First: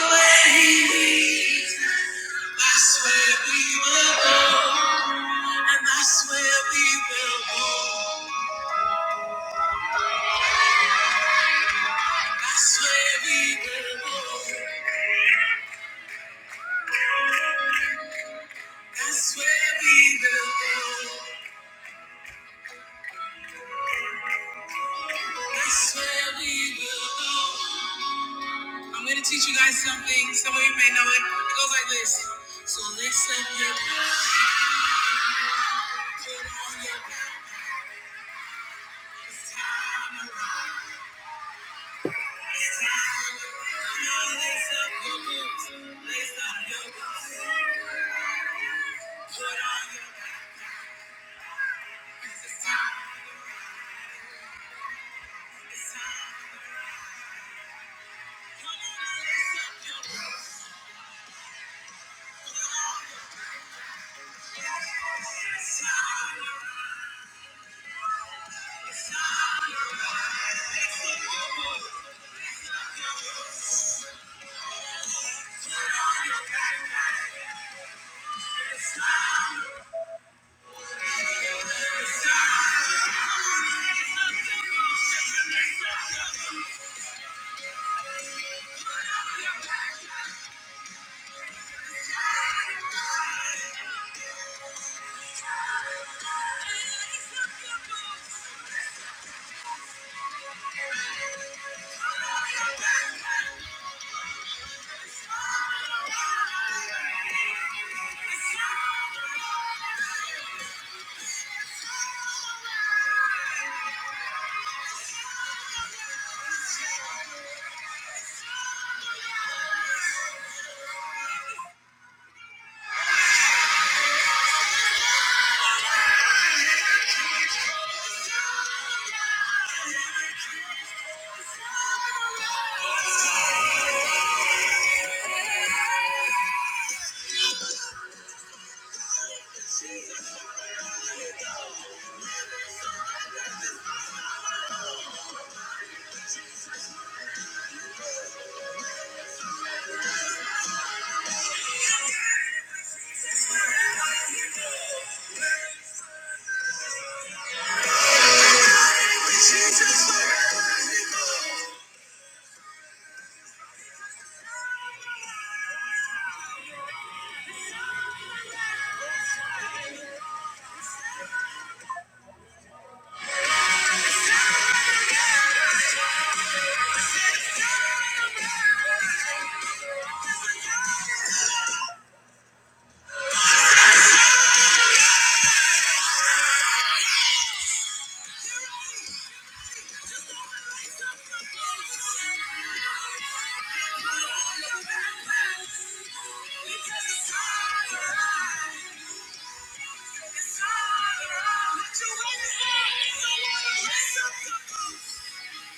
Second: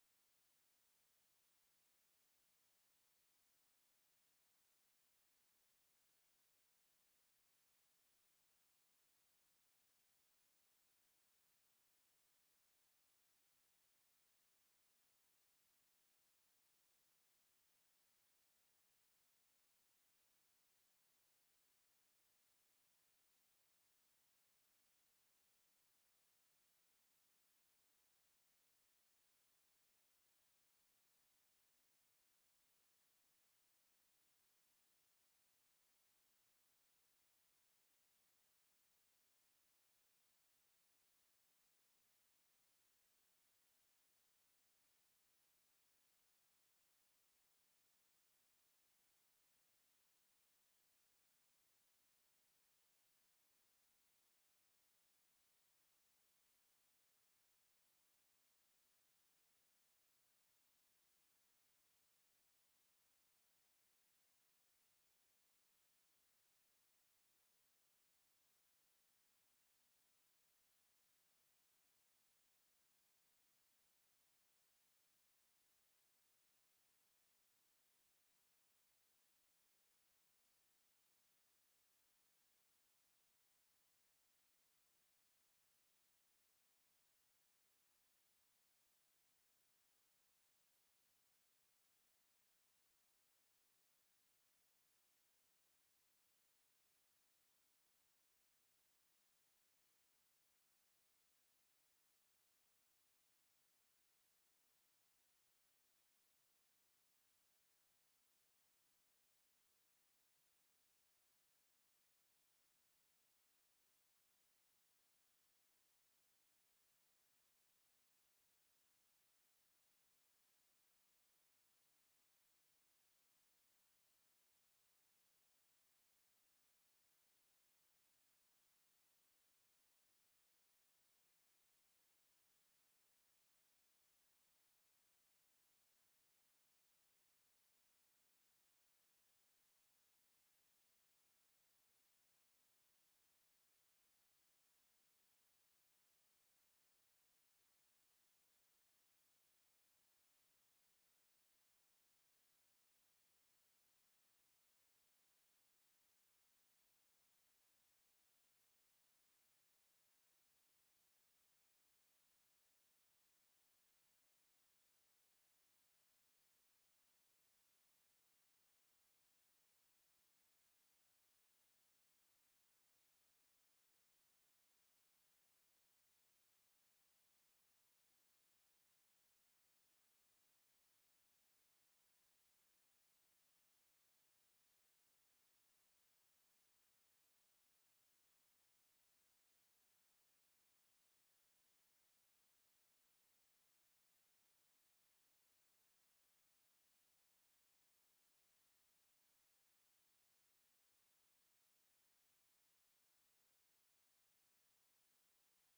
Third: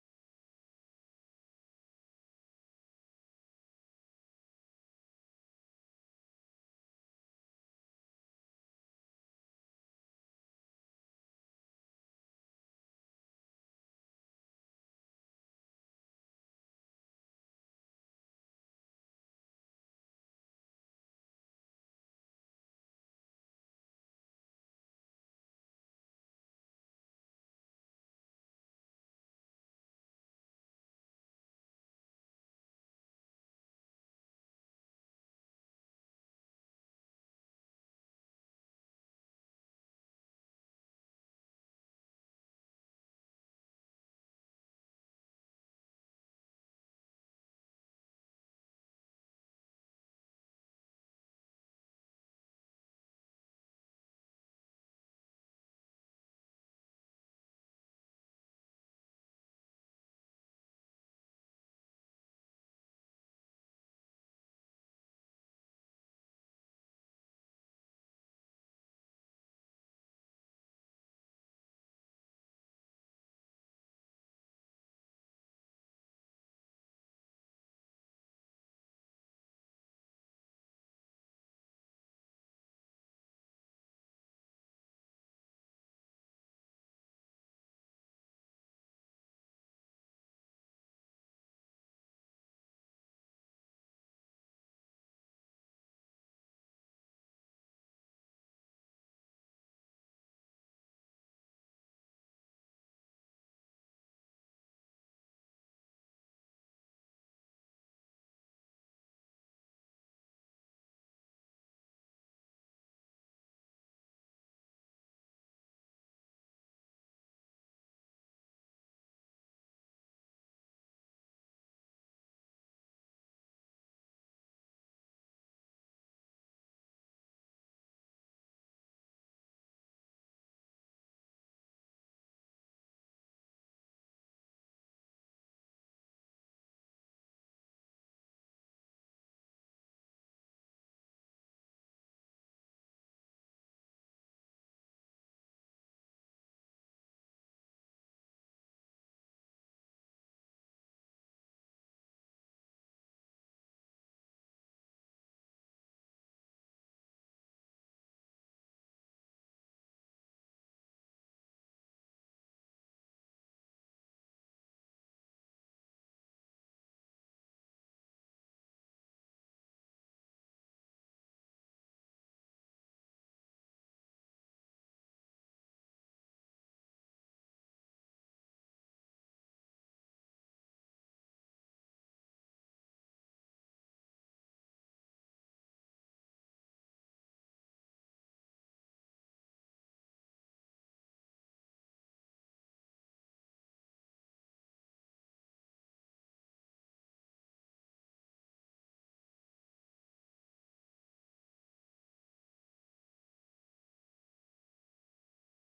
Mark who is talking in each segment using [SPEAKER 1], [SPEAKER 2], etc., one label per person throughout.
[SPEAKER 1] That's where we will go, and that's we will go. That's where we will go. That's where we will go. That's where we will go. I'm gonna teach you guys something. Some of you may know it. It goes like this. So lift up your boots. put on your best armor. Come on, lift up your boots. Lift up your boots. Put on your best armor. It's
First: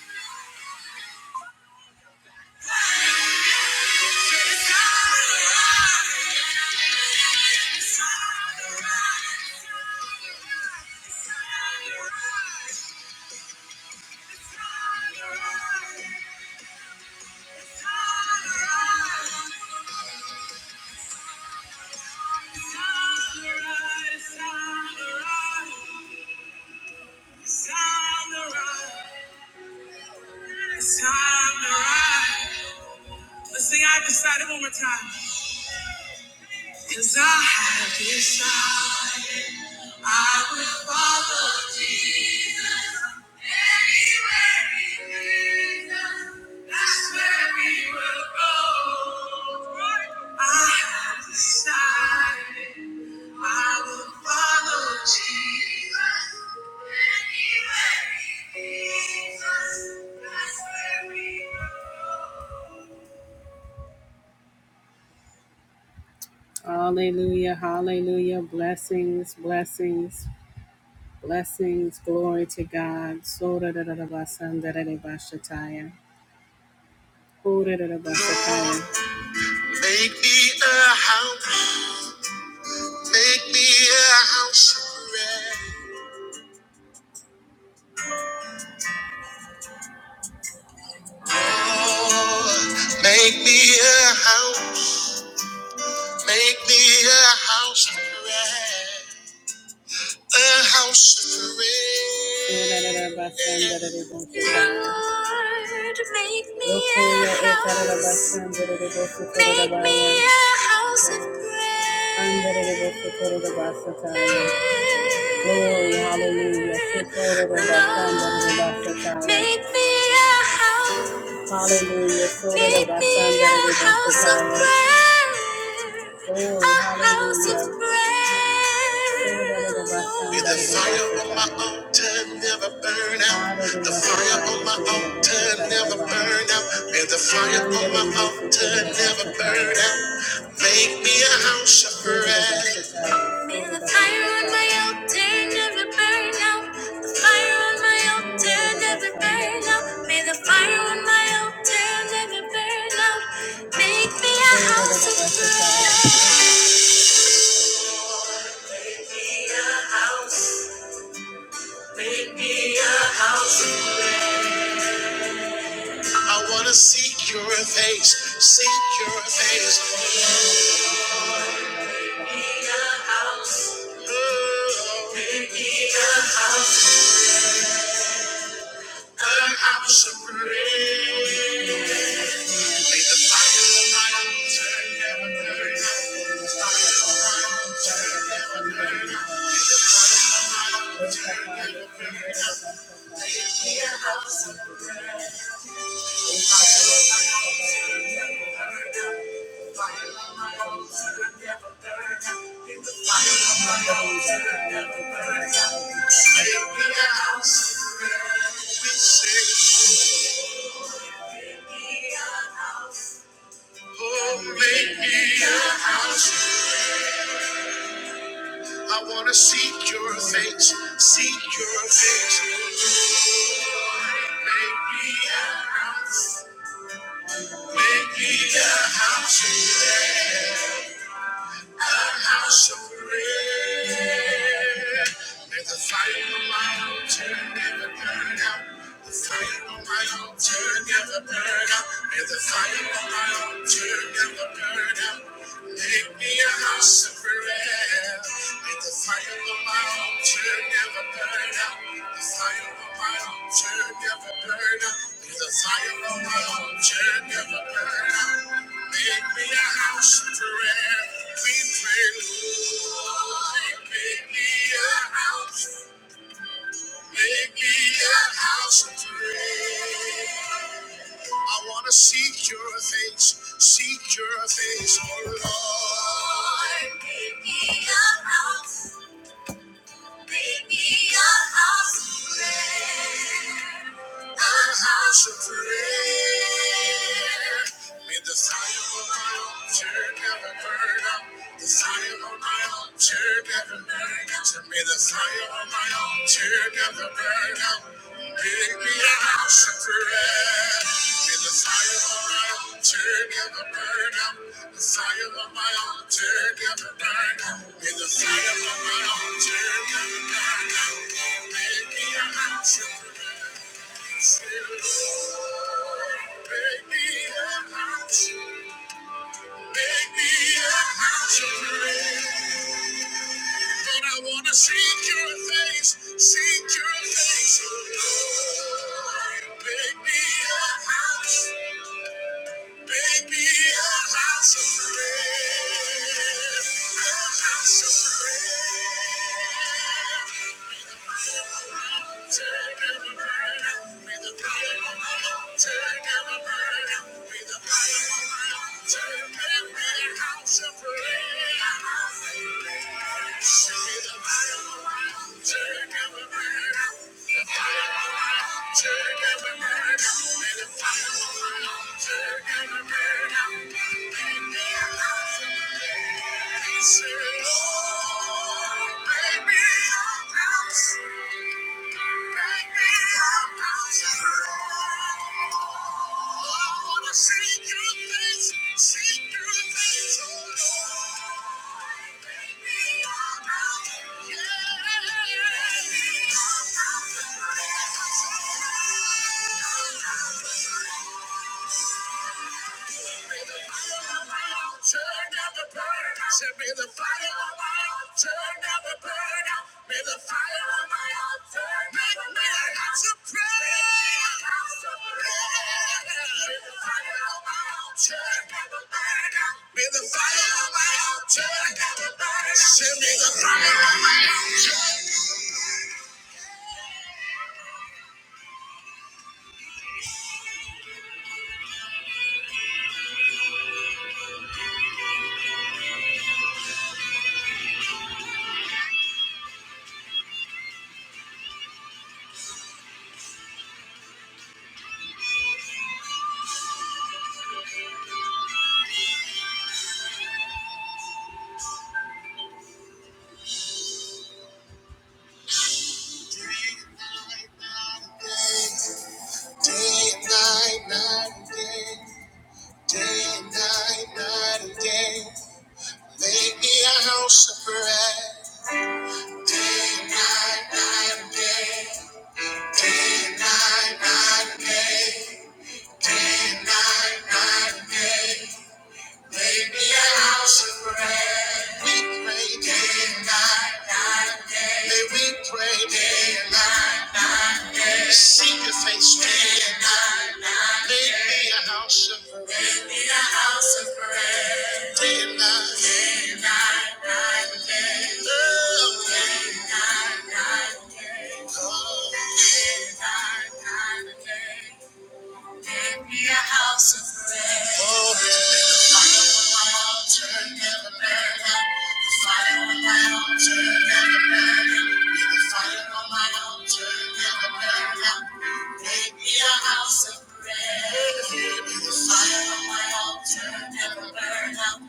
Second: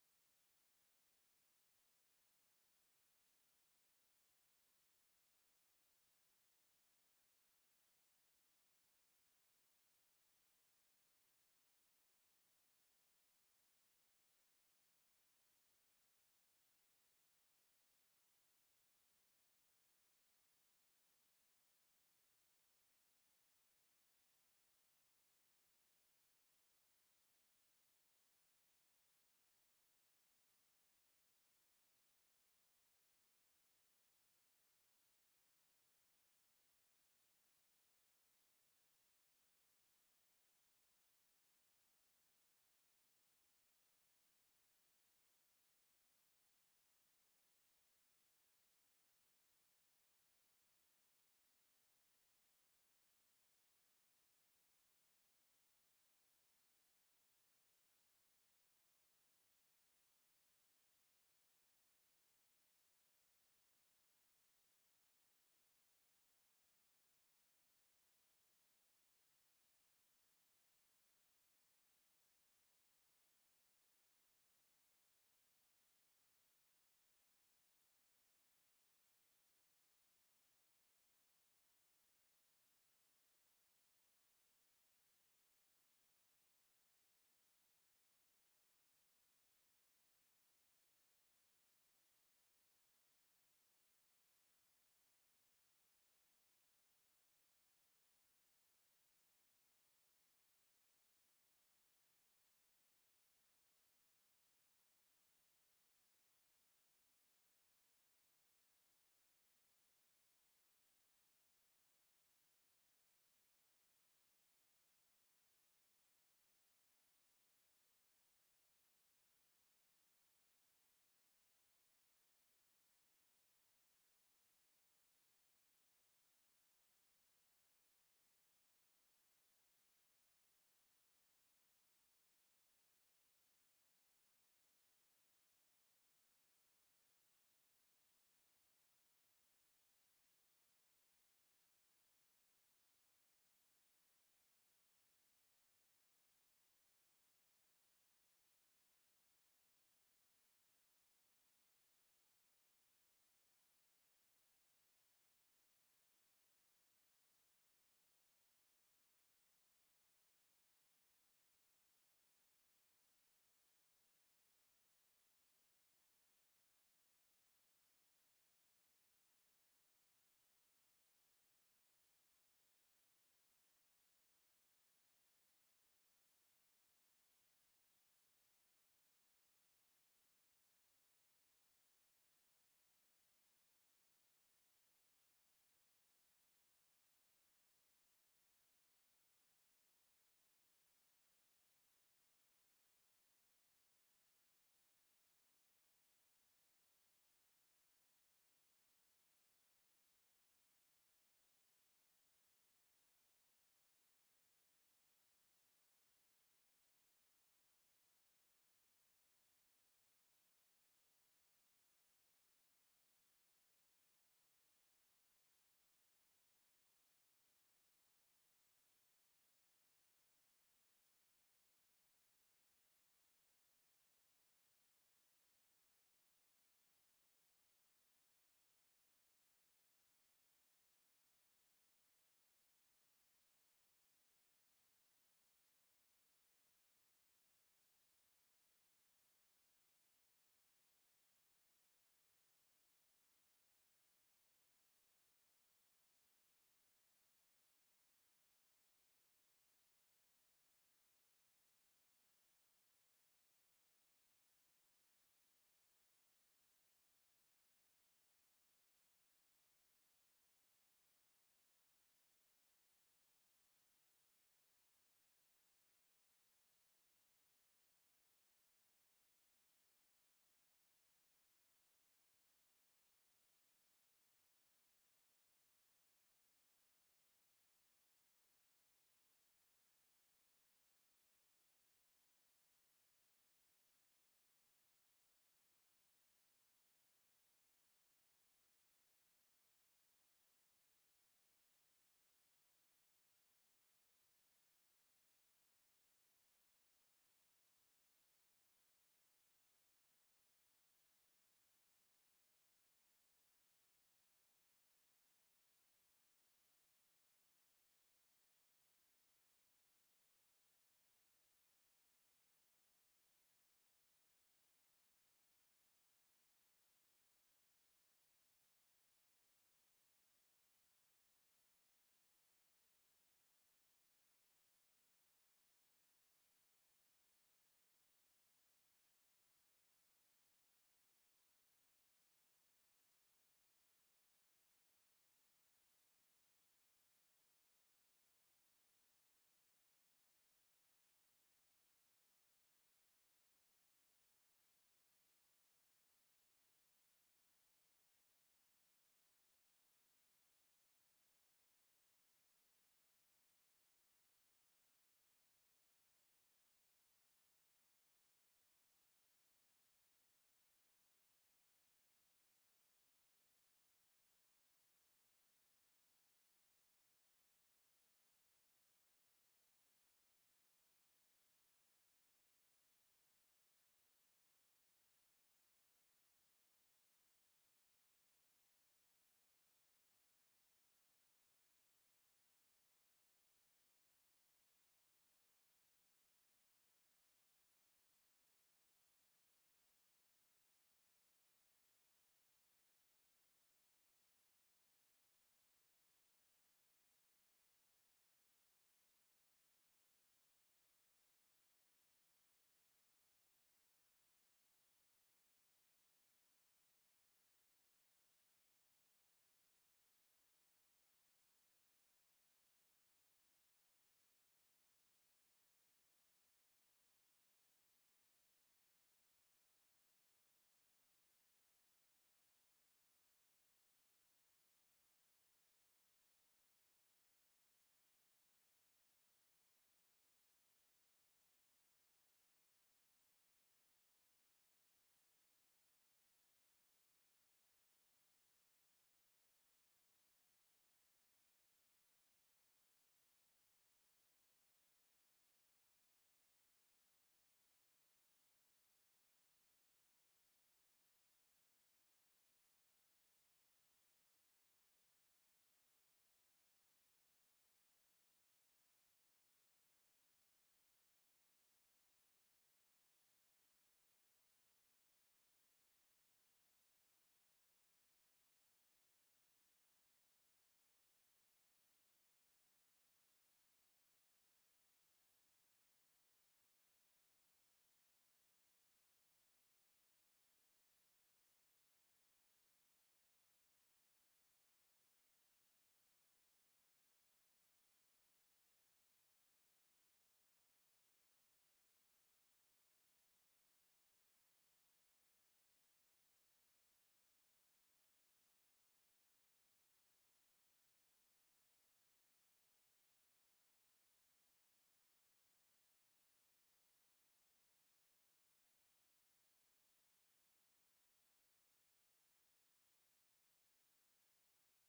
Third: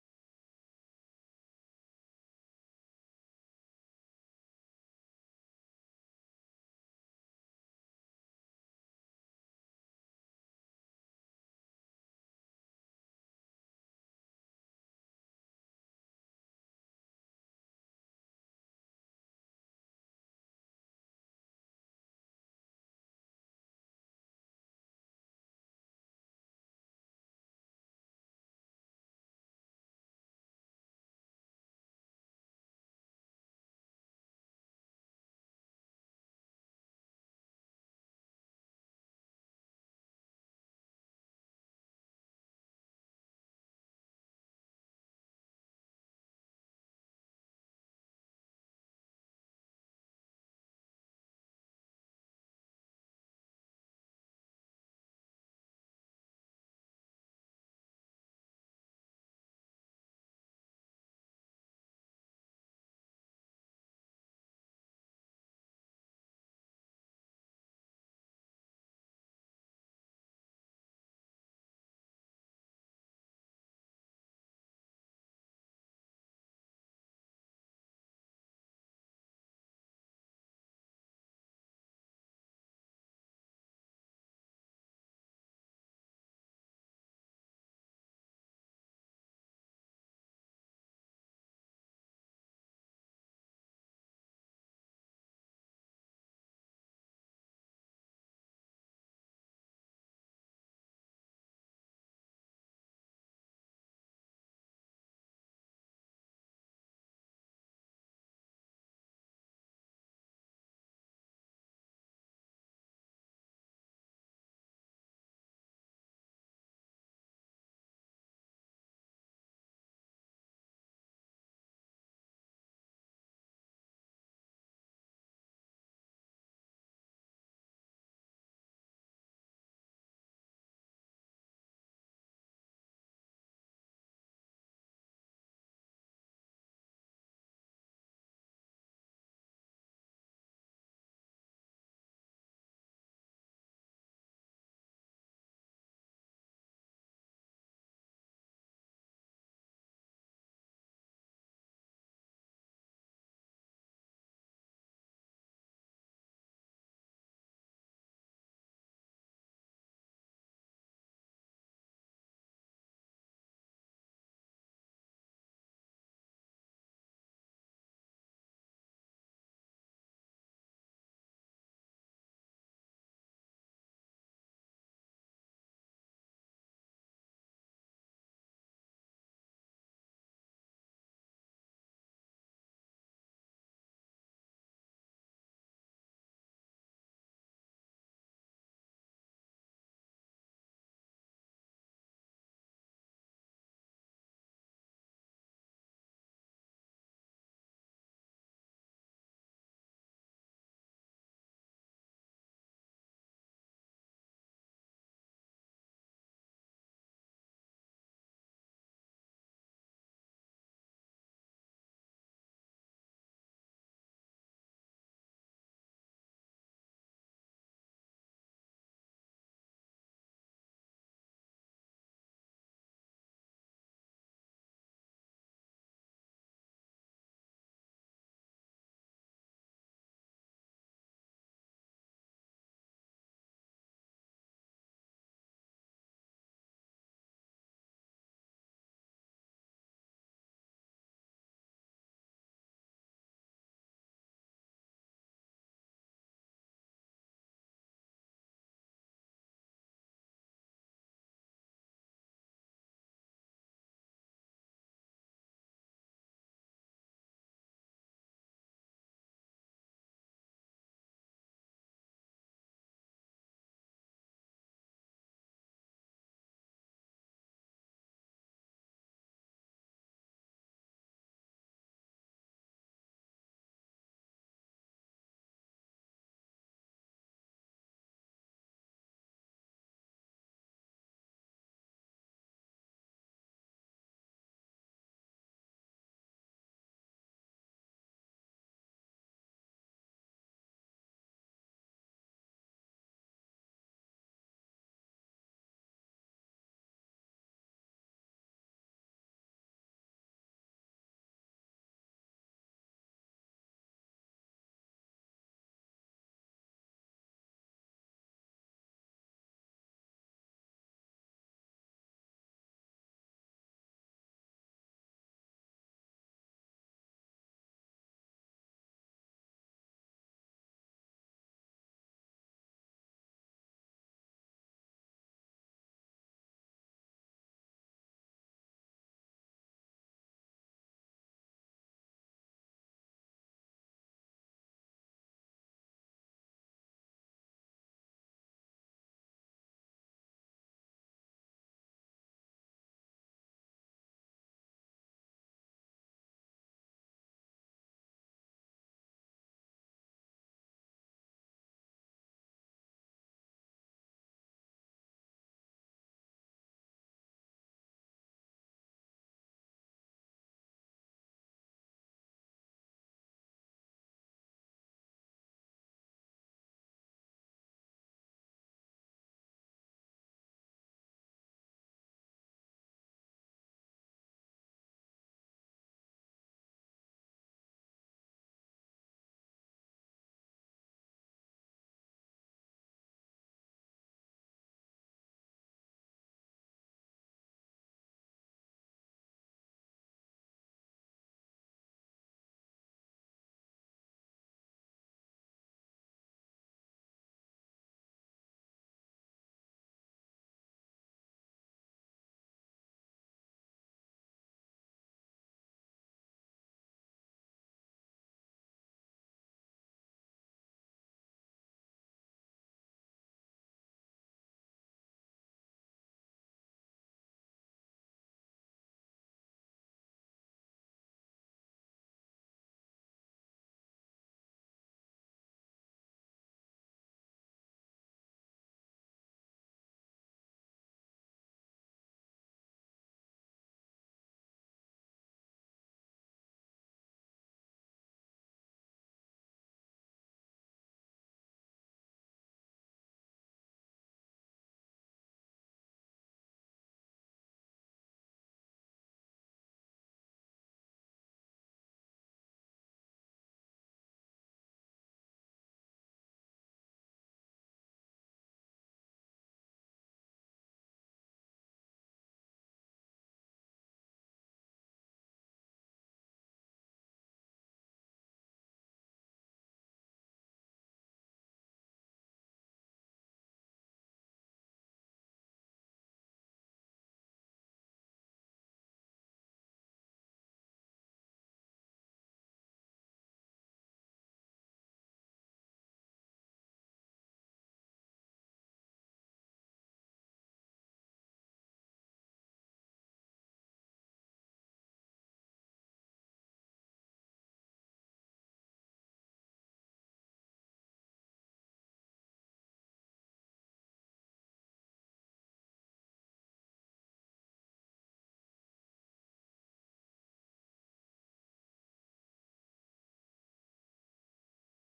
[SPEAKER 1] all right. It's time to ride. Let's sing I decided one more time. Cause I have decided I will follow Jesus anywhere he leads us. That's where we will go. I have decided I will follow Jesus. Hallelujah, hallelujah, blessings, blessings, blessings, glory to God. So da da da da ba san da da da ba shataya. Ho da da da ba shataya. Make me a house, make me a house of prayer. Lord, Make me a house. Make me a house of prayer. A house of prayer. Lord, make me a house. Make me a house of prayer. Glory, hallelujah. Make me a house. Hallelujah. Sort me a house of prayer, a house of prayer. May the fire on my altar never burn out. The fire on my altar never burn out. May the fire on my altar never burn out. Make me a house of prayer. May the fire on my altar never burn out. The fire on my altar never burn out. May the fire on my altar never burn out. Make me a house of prayer. Make me. I wanna seek your face, seek your face. Oh, a house of prayer. I want to seek your face, seek your face. Make me a house, make me a house. today. house of prayer. May the fire on my altar never burn out. The fire on my altar never burn out. May the fire on my altar never burn out. Make me a house of prayer. May the fire of my altar never burn out. The fire of my altar never burn out. The fire of my altar never burn out. Make me a house of prayer. We pray, Lord, make me a house. Make me a house of prayer. I want to seek your face, seek your face, oh Lord. Make me a A house of prayer. May the fire on my altar never burn out. The fire on my altar never burn out. May the fire on my altar never burn out. Make me a house of prayer. The fire on my altar never burn out. The fire on my altar never burn out. May the fire on my altar never burn out. Make me a house of prayer. Make me a house. Make me a house of prayer. Lord, I want to seek your face, seek your face, oh Lord. Make me a house. Turn every bird out. He said, Lord, make me a house. Make me a house. I wanna see good things, see good things, oh Lord. Make me a house. Yeah. Make me a house. Turn up the burn. Said, may the fire on my altar never burn out. May the fire on my altar never burn out. May, may I got to pray. I Got to pray. May the fire on my altar never burn out. May the fire on my altar never burn out. Send me the fire on my altar. Day and night, night and day. Day and night, night and day. Make me a house of prayer. We pray day, may we pray day and night. Seek your face day and night. Make me a house of prayer. Day and night. Day and night, night and day. Make me a house of prayer. Fire on my altar, never burn out. Fire on my altar, never burn out. Build a fire on my altar, never burn out. Make me a house of red. Fire on my altar, never burn out.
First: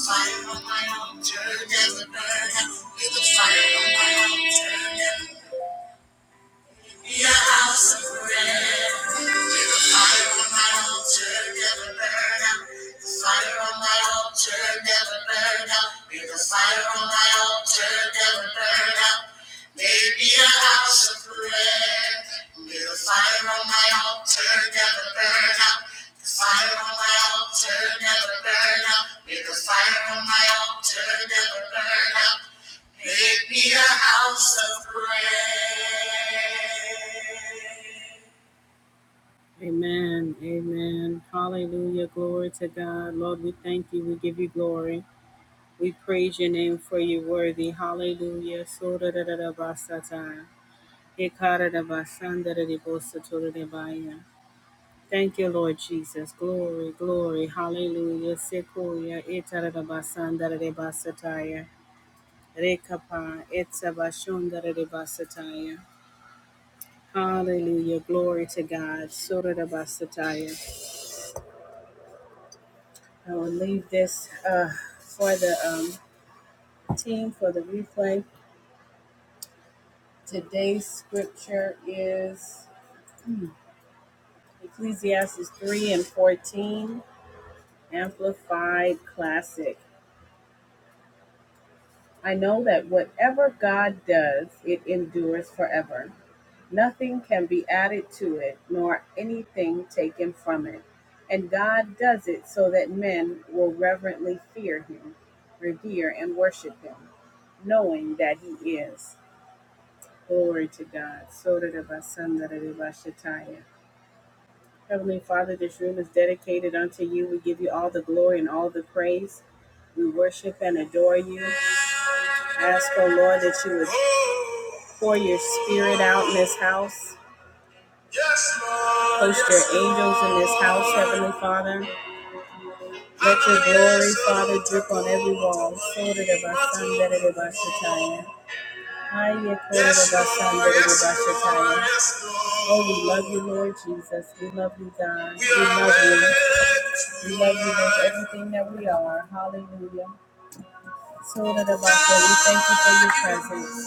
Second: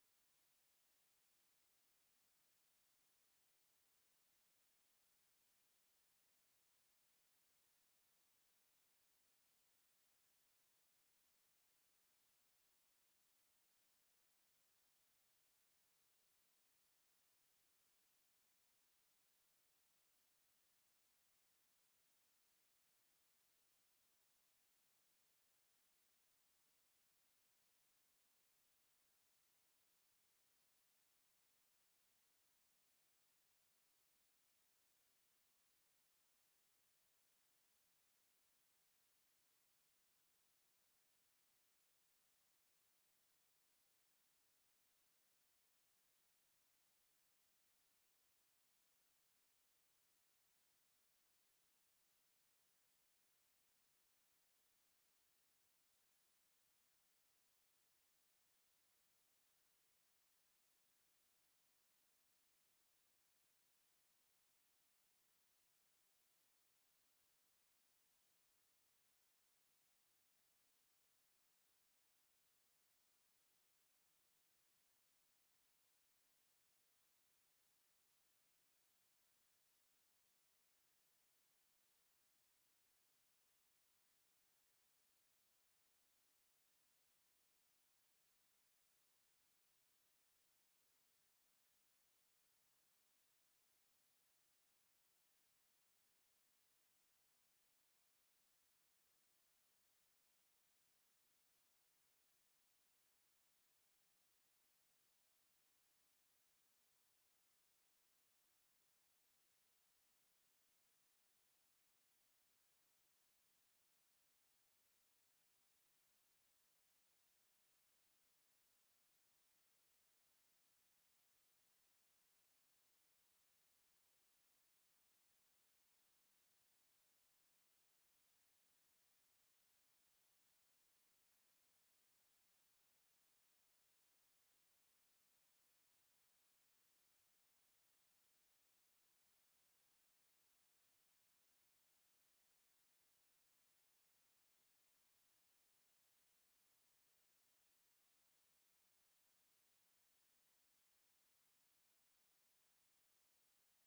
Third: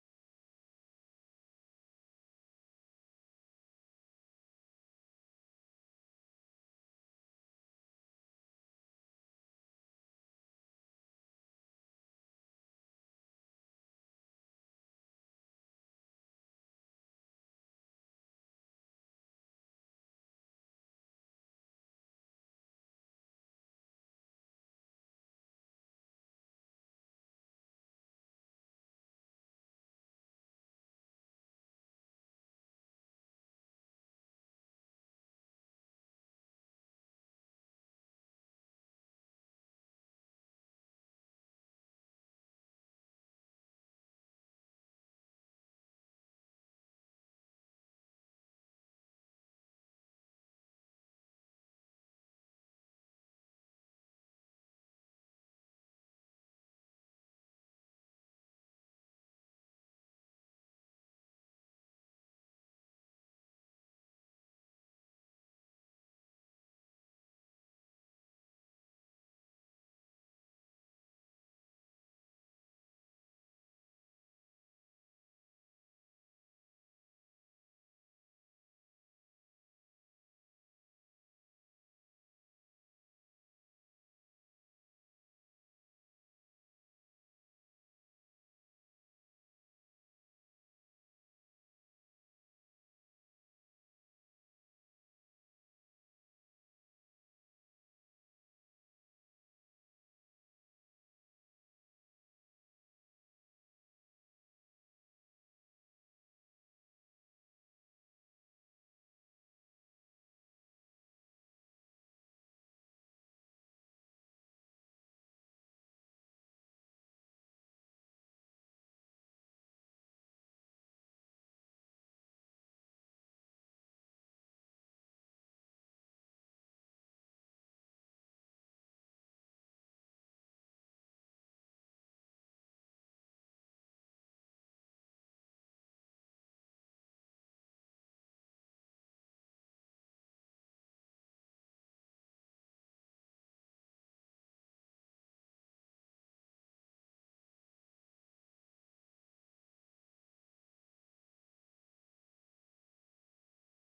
[SPEAKER 1] Fire on my altar, never burn out. Build a fire on my altar, never burn out. Make me a house of red. Fire on my altar, never burn out. The fire on my altar, never burn out. May the fire on my altar never burn out. May it a house of prayer. May the fire on my altar never burn out. The fire on my altar never burn out. May the fire on my altar never burn out. Make me a house of prayer. Amen. Amen. Hallelujah. Glory to God. Lord, we thank you. We give you glory. We praise your name for you worthy. Hallelujah. So da da da da ba sa da da da di bo to da da ba Thank you, Lord Jesus. Glory, glory. Hallelujah. Sequoia. Eta da da ba san da di ba Rekapa. Etsa da di ba Hallelujah. Glory to God. So da da ba I will leave this uh, for the um, team for the replay. Today's scripture is hmm, Ecclesiastes 3 and 14, Amplified Classic. I know that whatever God does, it endures forever. Nothing can be added to it, nor anything taken from it. And God does it so that men will reverently fear him, revere, and worship him, knowing that he is. Glory to God. Shataya. Heavenly Father, this room is dedicated unto you. We give you all the glory and all the praise. We worship and adore you. Ask, O Lord, that you would pour your spirit out in this house. Yes, Lord. Host your Yes, angels in this house, Lord. Heavenly Father. Let your glory, Father, drip on every wall. Shataya. Hi, Yes, Lord. Yes, Lord. Yes, Lord. Oh, we love you, Lord Jesus. We love you, God. We, love you. We love you with everything that we are. Hallelujah. So that about that, we thank you for your presence.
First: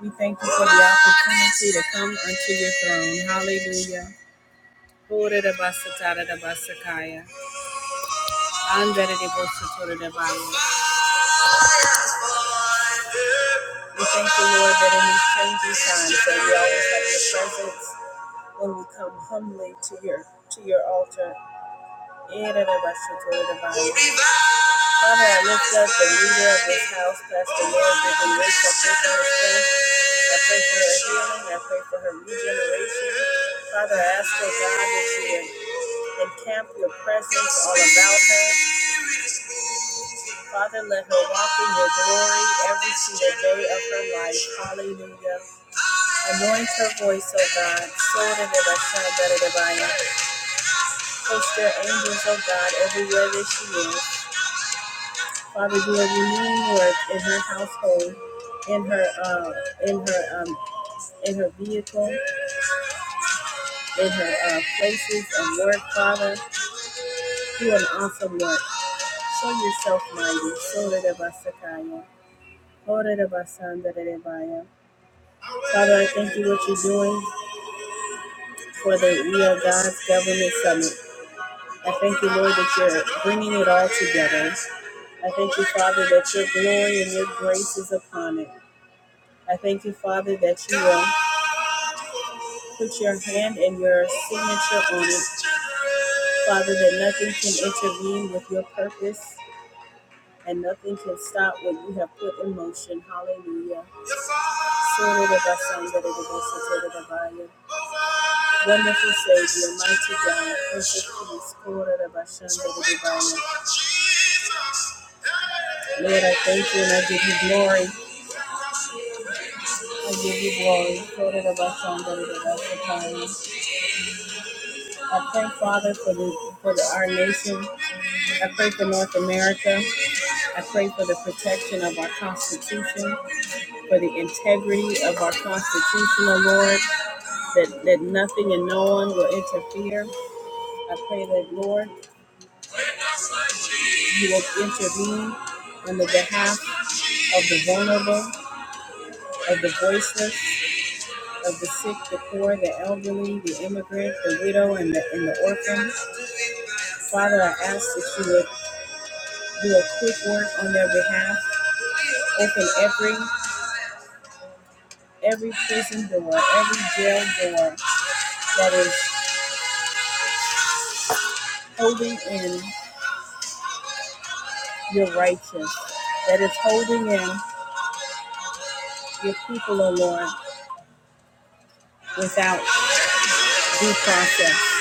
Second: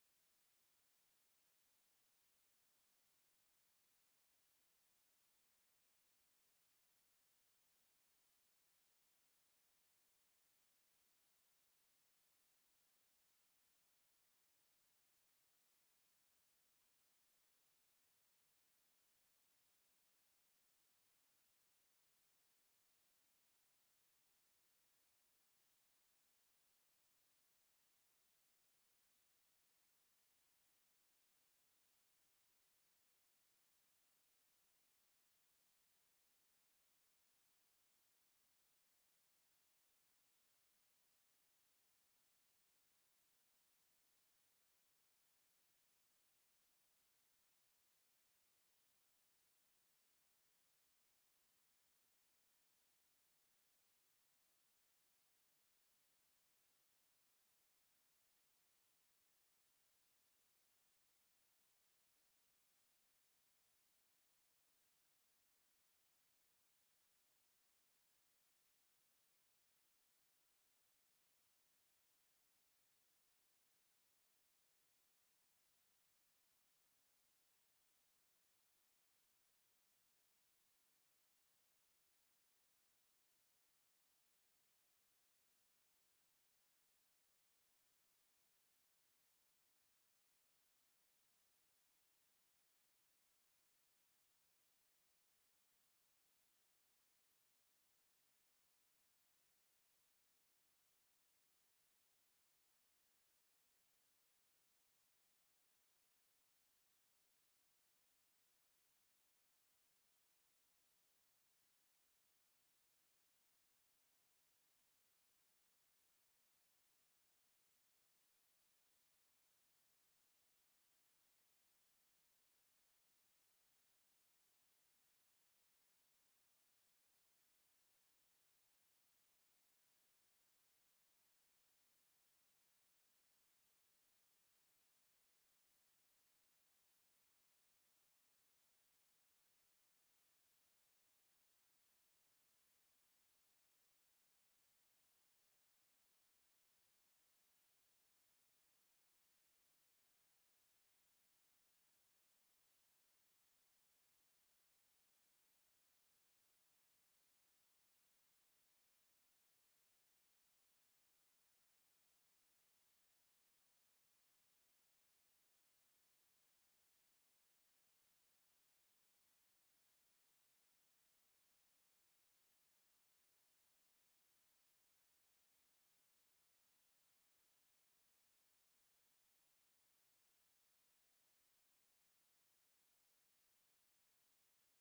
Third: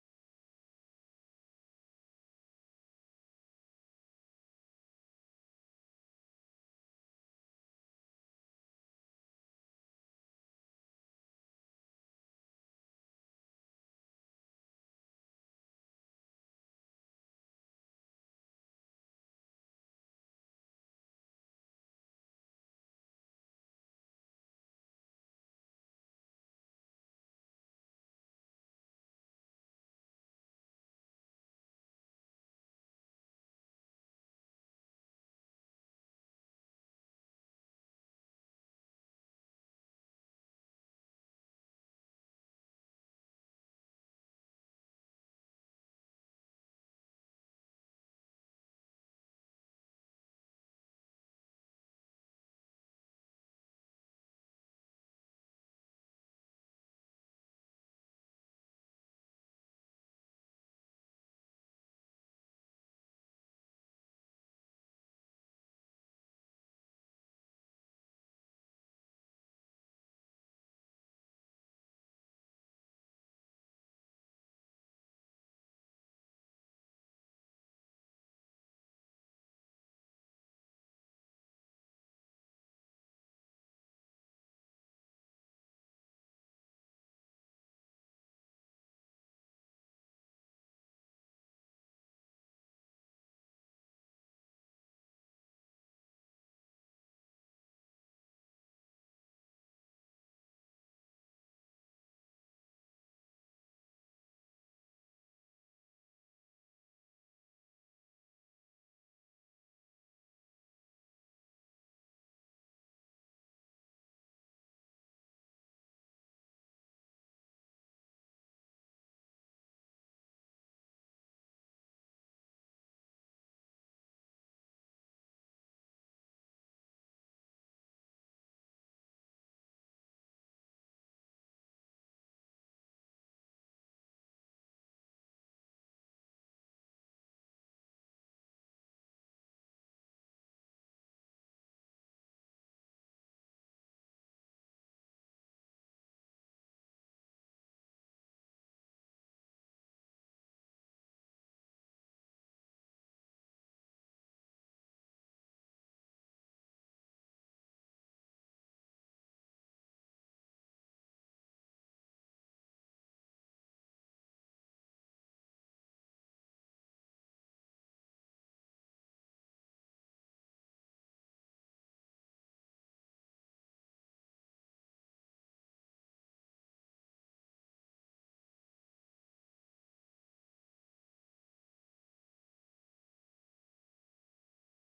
[SPEAKER 1] We thank you for the opportunity to come unto your throne. Hallelujah. Ora da basa ta da da basa kaya. Anda da de bosa to da da baya. We thank you, Lord, that in these changing times that we always have your presence. when we come humbly to your to your altar. In and of us, your glory divine. Father, I lift up the leader of this house, Pastor Lord Vivian Rich. I pray for her strength. I pray for her healing. I pray for her regeneration. Father, I ask, oh God, that you would encamp your presence all about her. Father, let her walk in your glory every single day of her life. Hallelujah. Anoint her voice, oh God. So that it shall better divine. Post your angels, of God, everywhere that she is. Father, do a renewing work in her household, in her, uh, in her, um, in her vehicle, in her uh, places and work. Father, do an awesome work. Show yourself mighty. Sora de Basakaya. Ora de Basanda de Rebaya. Father, I thank you what you're doing for the We Are God's Government Summit. I thank you, Lord, that you're bringing it all together. I thank you, Father, that your glory and your grace is upon it. I thank you, Father, that you will put your hand and your signature on it. Father, that nothing can intervene with your purpose and nothing can stop what you have put in motion. Hallelujah. Wonderful Savior, mighty God, perfect Peace. Lord, I thank you and I give you glory. I give you glory. I pray, Father, for the for the, our nation. I pray for North America. I pray for the protection of our Constitution, for the integrity of our Constitution, O Lord, that, that nothing and no one will interfere. I pray that, Lord, you will intervene on the behalf of the vulnerable, of the voiceless, of the sick, the poor, the elderly, the immigrant, the widow, and the, and the orphan. Father, I ask that you would do a quick work on their behalf. Open every every prison door, every jail door that is holding in your righteous, that is holding in your people, O Lord, without due process.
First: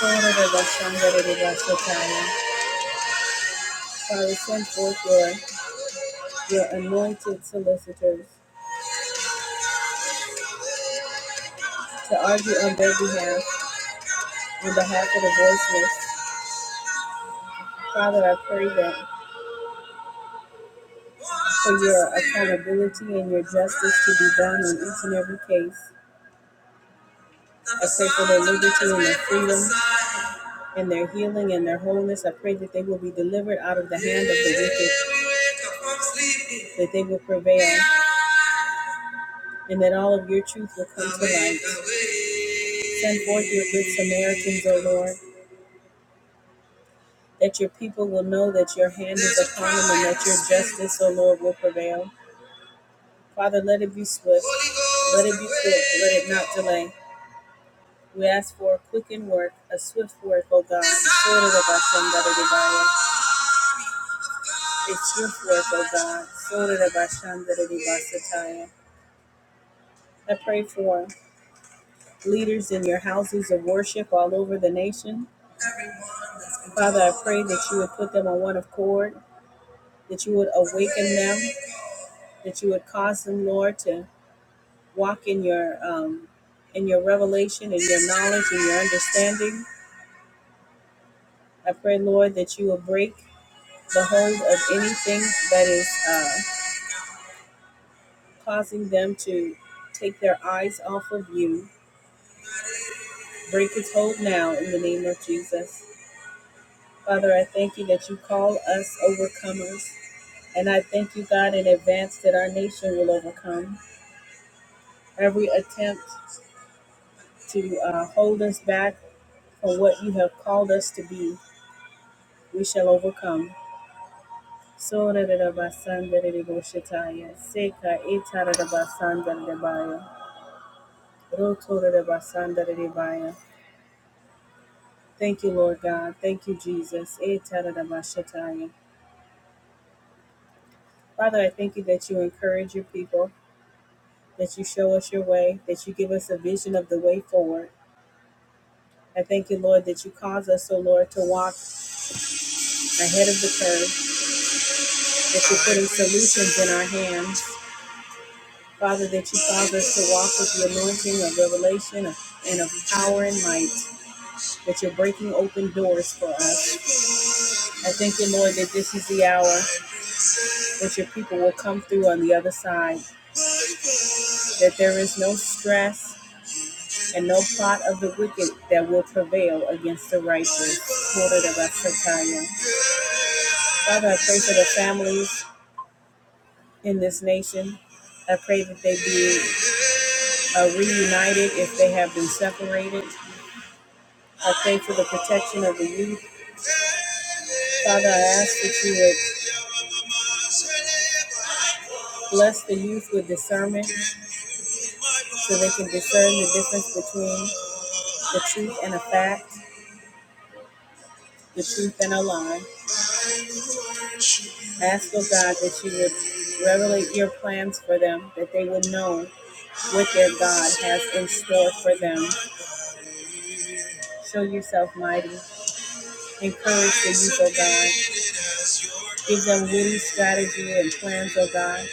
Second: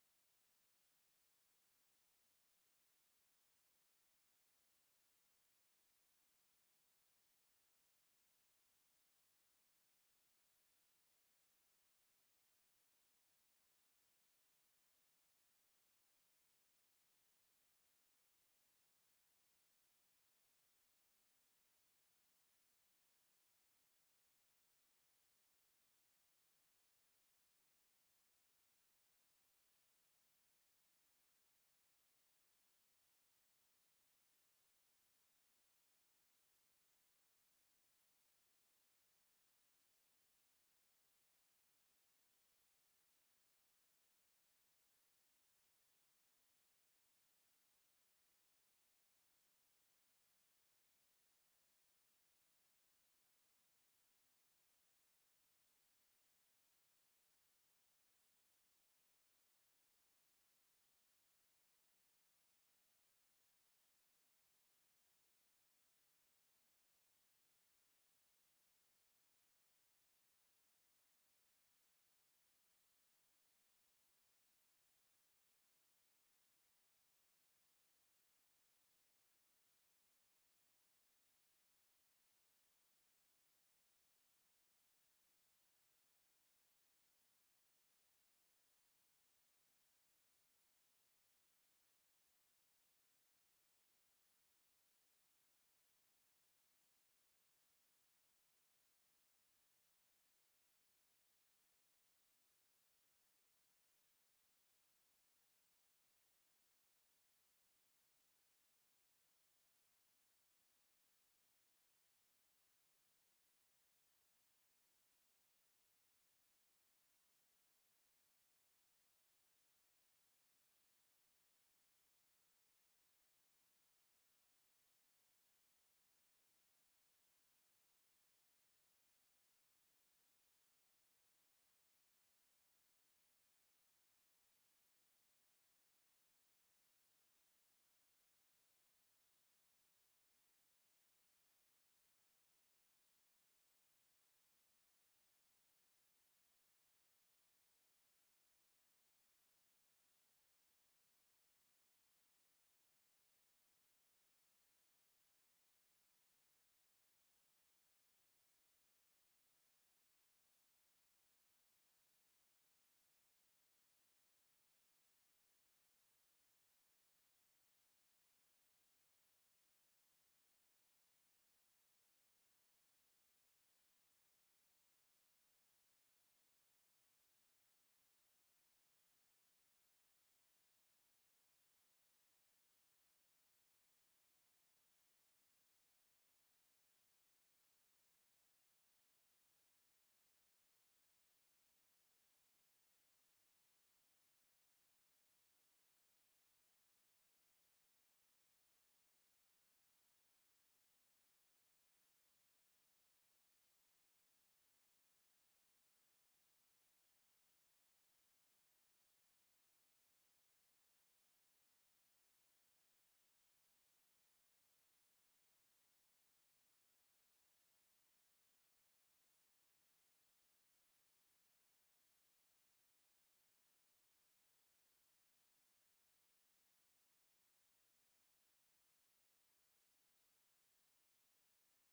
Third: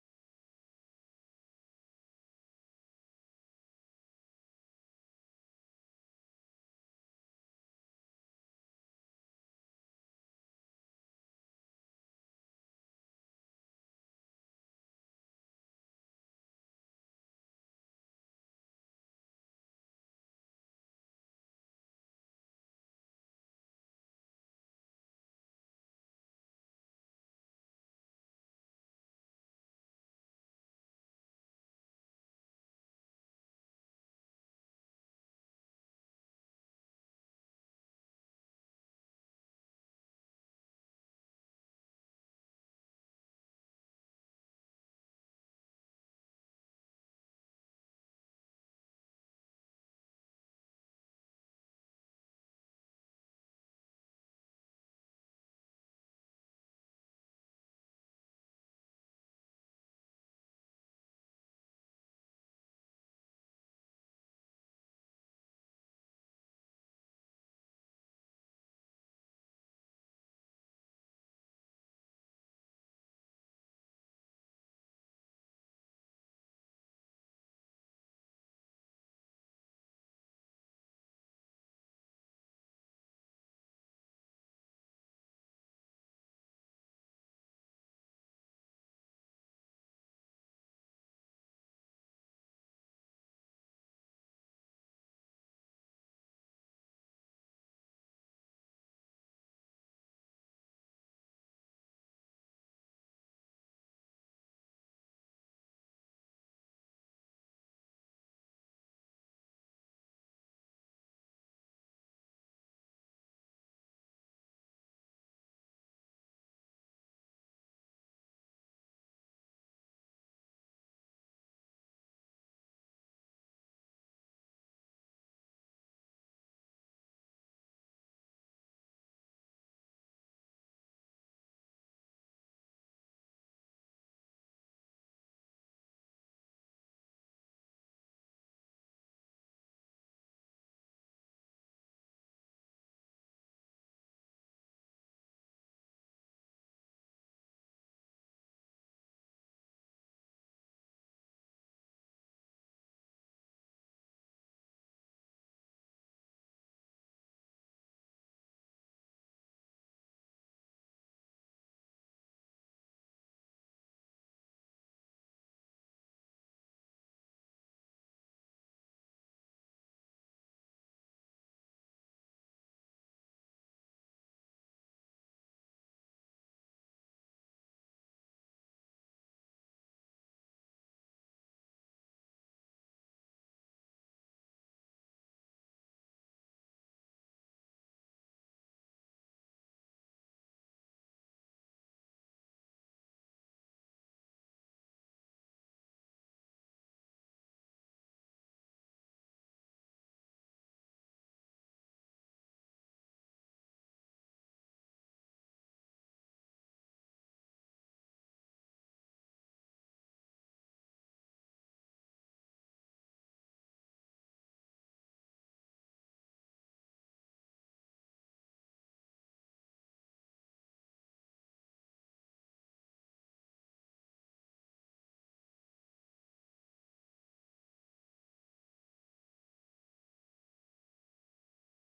[SPEAKER 1] Father, send forth your, your anointed solicitors to argue on their behalf, on behalf of the voiceless. Father, I pray that for your accountability and your justice to be done in each and every case. I pray for their liberty and their freedom and their healing and their wholeness. I pray that they will be delivered out of the hand of the wicked, that they will prevail, and that all of your truth will come to light. Send forth your good Samaritans, O Lord, that your people will know that your hand is upon them and that your justice, O Lord, will prevail. Father, let it be swift, let it be quick, let it not delay. We ask for a quickened work, a swift work, O God, sorted of Bashandaribaya, a swift work, O God, sorted of Bashandaribasataya. I pray for leaders in your houses of worship all over the nation. And Father, I pray that you would put them on one accord, that you would awaken them, that you would cause them, Lord, to walk in your um, in your revelation and your knowledge and your understanding. I pray, Lord, that you will break the hold of anything that is. Uh, causing them to take their eyes off of you. Break its hold now in the name of Jesus. Father, I thank you that you call us overcomers. And I thank you, God, in advance that our nation will overcome every attempt to uh, hold us back from what you have called us to be. We shall overcome. Rotorabasandararebaya. Thank you, Lord God. Thank you, Jesus. Eh, tadadabashataya. Father, I thank you that you encourage your people, that you show us your way, that you give us a vision of the way forward. I thank you, Lord, that you cause us, oh Lord, to walk ahead of the curve, that you're putting solutions in our hands. Father, that you cause us to walk with the anointing of revelation and of power and might, that you're breaking open doors for us. I thank you, Lord, that this is the hour that your people will come through on the other side. that there is no stress and no plot of the wicked that will prevail against the righteous. Quoted of Asataya. Father, I pray for the families in this nation. I pray that they be uh, reunited if they have been separated. I pray for the protection of the youth. Father, I ask that you would bless the youth with discernment so they can discern the difference between the truth and a fact, the truth and a lie. Ask, O God, that you would revelate your plans for them, that they would know what their God has in store for them. Show yourself mighty. Encourage the youth, O God. Give them witty strategy and plans, O God,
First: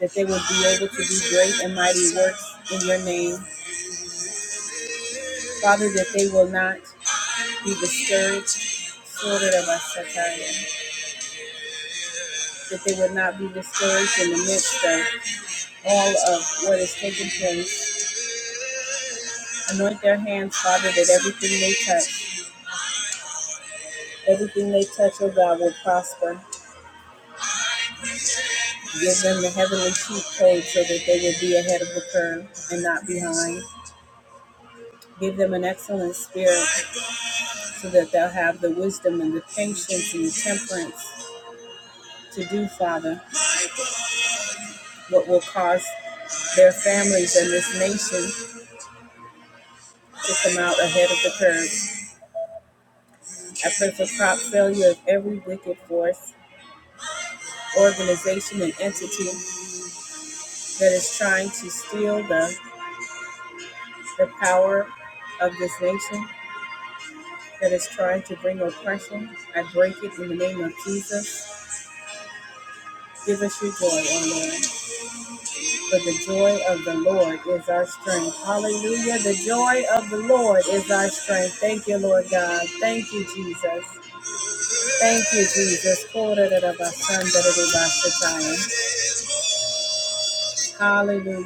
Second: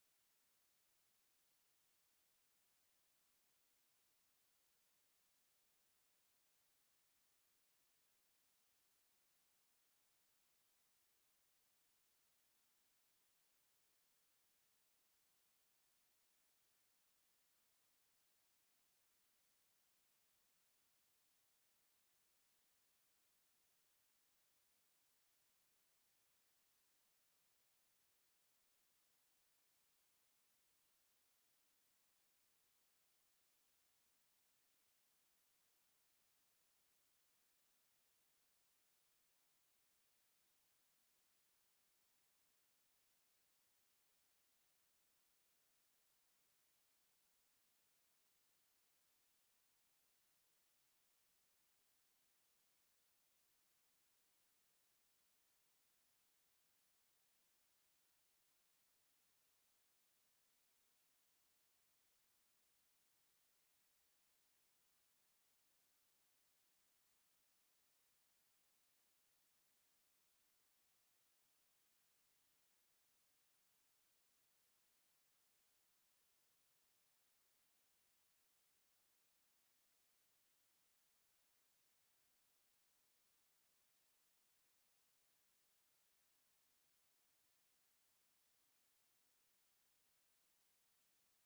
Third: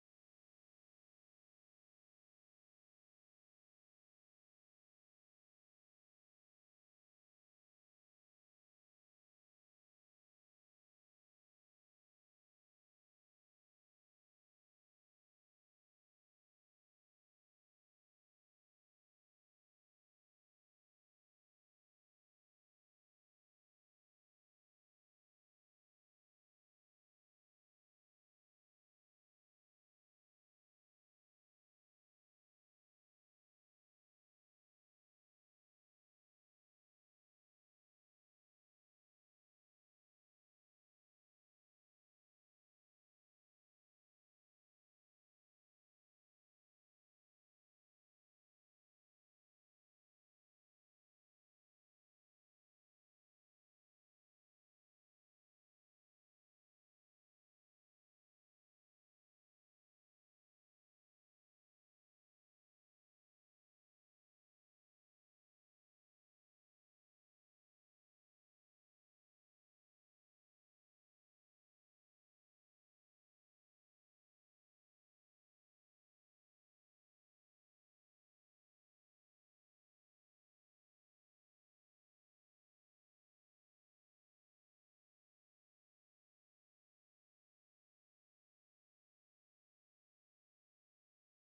[SPEAKER 1] that they will be able to do great and mighty works in your name. Father, that they will not be discouraged. Sort That they would not be discouraged in the midst of all of what is taking place. Anoint their hands, Father, that everything they touch Everything they touch, oh God, will prosper. Give them the heavenly cheat code so that they will be ahead of the curve and not behind. Give them an excellent spirit so that they'll have the wisdom and the patience and the temperance to do, Father, what will cause their families and this nation to come out ahead of the curve. I pray for crop failure of every wicked force, organization, and entity that is trying to steal the, the power of this nation. that is trying to bring oppression. I break it in the name of Jesus. Give us your joy, O Lord. For the joy of the Lord is our strength. Hallelujah. The joy of the Lord is our strength. Thank you, Lord God. Thank you, Jesus. Thank you, Jesus. Hallelujah.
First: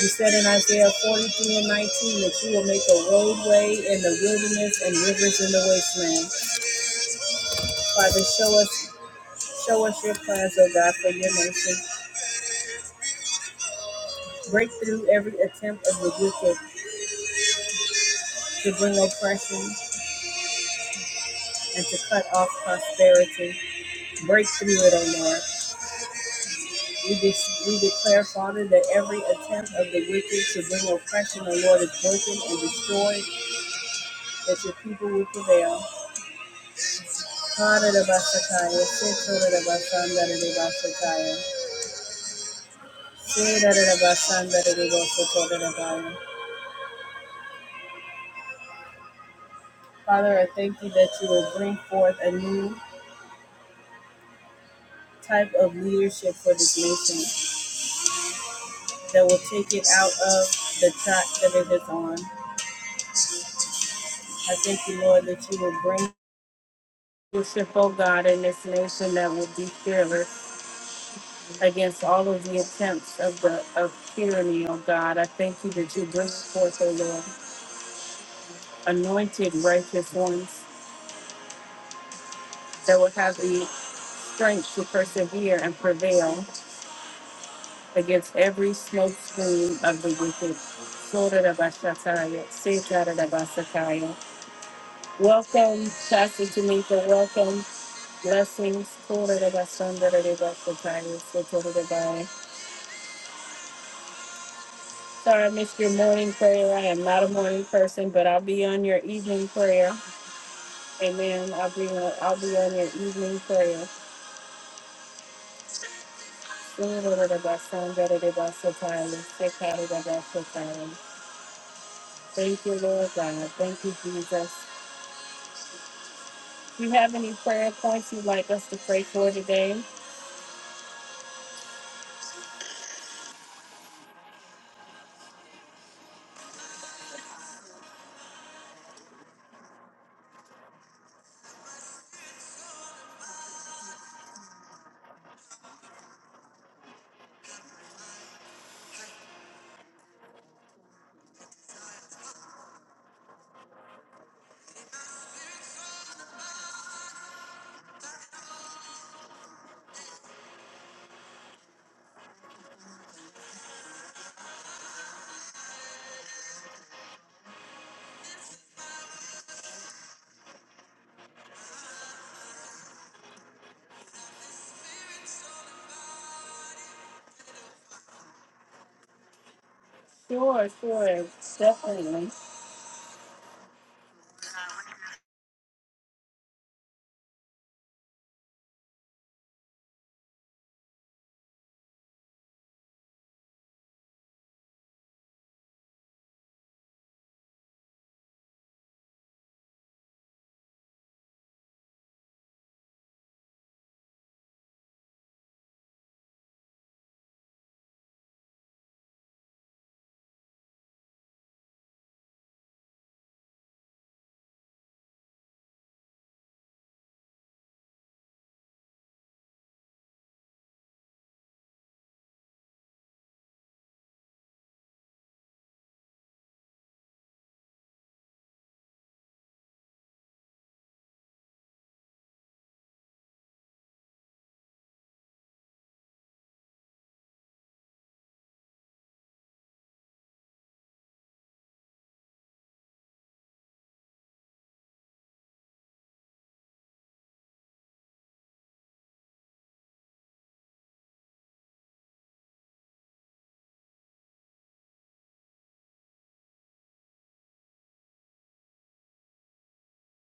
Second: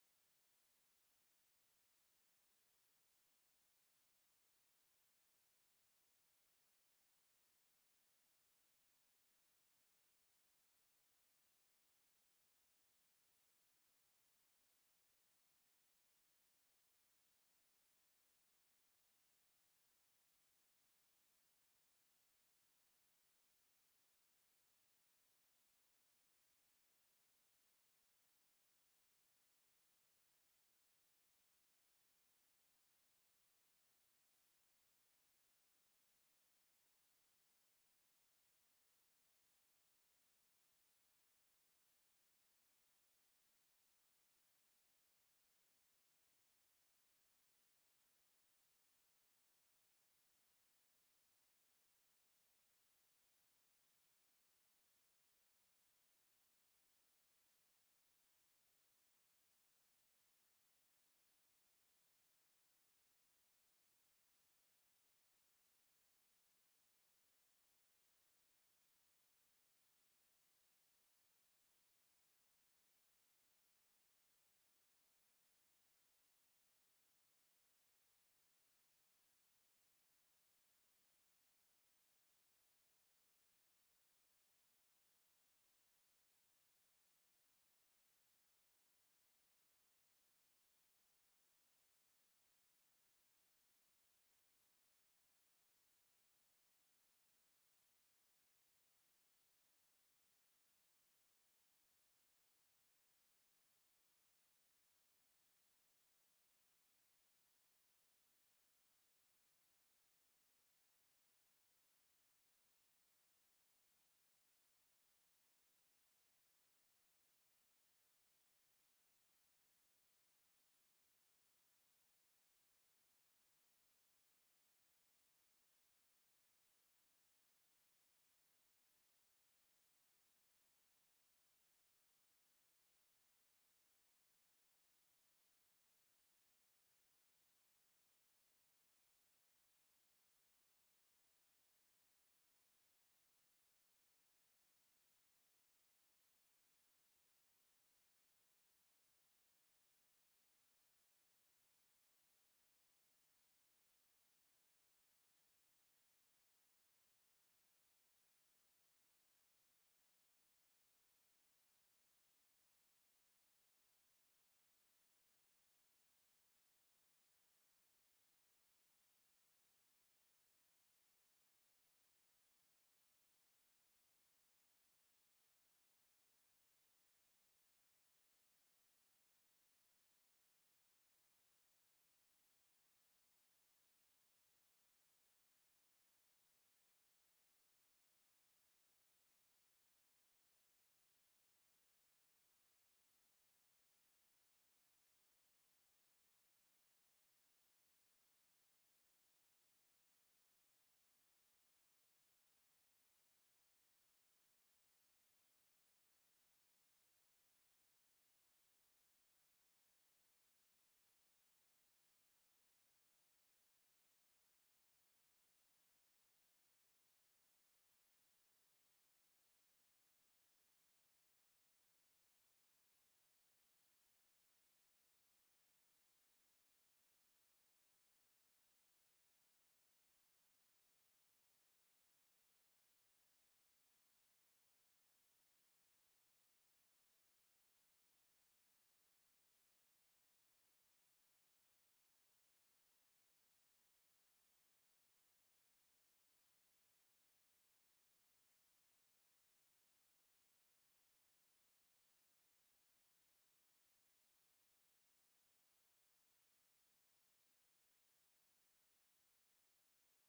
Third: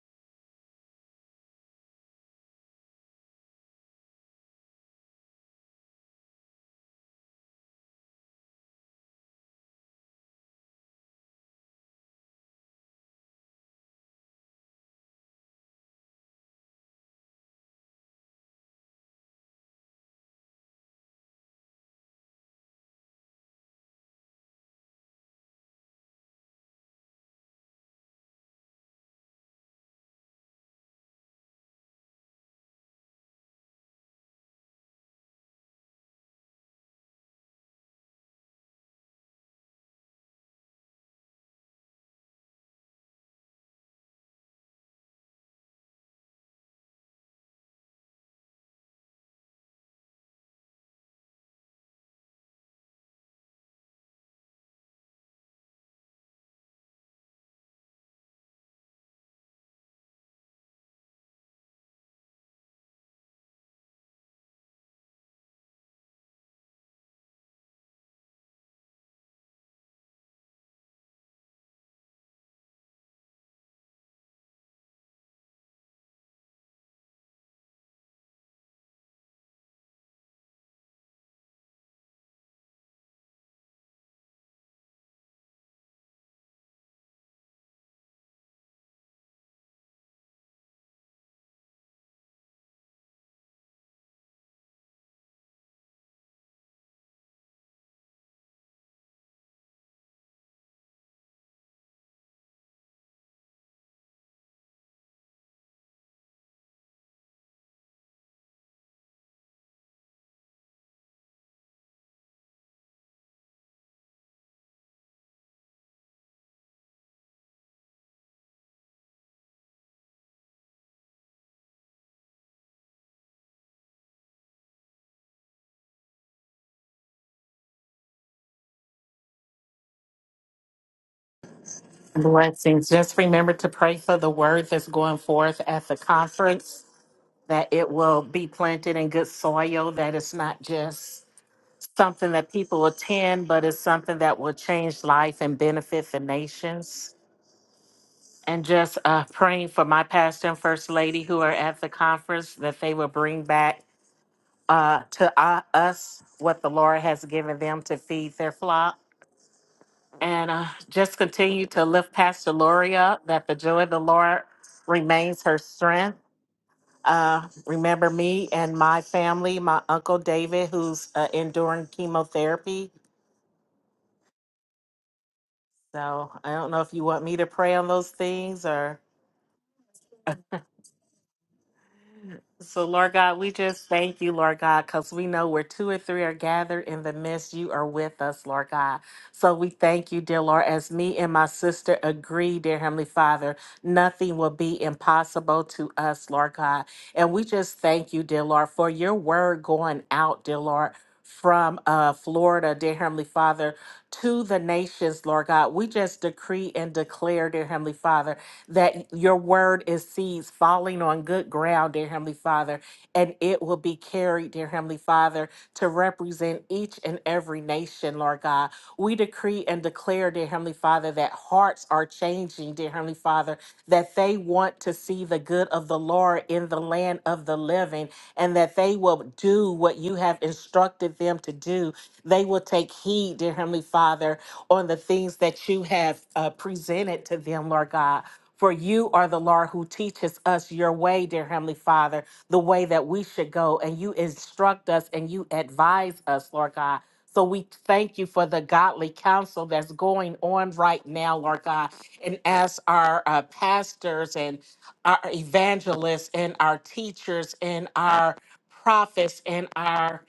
[SPEAKER 1] You said in Isaiah 43 and 19 that you will make a roadway in the wilderness and rivers in the wasteland. Father, show us Show us your plans, O God, for your nation. Break through every attempt of the wicked to bring oppression and to cut off prosperity. Break through it, O Lord. We, de- we declare, Father, that every attempt of the wicked to bring oppression, O Lord, is broken and destroyed, that your people will prevail. Haradabasakaya, Setoradabasandadadabasakaya, Sedadadabasandadadabasakaya. Father, I thank you that you will bring forth a new type of leadership for this nation that will take it out of the track that it is on. I thank you, Lord, that you will bring leadership, oh God, in this nation that will be fearless against all of the attempts of the of tyranny, oh God. I thank you that you bring forth, oh Lord, anointed righteous ones that will have the strength to persevere and prevail against every smoke screen of the wicked. Welcome, Pastor Tamika. Welcome. Blessings. That's the time it's the time. Sorry I missed your morning prayer. I am not a morning person, but I'll be on your evening prayer. Amen. I'll be on, I'll be on your evening prayer. Sing a little about song better than about so time. Sick out of that, about so time. Thank you, Lord God. Thank you, Jesus. Do you have any prayer points you'd like us to pray for today,
[SPEAKER 2] Blessings. Just remember to pray for the word that's going forth at the conference, that it will be planted in good soil, that it's not just something that people attend, but it's something that will change life and benefit the nations. And just uh, praying for my pastor and first lady who are at the conference, that they will bring back uh, to uh, us what the Lord has given them to feed their flock And uh, just continue to lift Pastor Lori up, that the joy of the Lord remains her strength. Uh, remember me and my family, my uncle David, who's uh, enduring chemotherapy. So I don't know if you want me to pray on those things or.
[SPEAKER 1] sure.
[SPEAKER 2] So, Lord God, we just thank you, Lord God, because we know where two or three are gathered in the midst, you are with us, Lord God. So, we thank you, dear Lord, as me and my sister agree, dear Heavenly Father, nothing will be impossible to us, Lord God. And we just thank you, dear Lord, for your word going out, dear Lord. From uh, Florida, dear Heavenly Father, to the nations, Lord God. We just decree and declare, dear Heavenly Father, that your word is seeds falling on good ground, dear Heavenly Father, and it will be carried, dear Heavenly Father, to represent each and every nation, Lord God. We decree and declare, dear Heavenly Father, that hearts are changing, dear Heavenly Father, that they want to see the good of the Lord in the land of the living, and that they will do what you have instructed them to do. They will take heed, dear Heavenly Father, on the things that you have uh, presented to them, Lord God. For you are the Lord who teaches us your way, dear Heavenly Father, the way that we should go. And you instruct us and you advise us, Lord God. So we thank you for the godly counsel that's going on right now, Lord God. And as our uh, pastors and our evangelists and our teachers and our prophets and our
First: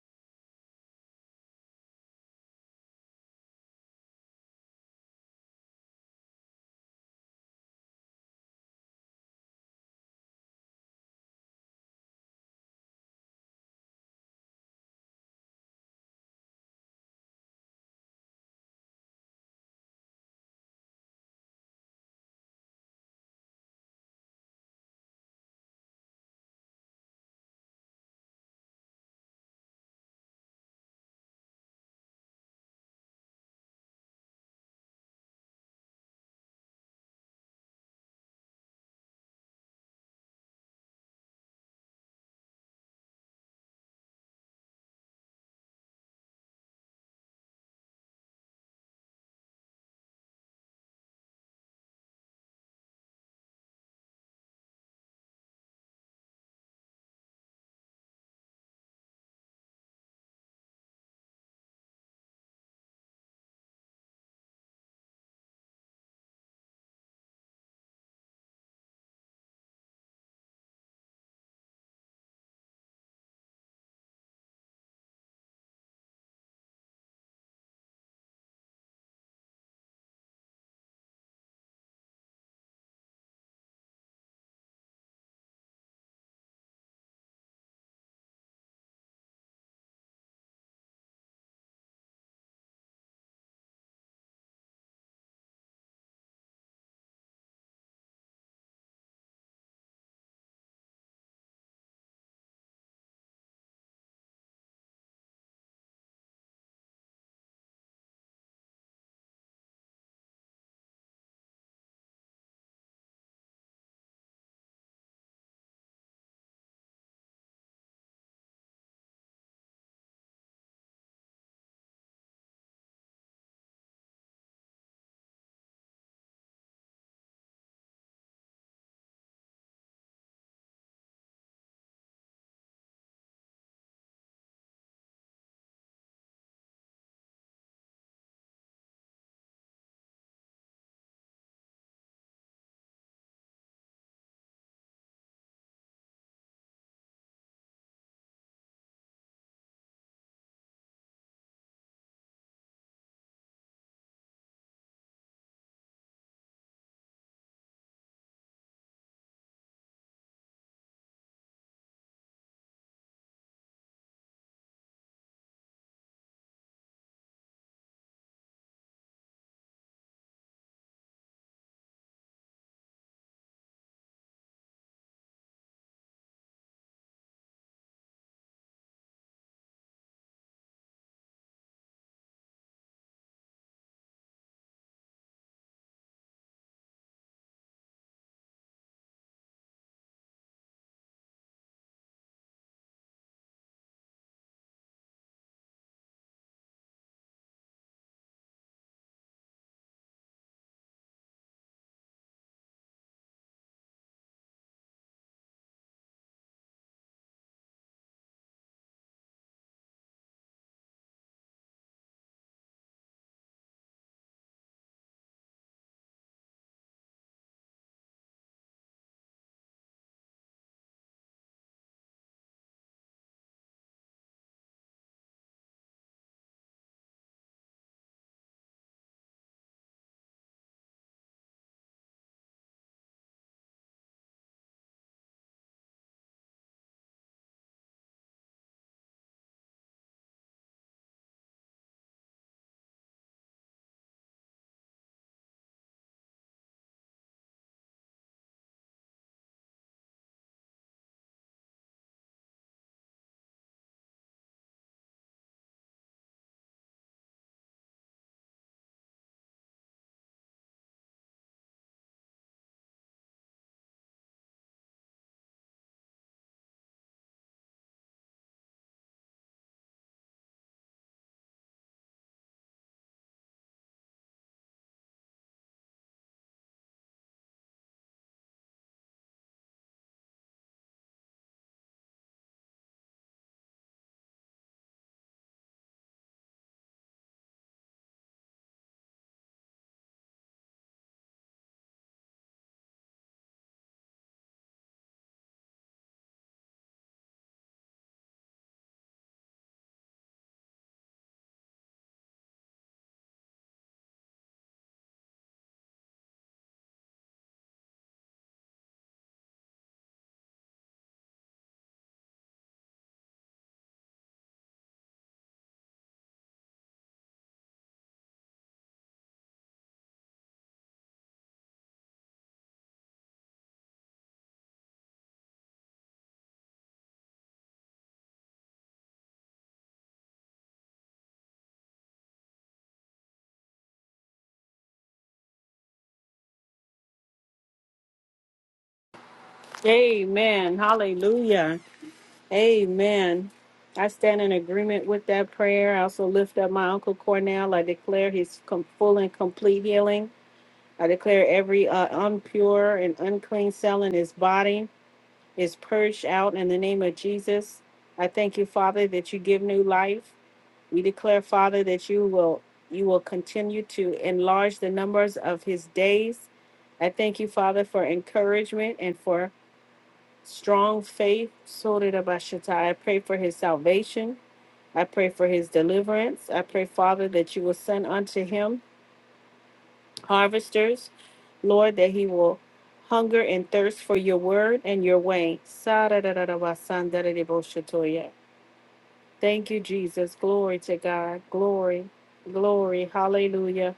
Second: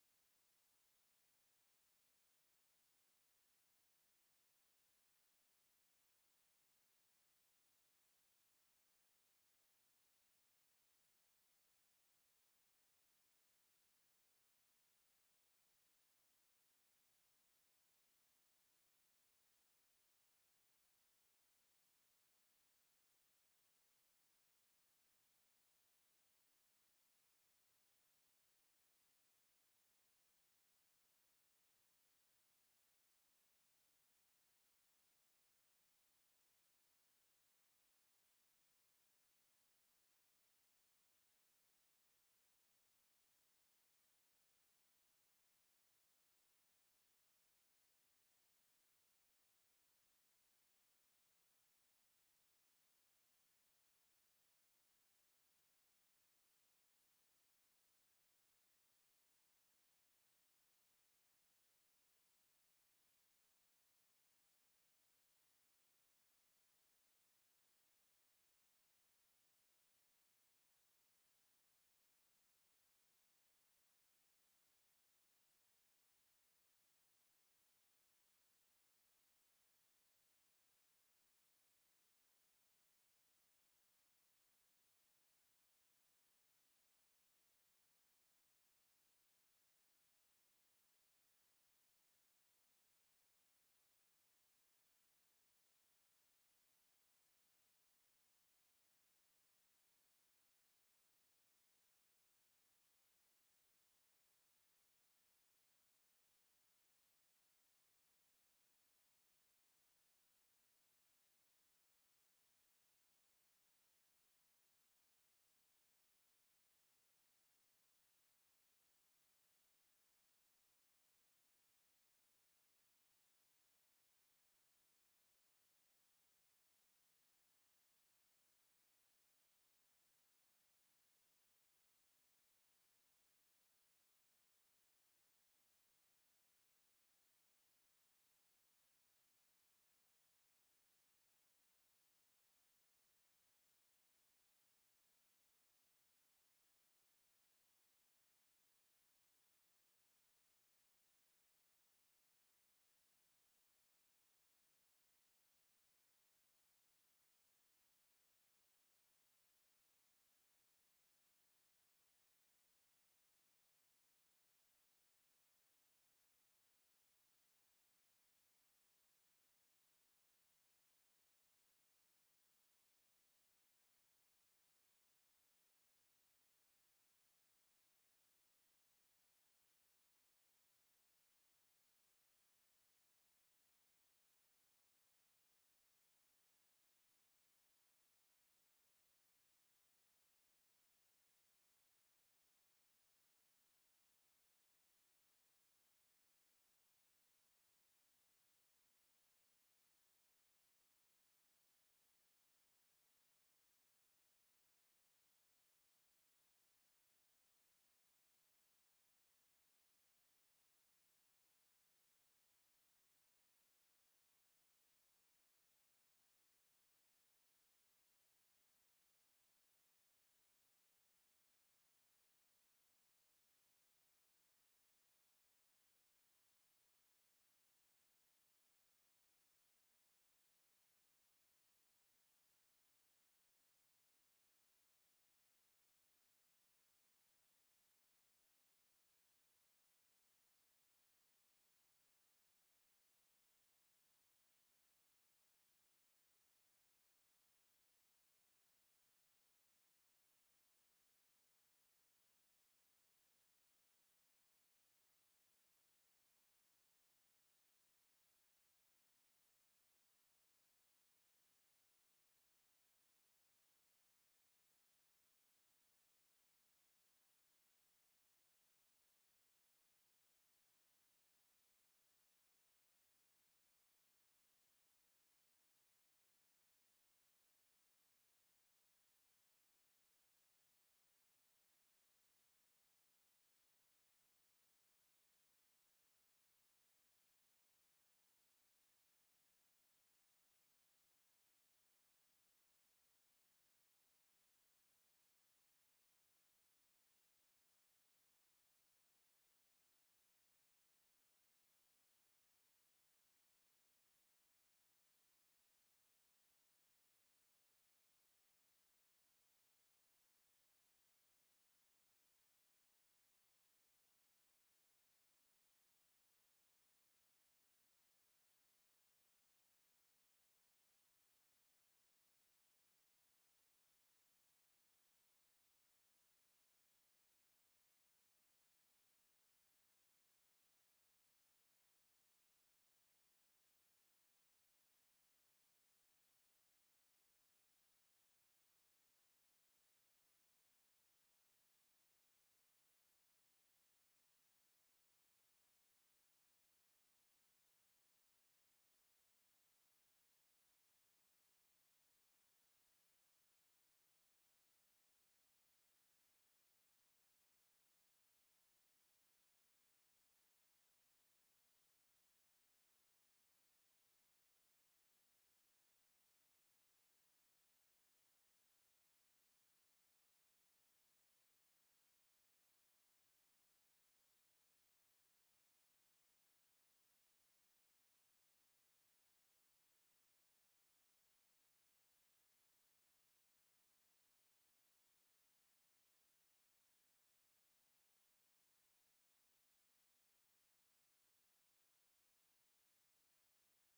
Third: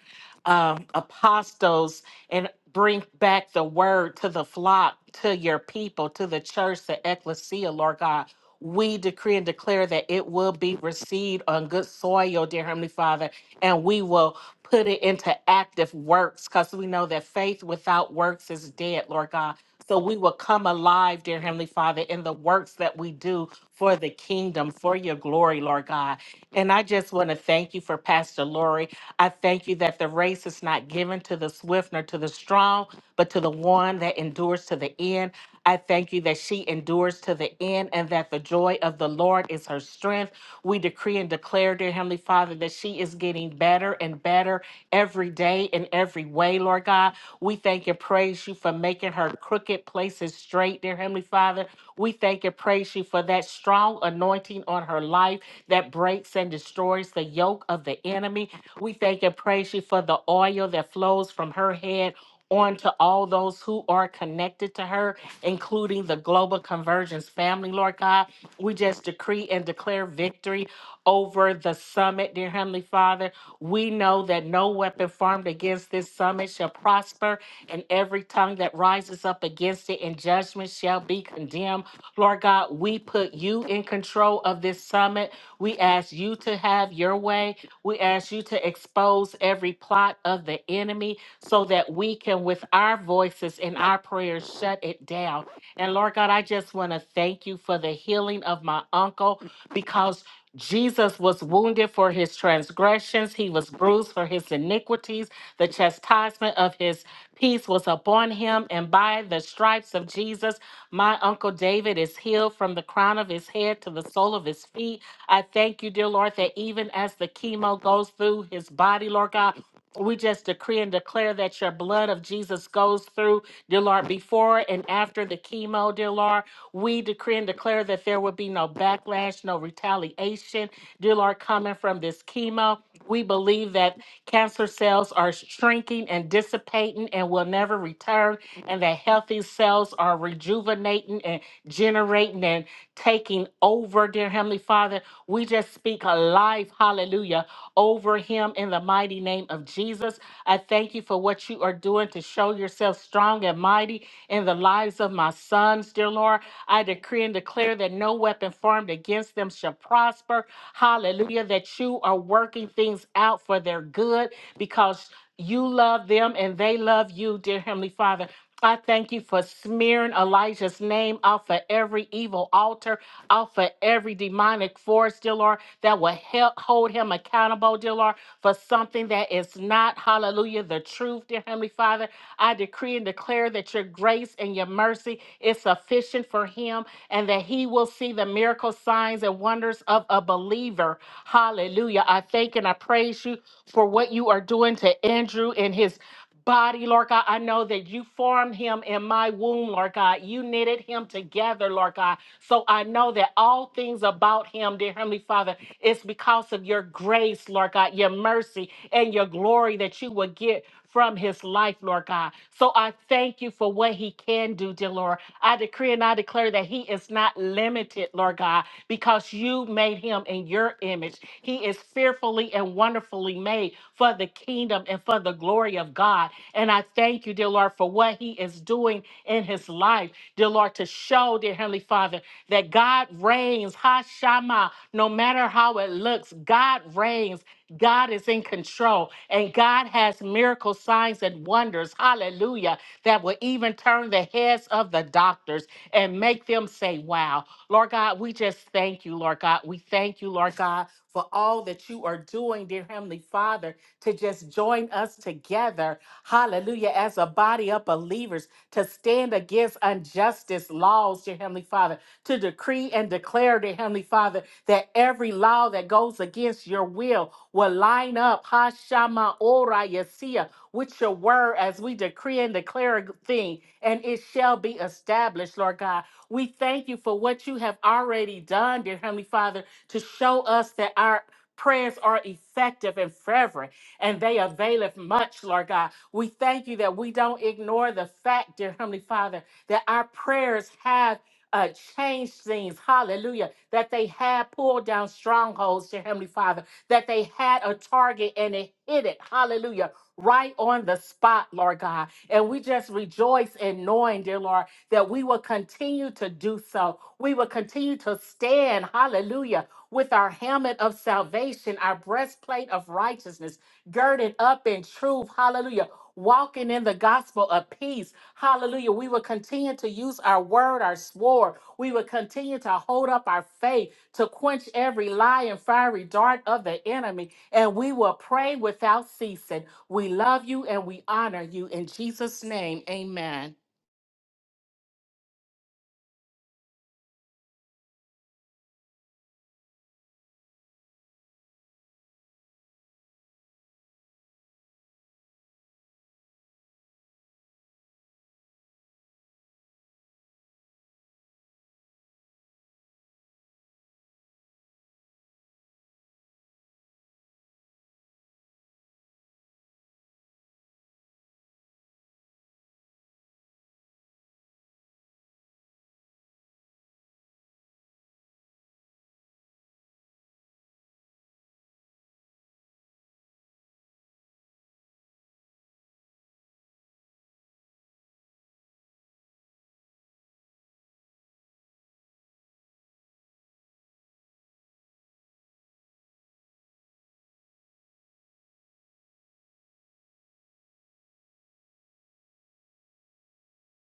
[SPEAKER 2] uh, apostles and bring back the word to the flock, to your people, to the church, the ecclesia, Lord God. We decree and declare that it will be received on good soil, dear Heavenly Father, and we will put it into active works because we know that faith without works is dead, Lord God so we will come alive, dear Heavenly Father, in the works that we do for the kingdom, for your glory, Lord God. And I just want to thank you for Pastor Lori. I thank you that the race is not given to the swift nor to the strong, but to the one that endures to the end. I thank you that she endures to the end and that the joy of the Lord is her strength. We decree and declare, dear Heavenly Father, that she is getting better and better every day in every way, Lord God. We thank and praise you for making her crooked places straight, dear Heavenly Father. We thank and praise you for that strong anointing on her life that breaks and destroys the yoke of the enemy. We thank and praise you for the oil that flows from her head on to all those who are connected to her, including the Global Convergence family, Lord God. We just decree and declare victory over the summit, dear Heavenly Father. We know that no weapon formed against this summit shall prosper, and every tongue that rises up against it in judgment shall be condemned. Lord God, we put you in control of this summit. We ask you to have your way. We ask you to expose every plot of the enemy so that we can, with our voices and our prayers, shut it down and Lord God, I just want to thank you for the healing of my uncle because Jesus was wounded for his transgressions, he was bruised for his iniquities. The chastisement of his peace was upon him, and by the stripes of Jesus, my uncle David is healed from the crown of his head to the sole of his feet. I thank you, dear Lord, that even as the chemo goes through his body, Lord God, we just decree and declare that your blood of Jesus goes through, dear Lord, before and after the chemo, dear Lord. We decree and declare that there will be no backlash, no retaliation, dear Lord, coming from this chemo. We believe that cancer cells are shrinking and dissipating and will never return, and that healthy cells are rejuvenating and generating and taking over, dear Heavenly Father. We just speak a life, hallelujah, over him in the mighty name of Jesus. I thank you for what you are doing to show yourself strong and mighty in the lives of my sons, dear Lord. I decree and declare that no weapon formed against them shall prosper. Hallelujah, that you are working things out for their good because you love them and they love you, dear Heavenly Father. I thank you for smearing Elijah's name off of every evil altar, off of every demonic force, dear Lord, that will help hold him accountable, dear Lord, for something that is not, hallelujah, the truth, dear Heavenly Father. I decree and declare that your grace and your mercy is sufficient for him and that he will see the miracle signs and wonders of a believer. Hallelujah. I thank and I praise you for what you are doing to Andrew and his body, Lord God. I know that you formed him in my womb, Lord God. You knitted him together, Lord God. So I know that all things about him, dear Heavenly Father, it's because of your grace, Lord God, your mercy and your glory that you will get from his life, Lord God. So I thank you for what he can do, dear Lord. I decree and I declare that he is not limited, Lord God, because you made him in your image. He is fearfully and wonderfully made for the kingdom and for the glory of God. And I thank you, dear Lord, for what He is doing in His life, dear Lord, to show, dear Heavenly Father, that God reigns, Hashama, no matter how it looks, God reigns. God is in control and God has miracle signs and wonders, hallelujah, that will even turn the heads of the doctors and make them say, Wow. Lord God, we just thank you, Lord God. We thank you, Lord God for all that you are doing, dear Heavenly Father, to just join us together, hallelujah, as a body of believers to stand against injustice laws, dear Heavenly Father, to decree and declare, dear Heavenly Father, that every law that goes against your will will line up, Hashama Ora Yesia, with your word as we decree and declare a thing, and it shall be established, Lord God. We thank you for what you have already done, dear Heavenly Father to show us that our prayers are effective and fervent and they availeth much, Lord God. We thank you that we don't ignore the fact, dear Heavenly Father, that our prayers have. Uh, changed things, hallelujah, that they had pulled down strongholds, dear Heavenly Father, that they had a target and it hit it, hallelujah, right on the spot, Lord God. And we just rejoice in knowing, dear Lord, that we will continue to do so. We will continue to stand, hallelujah, with our helmet of salvation, our breastplate of righteousness, girded up in truth. Hallelujah. Walking in the gospel of peace. Hallelujah. We will continue to use our word, our sword. We will continue to hold up our faith to quench every lie and fiery dart of the enemy. And we will pray without ceasing. We love you and we honor you. In Jesus' name, amen.
[SPEAKER 1] Amen. Hallelujah. Amen. I stand in agreement with that prayer. I also lift up my Uncle Cornell. I declare his com- full and complete healing. I declare every uh, unpure and unclean cell in his body is purged out in the name of Jesus. I thank you, Father, that you give new life. We declare, Father, that you will you will continue to enlarge the numbers of his days. I thank you, Father, for encouragement and for strong faith. Sotirabashita. I pray for his salvation. I pray for his deliverance. I pray, Father, that you will send unto him harvesters, Lord, that he will hunger and thirst for your word and your way. Sararararabasandarabashatoya. Thank you, Jesus. Glory to God. Glory, glory. Hallelujah.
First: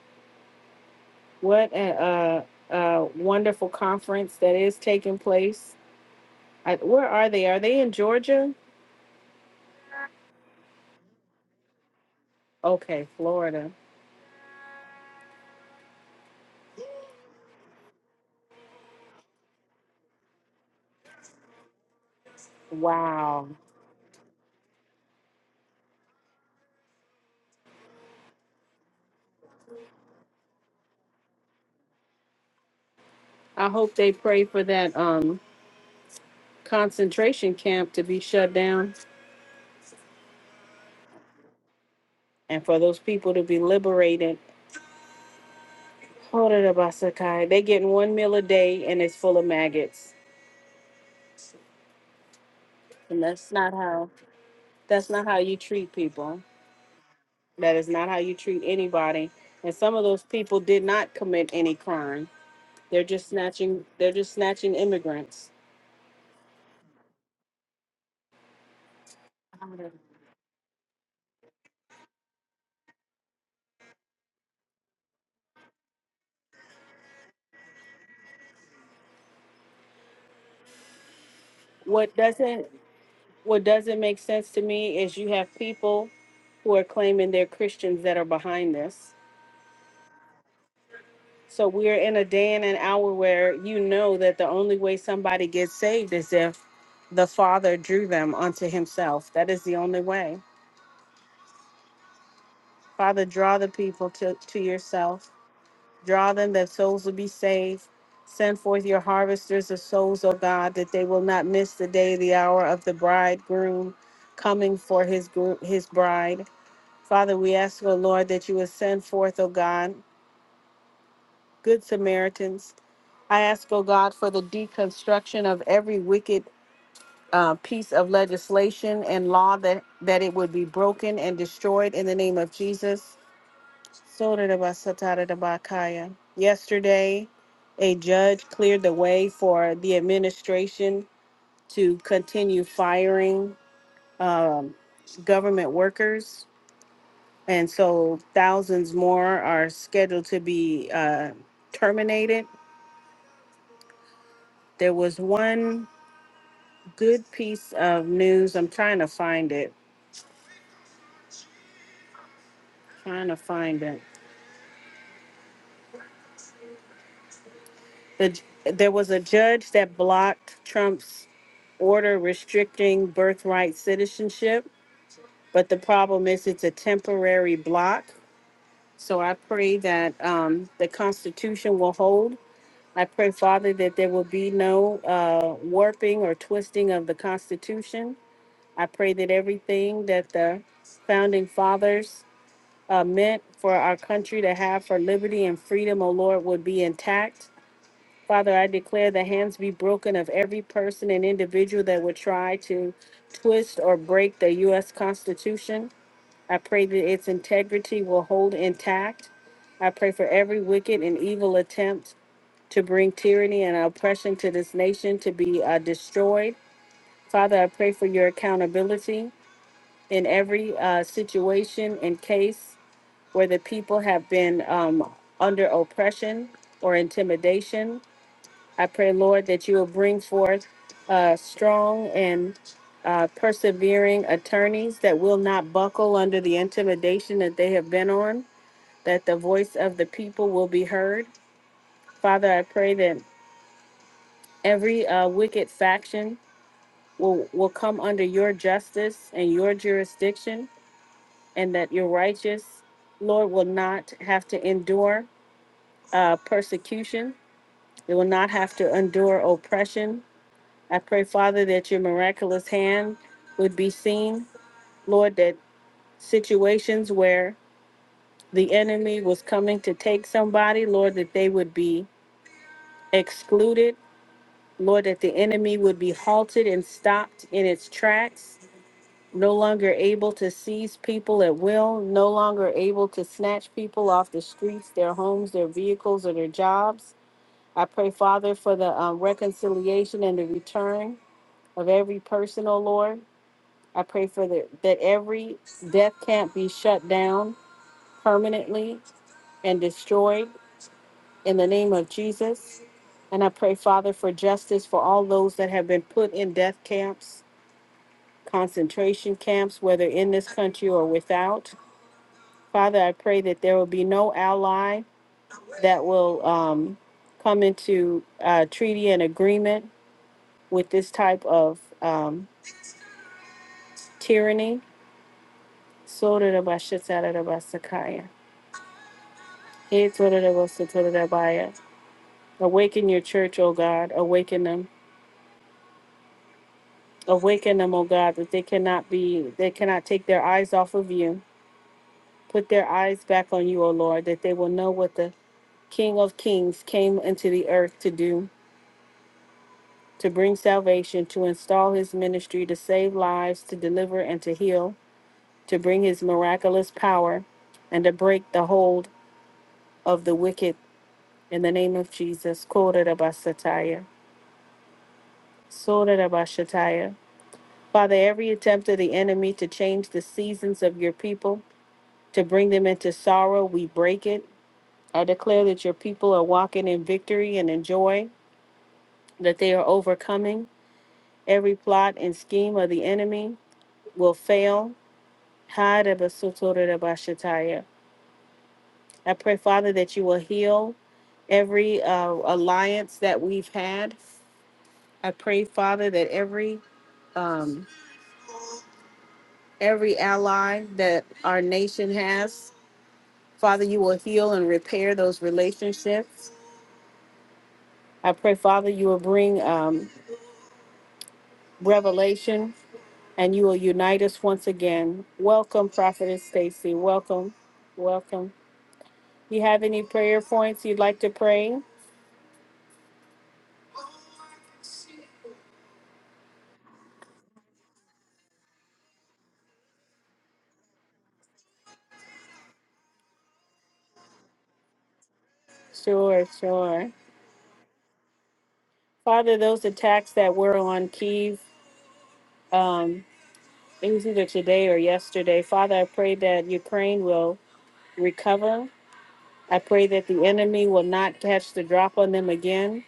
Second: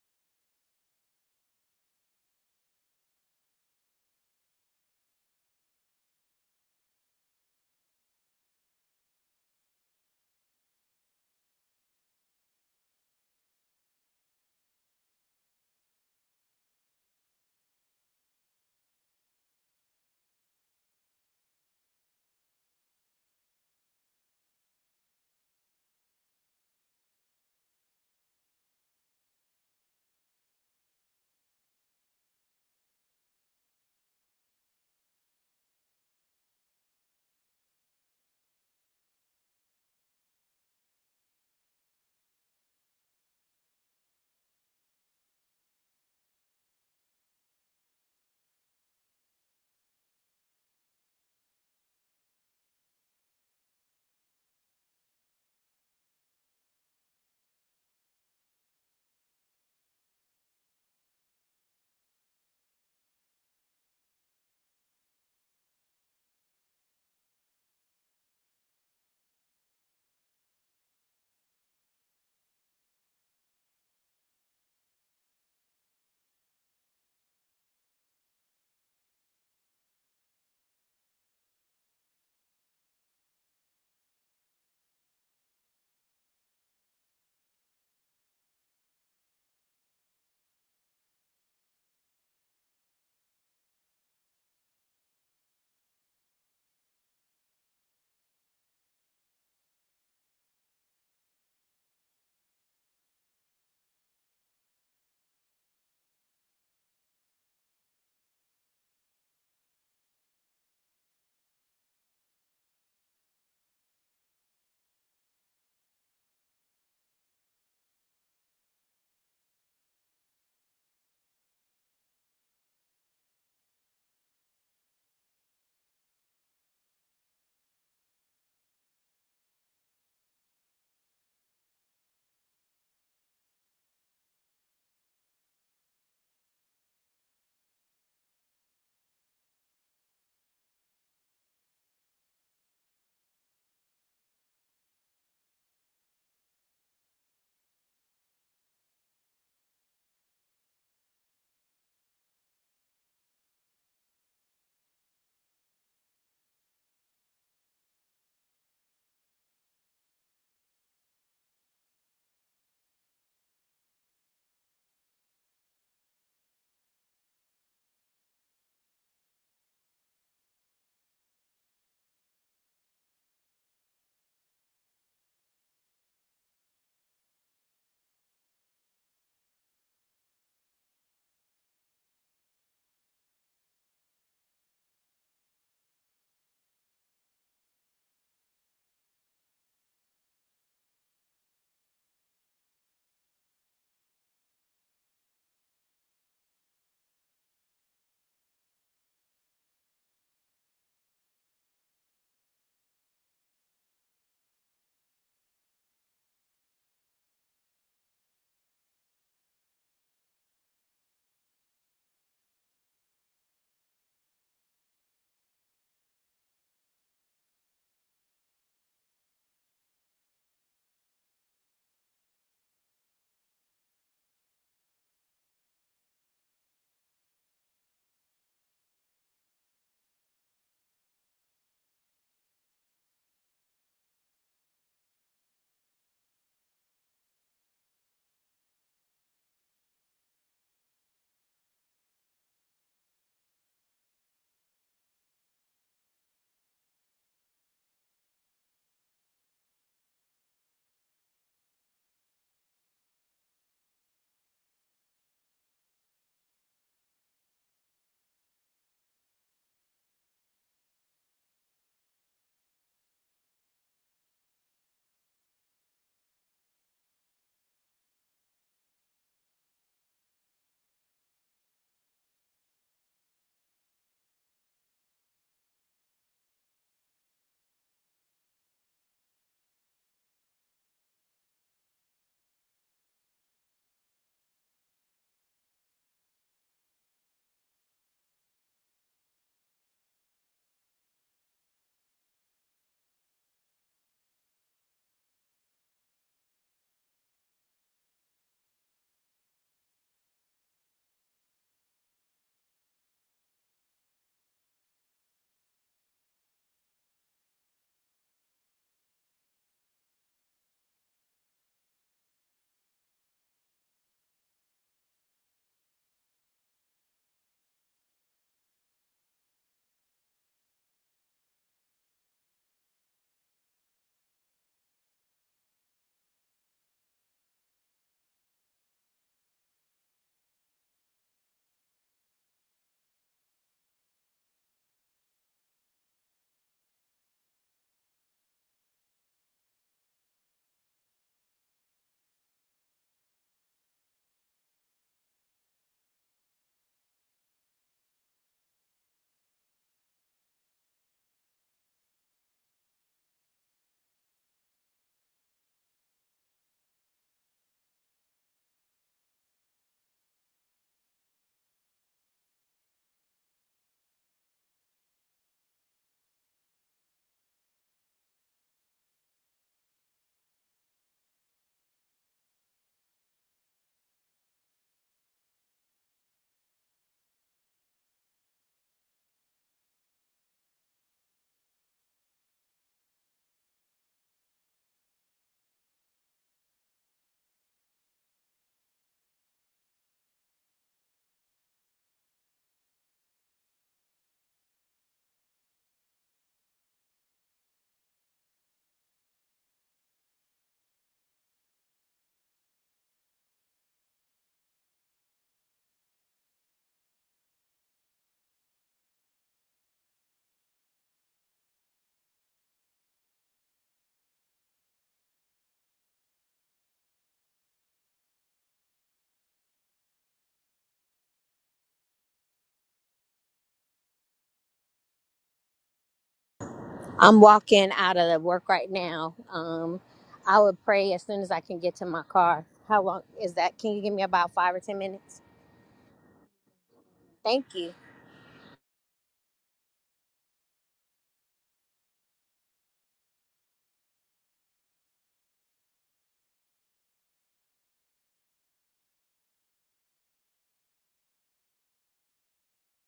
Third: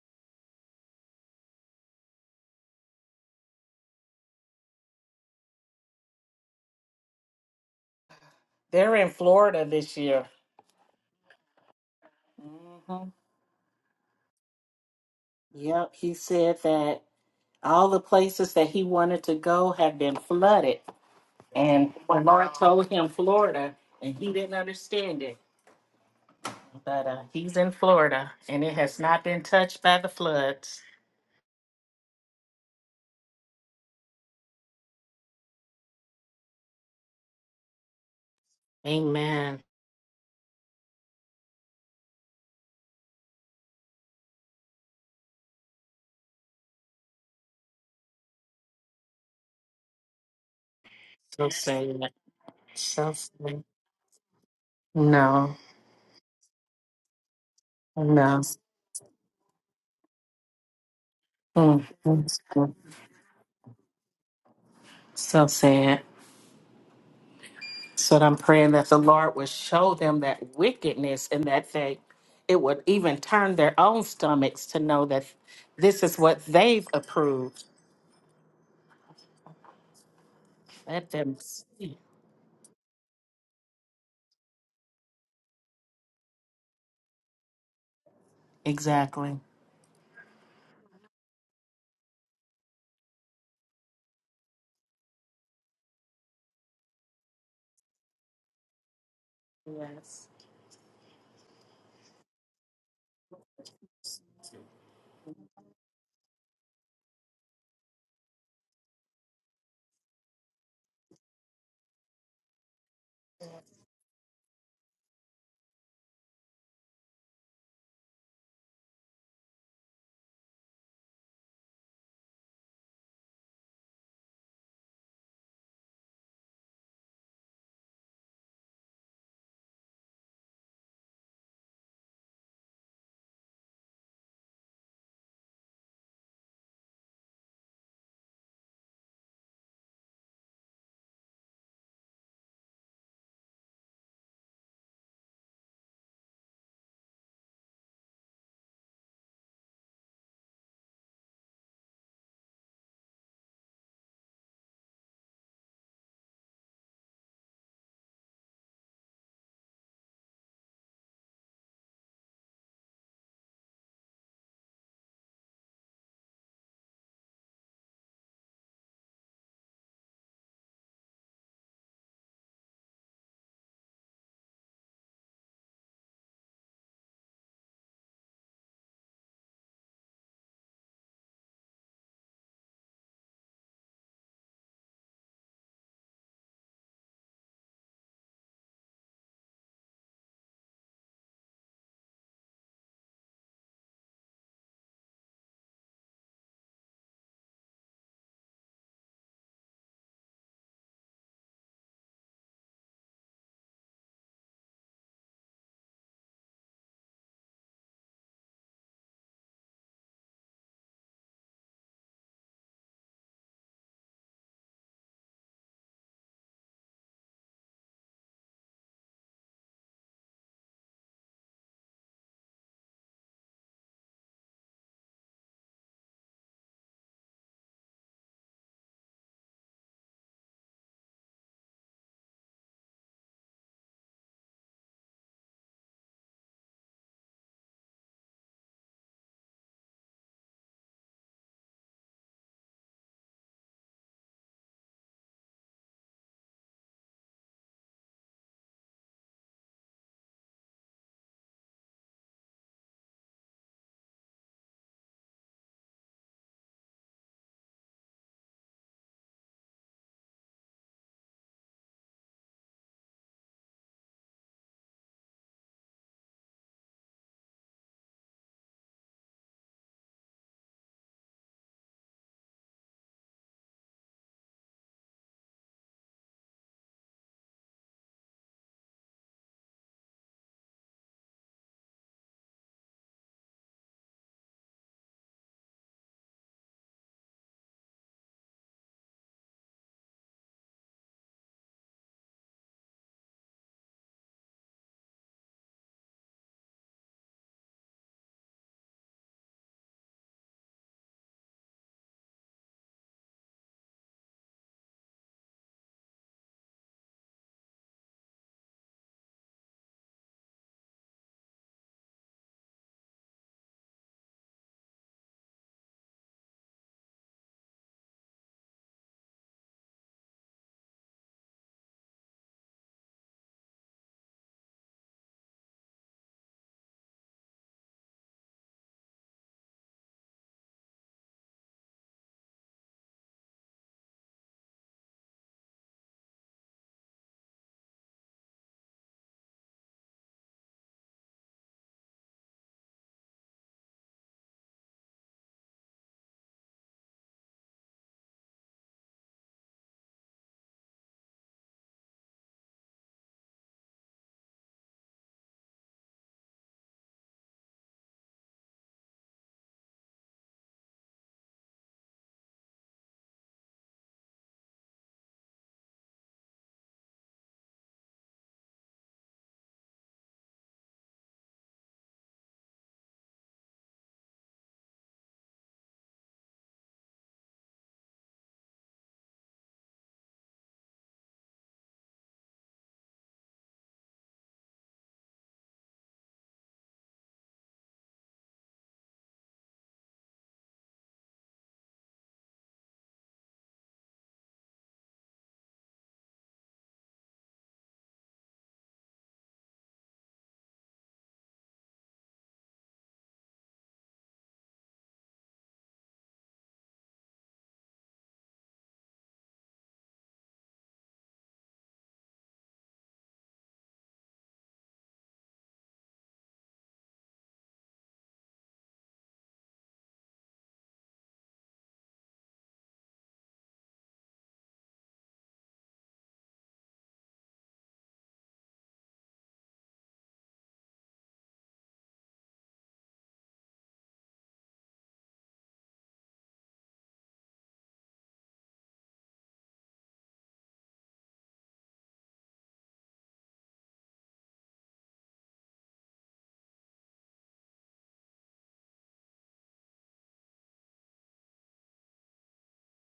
[SPEAKER 1] What a, a, a wonderful conference that is taking place. I, where are they? Are they in Georgia?
[SPEAKER 2] They're in Florida this year.
[SPEAKER 1] Okay,
[SPEAKER 2] Mhm.
[SPEAKER 1] Florida.
[SPEAKER 2] Yep, he said that. all the places that he wanted to go have been flooded. And when Lord told him
[SPEAKER 1] Wow.
[SPEAKER 2] Florida, and he didn't understand it, but uh, he's in Florida, and it has not been touched by the floods.
[SPEAKER 1] I hope they pray for that um concentration camp to be shut down
[SPEAKER 2] Amen.
[SPEAKER 1] and for those people to be liberated. Hold it up, Asakai. They getting one meal a day and it's full of maggots.
[SPEAKER 2] So sad. So
[SPEAKER 1] And that's
[SPEAKER 2] sad.
[SPEAKER 1] not how that's not how
[SPEAKER 2] No,
[SPEAKER 1] you treat people. That is not how you
[SPEAKER 2] no.
[SPEAKER 1] treat anybody. And some of those people did not commit any
[SPEAKER 2] Mm,
[SPEAKER 1] crime.
[SPEAKER 2] mm, mm.
[SPEAKER 1] They're just snatching they're just snatching
[SPEAKER 2] So
[SPEAKER 1] immigrants.
[SPEAKER 2] sad. So I'm praying that the Lord would show them that wickedness and that they it would even turn their own stomachs to know that this is what they've approved Let them see.
[SPEAKER 1] What doesn't What doesn't make sense to me is you have people who are claiming they're Christians that are behind this.
[SPEAKER 2] Exactly.
[SPEAKER 1] So we're in a day and an hour where you know that the only way somebody gets saved is if the Father drew them unto Himself. That is the only
[SPEAKER 2] Yes.
[SPEAKER 1] way. Father, draw the people to, to yourself, draw them that souls will be saved. Send forth your harvesters of souls, O God, that they will not miss the day, the hour of the bridegroom coming for his group, his bride. Father, we ask, O Lord, that you would send forth, O God, good Samaritans. I ask, O God, for the deconstruction of every wicked uh, piece of legislation and law that, that it would be broken and destroyed in the name of Jesus. Sotarabasataradabakaya. Yesterday, a judge cleared the way for the administration to continue firing um, government workers And so thousands more are scheduled to be uh, terminated. There was one good piece of news. I'm trying to find it. Trying to find it. The, there was a judge that blocked Trump's order restricting birthright citizenship, but the problem is it's a temporary block. So I pray that um, the Constitution will hold. I pray, Father, that there will be no uh, warping or twisting of the Constitution I pray that everything that the founding fathers uh, meant for our country to have for liberty and freedom, O Lord, would be intact. Father, I declare the hands be broken of every person and individual that would try to twist or break the U.S. Constitution. I pray that its integrity will hold intact. I pray for every wicked and evil attempt to bring tyranny and oppression to this nation to be uh, destroyed. Father, I pray for your accountability in every uh, situation and case where the people have been um, under oppression or intimidation. I pray, Lord, that you will bring forth uh, strong and uh, persevering attorneys that will not buckle under the intimidation that they have been on, that the voice of the people will be heard. Father, I pray that every uh, wicked faction will, will come under your justice and your jurisdiction and that your righteous, Lord, will not have to endure uh, persecution. They will not have to endure oppression. I pray, Father, that your miraculous hand would be seen. Lord, that situations where the enemy was coming to take somebody, Lord, that they would be excluded. Lord, that the enemy would be halted and stopped in its tracks. no longer able to seize people at will, no longer able to snatch people off the streets, their homes, their vehicles, or their jobs. I pray, Father, for the um, reconciliation and the return of every person, oh Lord. I pray for the, that every death camp be shut down permanently and destroyed in the name of Jesus. And I pray, Father, for justice for all those that have been put in death camps, concentration camps, whether in this country or without. Father, I pray that there will be no ally that will um, come into uh, treaty and agreement with this type of um, tyranny. Sotorabashatarabasakaya. Hetorabasatotorabaya. Awaken your church, O God. Awaken them. Awaken them, O God, that they cannot be, they cannot take their eyes off of you. Put their eyes back on you, O Lord, that they will know what the King of Kings came into the earth to do to bring salvation, to install his ministry, to save lives, to deliver and to heal, to bring his miraculous power, and to break the hold of the wicked in the name of Jesus. Kodarabasataya. Sodarabashataya. Father, every attempt of the enemy to change the seasons of your people, to bring them into sorrow, we break it. I declare that your people are walking in victory and in joy, that they are overcoming. Every plot and scheme of the enemy will fail Hadabasotorebashataya. I pray, Father, that you will heal every uh, alliance that we've had. I pray, Father, that every um, every ally that our nation has, Father, you will heal and repair those relationships. I pray, Father, you will bring um, revelation and you will unite us once again. Welcome, Prophetess Stacy. Welcome, welcome. You have any prayer points you'd like to pray?
[SPEAKER 3] I'm walking out of the work right now. Um, I would pray as soon as I can get to my car. How long is that? Can you give me about five or ten minutes?
[SPEAKER 1] Sure, sure.
[SPEAKER 3] Thank you.
[SPEAKER 1] Father, those attacks that were on Kiev, um, it was either today or yesterday. Father, I pray that Ukraine will recover. I pray that the enemy will not catch the drop on them again.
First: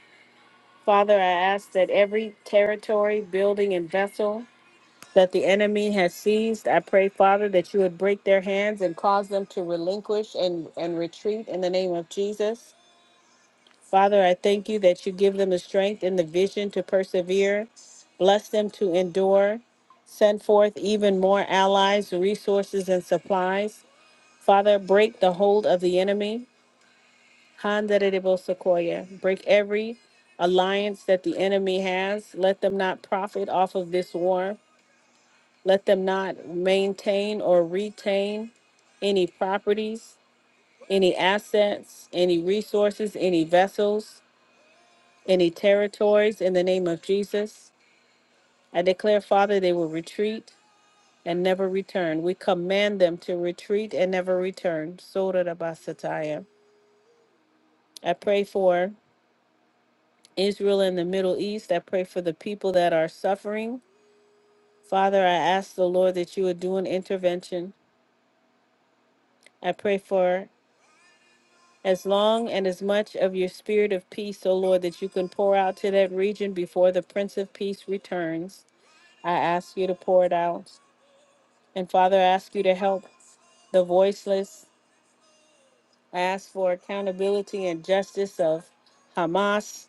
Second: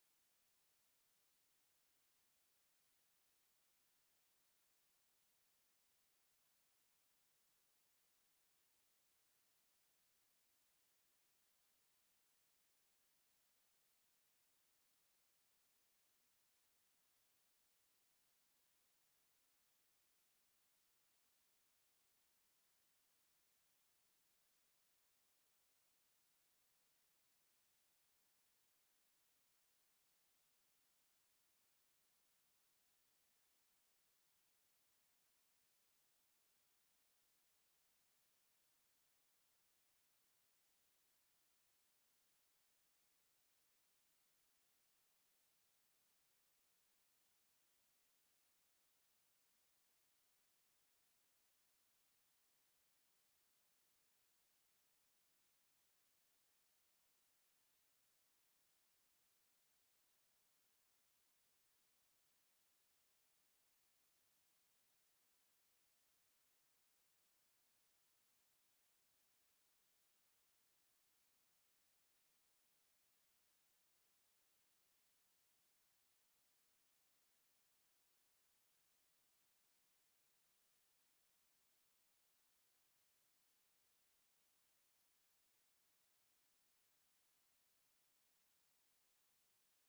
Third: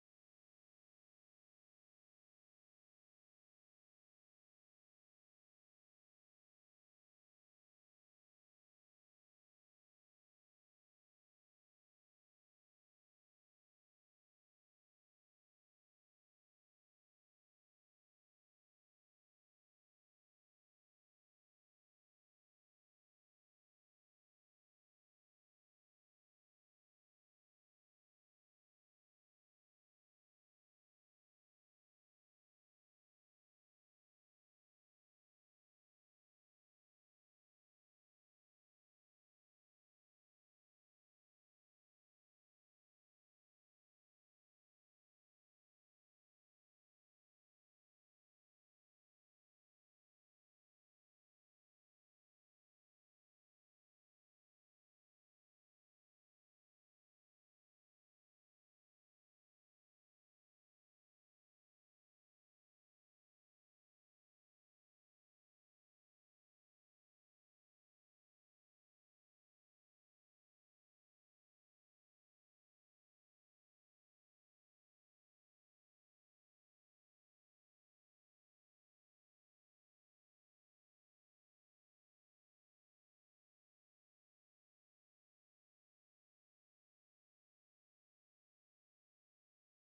[SPEAKER 1] Father, I ask that every territory, building, and vessel that the enemy has seized, I pray, Father, that you would break their hands and cause them to relinquish and, and retreat in the name of Jesus. Father, I thank you that you give them the strength and the vision to persevere. Bless them to endure. Send forth even more allies, resources, and supplies. Father, break the hold of the enemy. Handarebo Sequoia. Break every alliance that the enemy has. Let them not profit off of this war. Let them not maintain or retain any properties, any assets, any resources, any vessels. any territories in the name of Jesus. I declare, Father, they will retreat and never return. We command them to retreat and never return. Sora da basataya. I pray for Israel and the Middle East. I pray for the people that are suffering. Father, I ask the Lord that you would do an intervention. I pray for as long and as much of your spirit of peace, O Lord, that you can pour out to that region before the Prince of Peace returns. I ask you to pour it out. And Father, I ask you to help the voiceless. I ask for accountability and justice of Hamas.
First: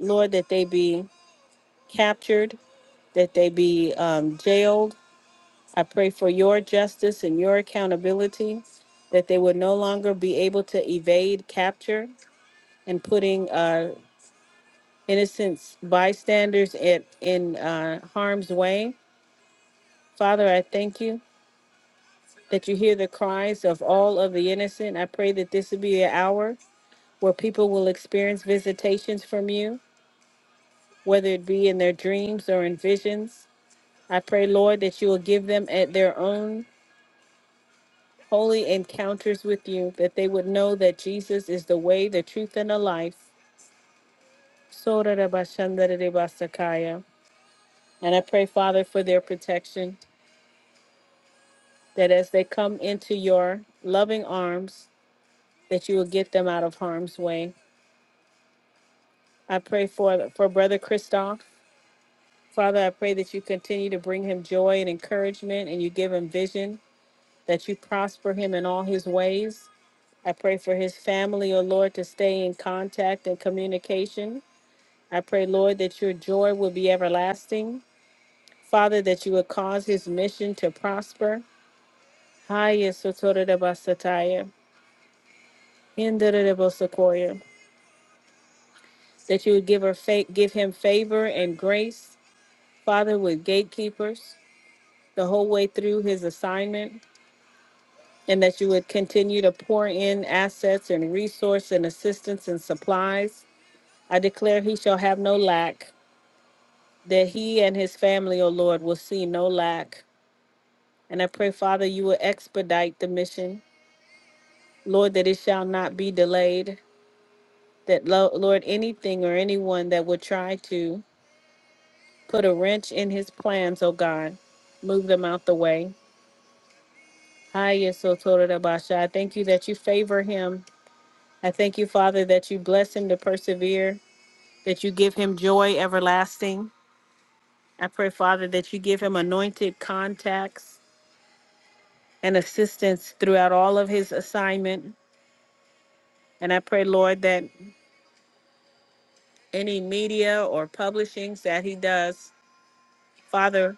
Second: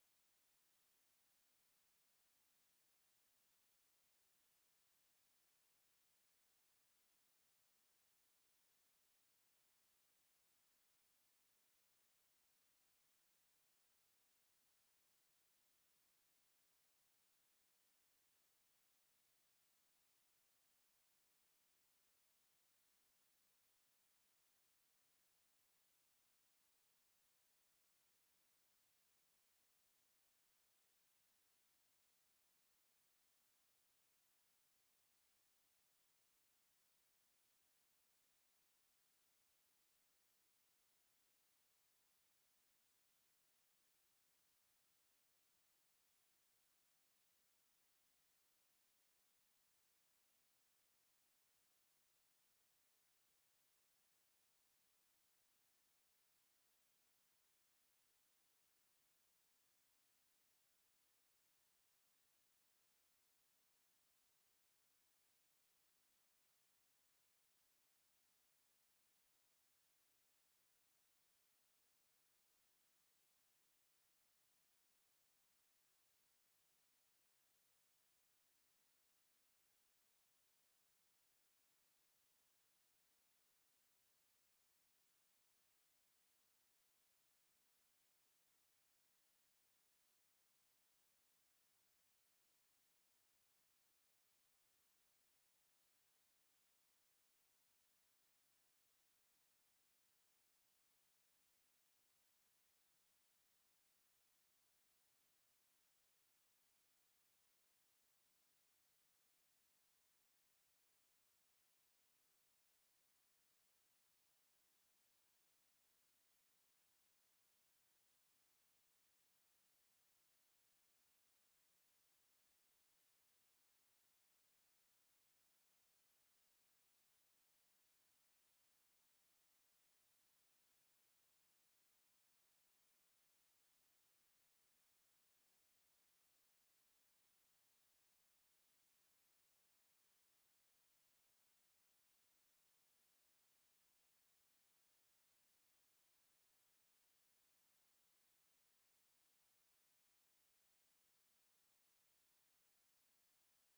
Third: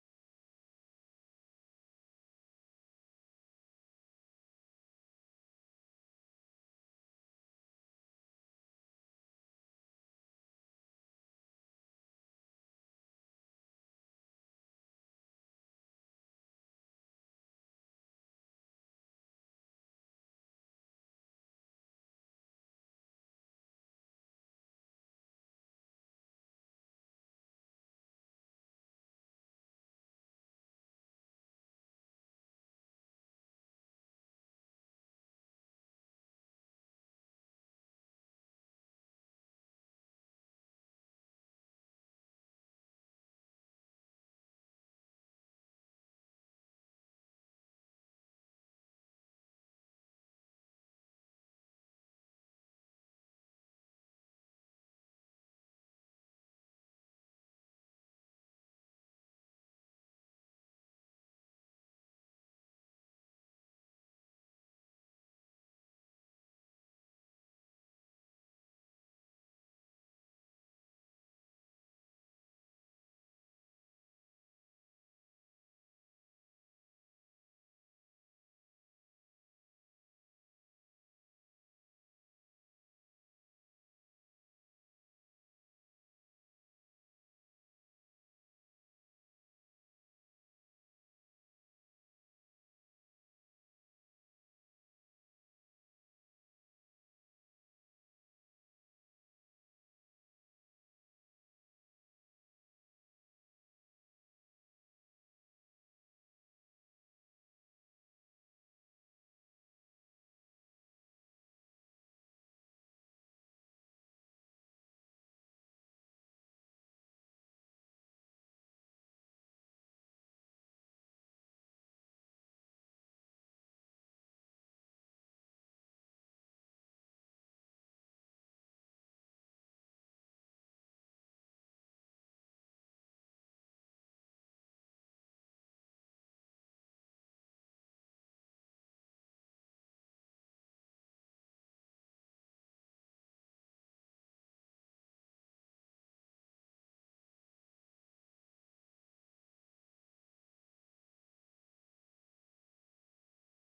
[SPEAKER 1] Lord, that they be captured, that they be um, jailed. I pray for your justice and your accountability, that they would no longer be able to evade capture and putting uh, innocent bystanders at, in uh, harm's way. Father, I thank you that you hear the cries of all of the innocent. I pray that this would be an hour where people will experience visitations from you, whether it be in their dreams or in visions. I pray, Lord, that you will give them at their own holy encounters with you, that they would know that Jesus is the way, the truth, and the life. Sorarabashandarabasakaya. And I pray, Father, for their protection, that as they come into your loving arms, that you will get them out of harm's way. I pray for for Brother Christoph. Father, I pray that you continue to bring him joy and encouragement and you give him vision, that you prosper him in all his ways. I pray for his family, O Lord, to stay in contact and communication. I pray, Lord, that your joy will be everlasting. Father, that you would cause his mission to prosper. Haya sotora da basataya, hindera da bosakoya. That you would give her fa- give him favor and grace, Father, with gatekeepers the whole way through his assignment. and that you would continue to pour in assets and resource and assistance and supplies. I declare he shall have no lack, that he and his family, O Lord, will see no lack. And I pray, Father, you will expedite the mission, Lord, that it shall not be delayed, that, Lo- Lord, anything or anyone that would try to put a wrench in his plans, O God, move them out the way. Hiya Sotorabasha. I thank you that you favor him. I thank you, Father, that you bless him to persevere. that you give him joy everlasting. I pray, Father, that you give him anointed contacts and assistance throughout all of his assignment. And I pray, Lord, that any media or publishings that he does, Father,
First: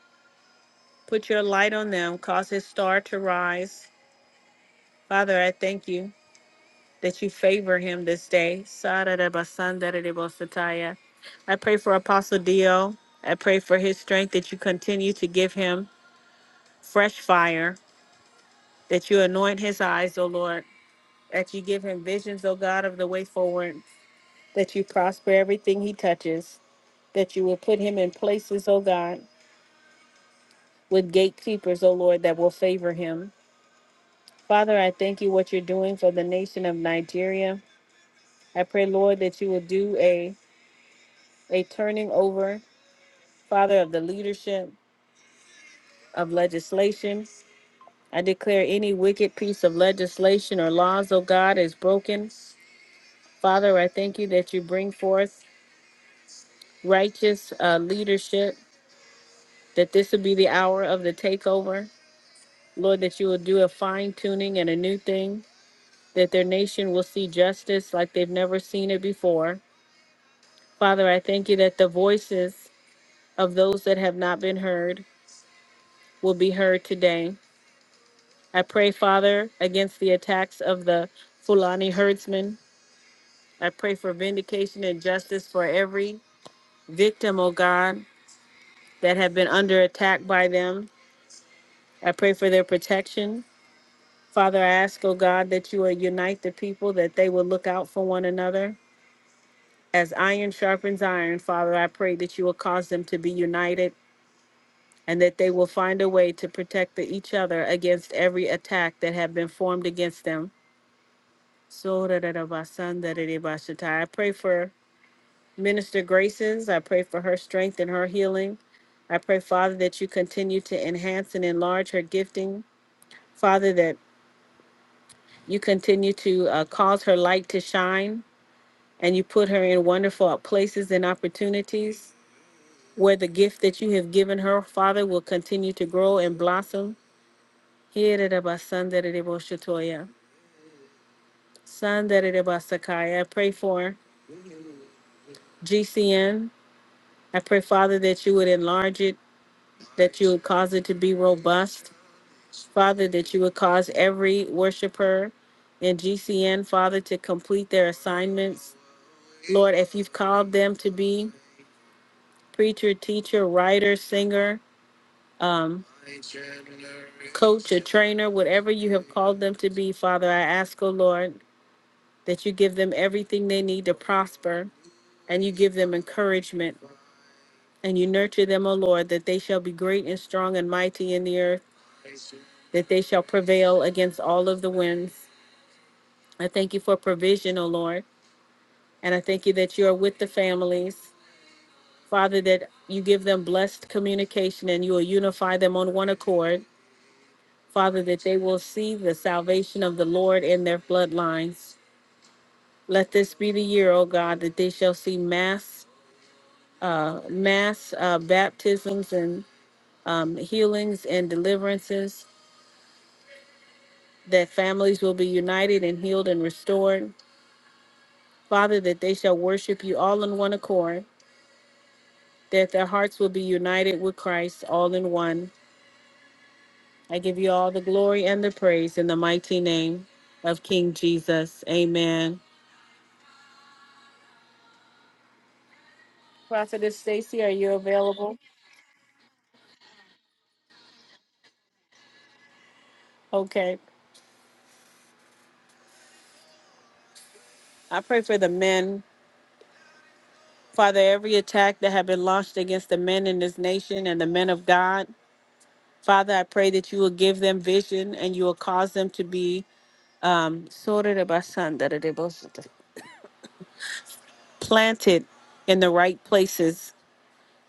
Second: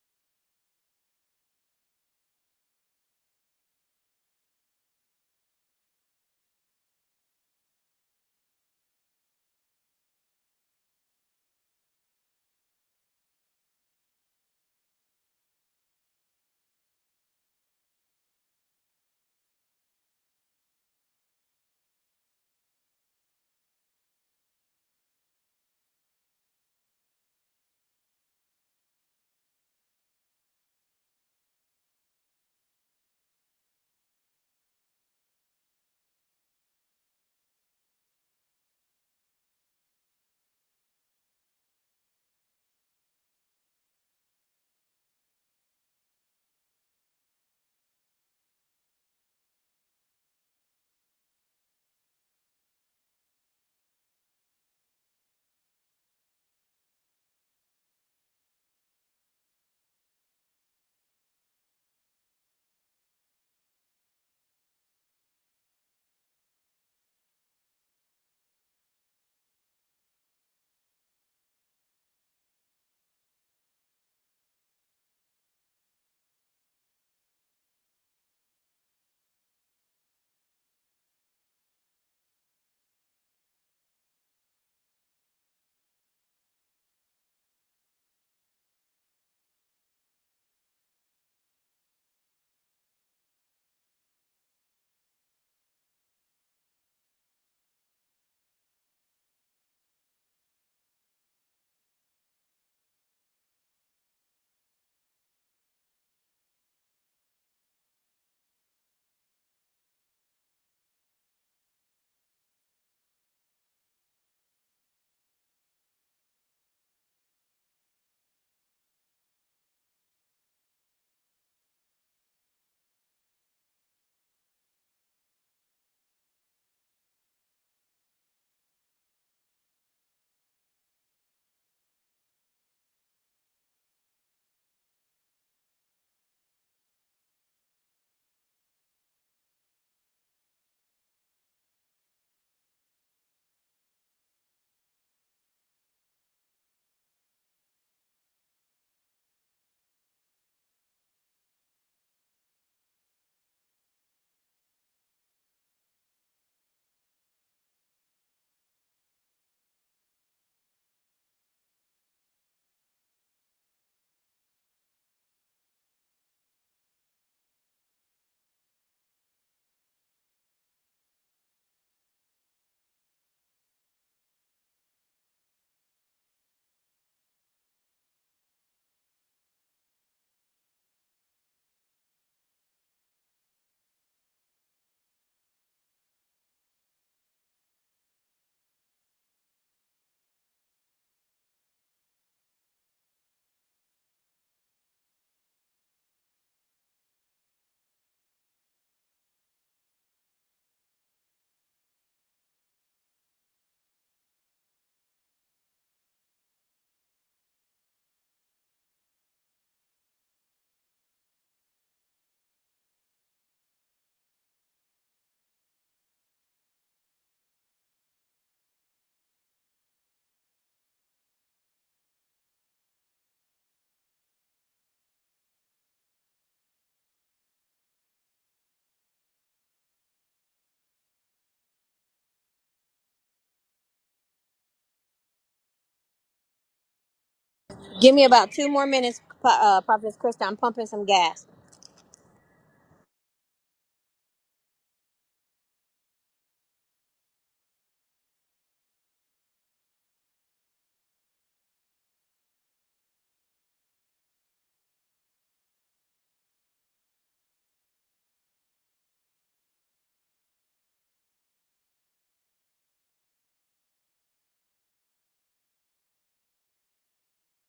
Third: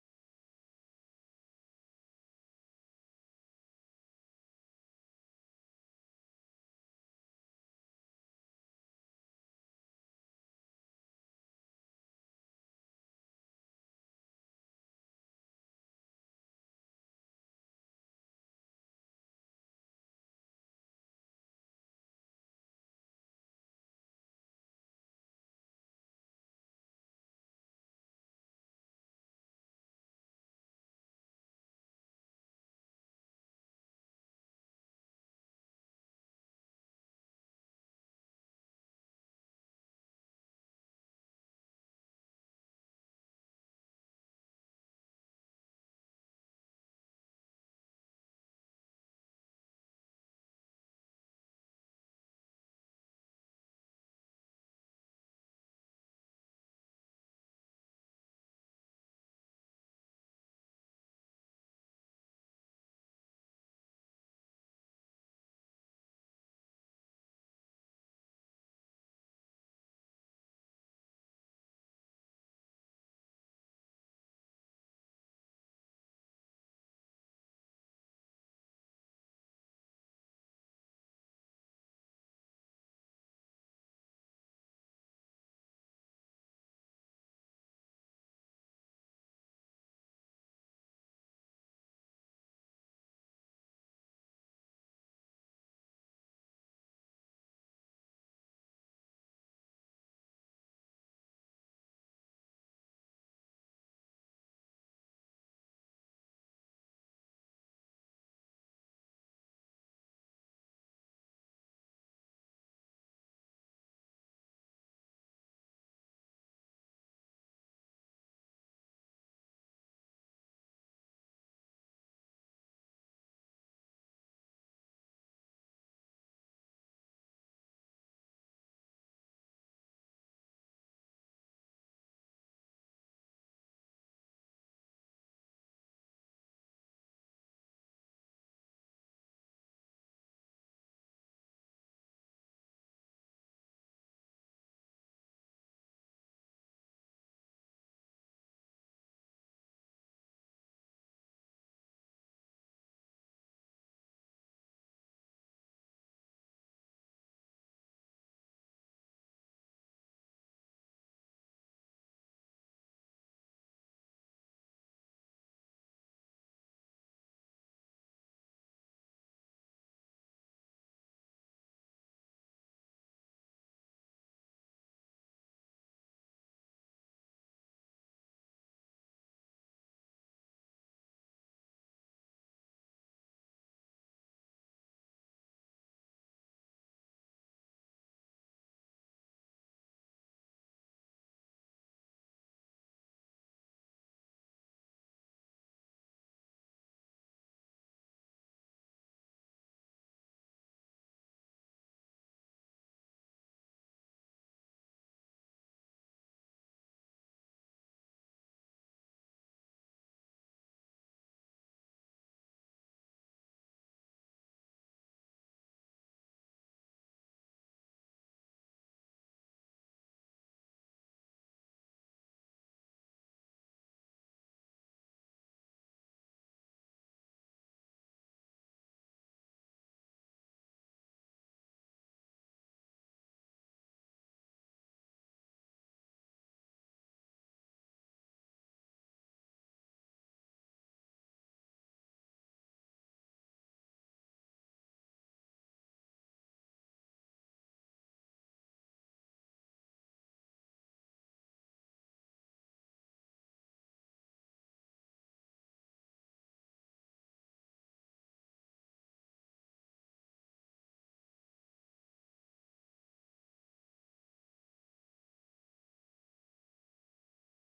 [SPEAKER 1] put your light on them, cause his star to rise. Father, I thank you that you favor him this day. Sarabasandararebosataya. I pray for Apostle Dio. I pray for his strength that you continue to give him fresh fire that you anoint his eyes, O Lord, that you give him visions, O God, of the way forward, that you prosper everything he touches, that you will put him in places, O God, with gatekeepers, O Lord, that will favor him. Father, I thank you what you're doing for the nation of Nigeria. I pray, Lord, that you will do a, a turning over, Father, of the leadership of legislation. I declare any wicked piece of legislation or laws, O God, is broken. Father, I thank you that you bring forth righteous uh, leadership, that this will be the hour of the takeover. Lord, that you will do a fine tuning and a new thing, that their nation will see justice like they've never seen it before. Father, I thank you that the voices of those that have not been heard will be heard today. I pray, Father, against the attacks of the Fulani herdsmen. I pray for vindication and justice for every victim, O God, that have been under attack by them. I pray for their protection. Father, I ask, oh God, that you will unite the people, that they will look out for one another. As iron sharpens iron, Father, I pray that you will cause them to be united and that they will find a way to protect the- each other against every attack that have been formed against them. So da da da ba san da da da ba sha ta. I pray for Minister Graces. I pray for her strength and her healing. I pray, Father, that you continue to enhance and enlarge her gifting. Father, that you continue to uh, cause her light to shine. and you put her in wonderful places and opportunities where the gift that you have given her, Father, will continue to grow and blossom. Hieredabasandadedeboshatoya, sandadedebasakaya. I pray for G C N. I pray, Father, that you would enlarge it, that you would cause it to be robust. Father, that you would cause every worshiper in GCN, Father, to complete their assignments. Lord, if you've called them to be preacher, teacher, writer, singer, um. coach, a trainer, whatever you have called them to be, Father, I ask, O Lord, that you give them everything they need to prosper and you give them encouragement and you nurture them, O Lord, that they shall be great and strong and mighty in the earth, that they shall prevail against all of the winds. I thank you for provision, O Lord, and I thank you that you are with the families. Father, that you give them blessed communication and you will unify them on one accord. Father, that they will see the salvation of the Lord in their bloodlines. Let this be the year, O God, that they shall see mass uh, mass uh, baptisms and um, healings and deliverances, that families will be united and healed and restored. Father, that they shall worship you all in one accord, that their hearts will be united with Christ all in one. I give you all the glory and the praise in the mighty name of King Jesus. Amen. Prophetess Stacy, are you
[SPEAKER 3] Give me
[SPEAKER 1] available?
[SPEAKER 3] about two more minutes, Pro- uh, Prophetess Krista. I'm pumping some gas.
[SPEAKER 1] Okay. I pray for the men Father, every attack that have been launched against the men in this nation and the men of God, Father, I pray that you will give them vision and you will cause them to be planted in the right places,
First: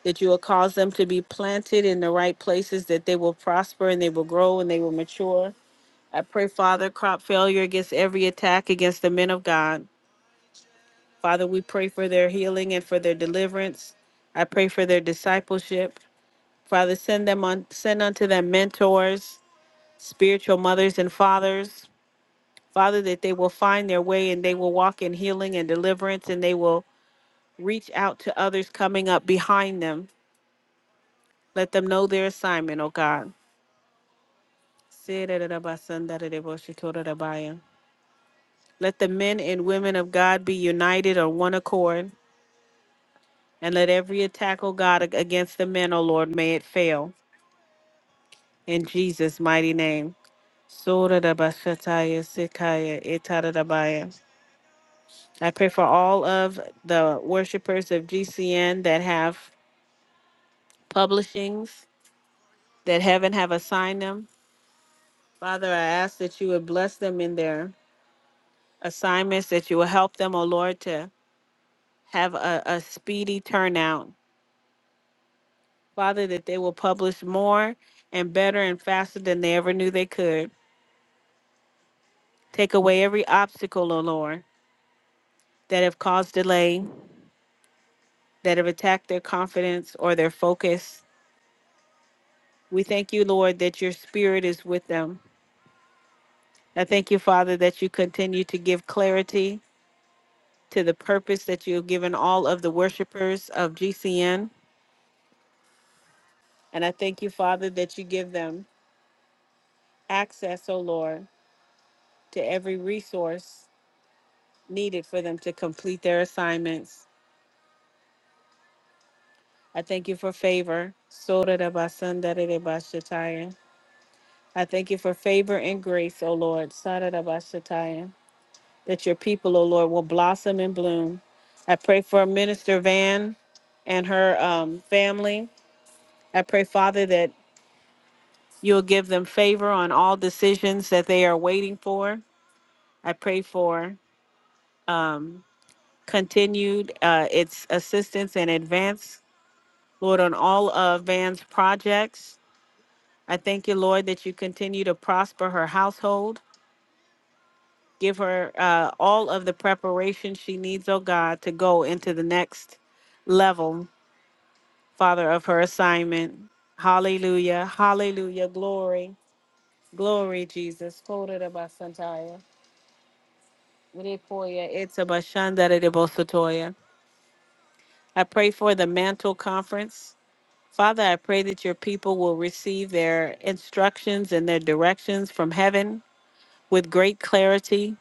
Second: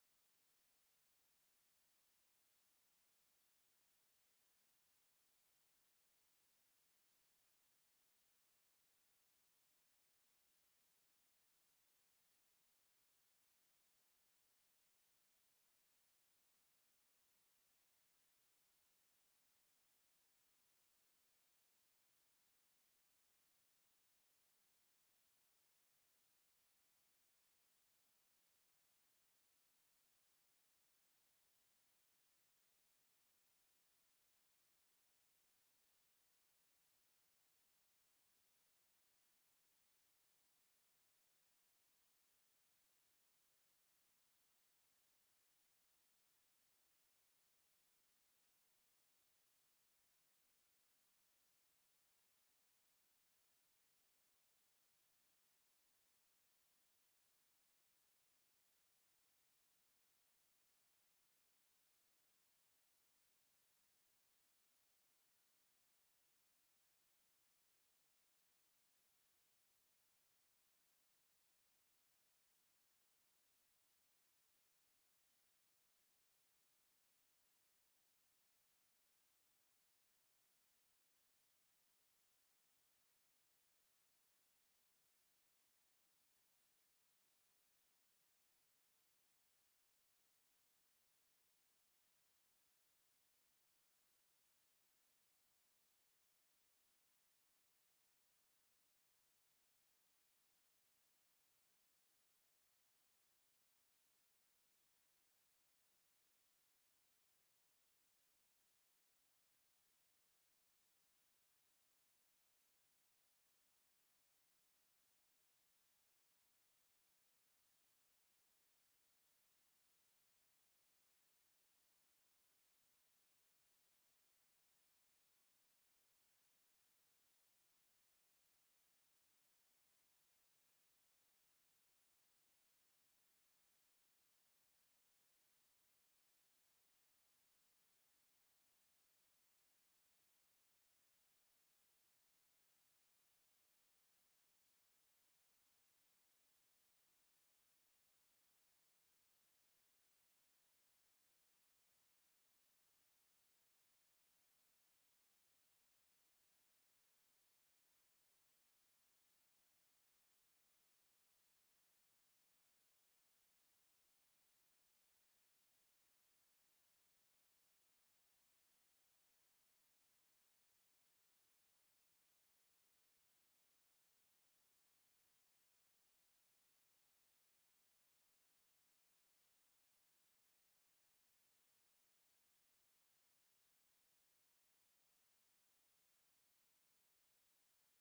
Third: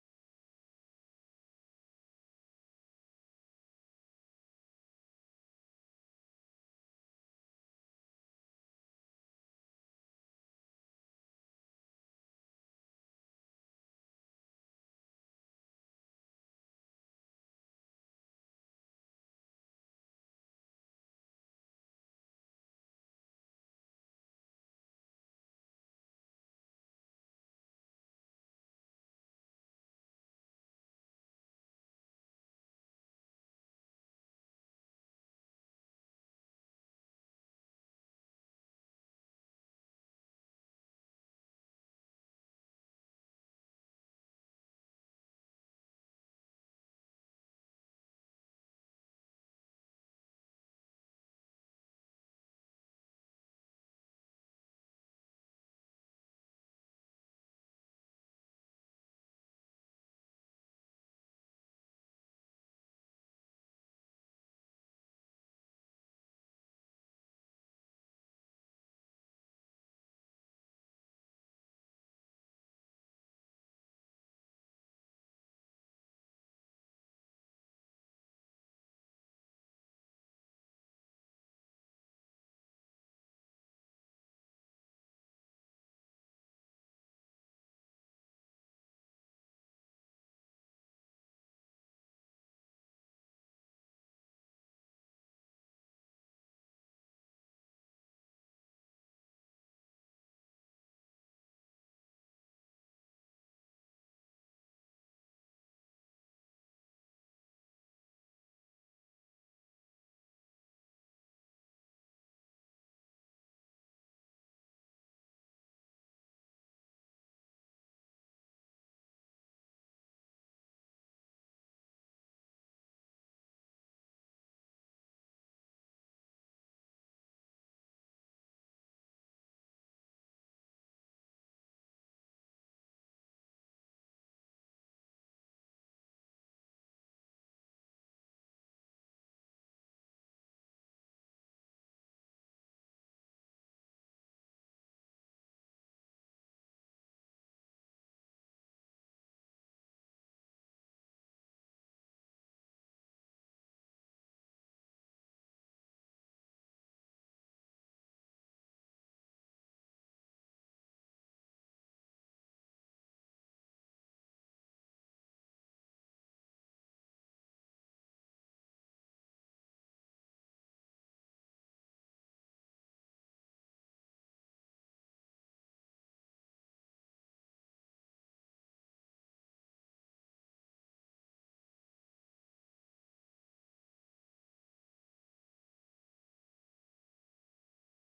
[SPEAKER 1] that you will cause them to be planted in the right places, that they will prosper and they will grow and they will mature. I pray, Father, crop failure against every attack against the men of God. Father, we pray for their healing and for their deliverance. I pray for their discipleship. Father, send them on, send unto them mentors, spiritual mothers and fathers, Father, that they will find their way and they will walk in healing and deliverance and they will reach out to others coming up behind them. Let them know their assignment, oh God. Let the men and women of God be united on one accord, and let every attack, O God, against the men, O Lord, may it fail. In Jesus' mighty name. Sura da Bashataya Sikaya Itadabaya. I pray for all of the worshipers of GCN that have publishings that heaven have assigned them. Father, I ask that you would bless them in their assignments, that you will help them, O Lord, to have a, a speedy turnout. Father, that they will publish more and better and faster than they ever knew they could. Take away every obstacle, O Lord, that have caused delay, that have attacked their confidence or their focus. We thank you, Lord, that your spirit is with them. I thank you, Father, that you continue to give clarity to the purpose that you have given all of the worshipers of GCN. And I thank you, Father, that you give them access, O Lord, to every resource needed for them to complete their assignments. I thank you for favor. Sorarabasandararebashataya. I thank you for favor and grace, O Lord. Sararabashataya. that your people, O Lord, will blossom and bloom. I pray for Minister Van and her um, family. I pray, Father, that you'll give them favor on all decisions that they are waiting for. I pray for um, continued uh, its assistance and advance, Lord, on all of Van's projects. I thank you, Lord, that you continue to prosper her household. Give her uh, all of the preparation she needs, oh God, to go into the next level Father, of her assignment. Hallelujah. Hallelujah. Glory. Glory, Jesus. Kodarabasantaya. Widekoya itabashandaredibosotoya. I pray for the mantle conference. Father, I pray that your people will receive their instructions and their directions from heaven with great clarity.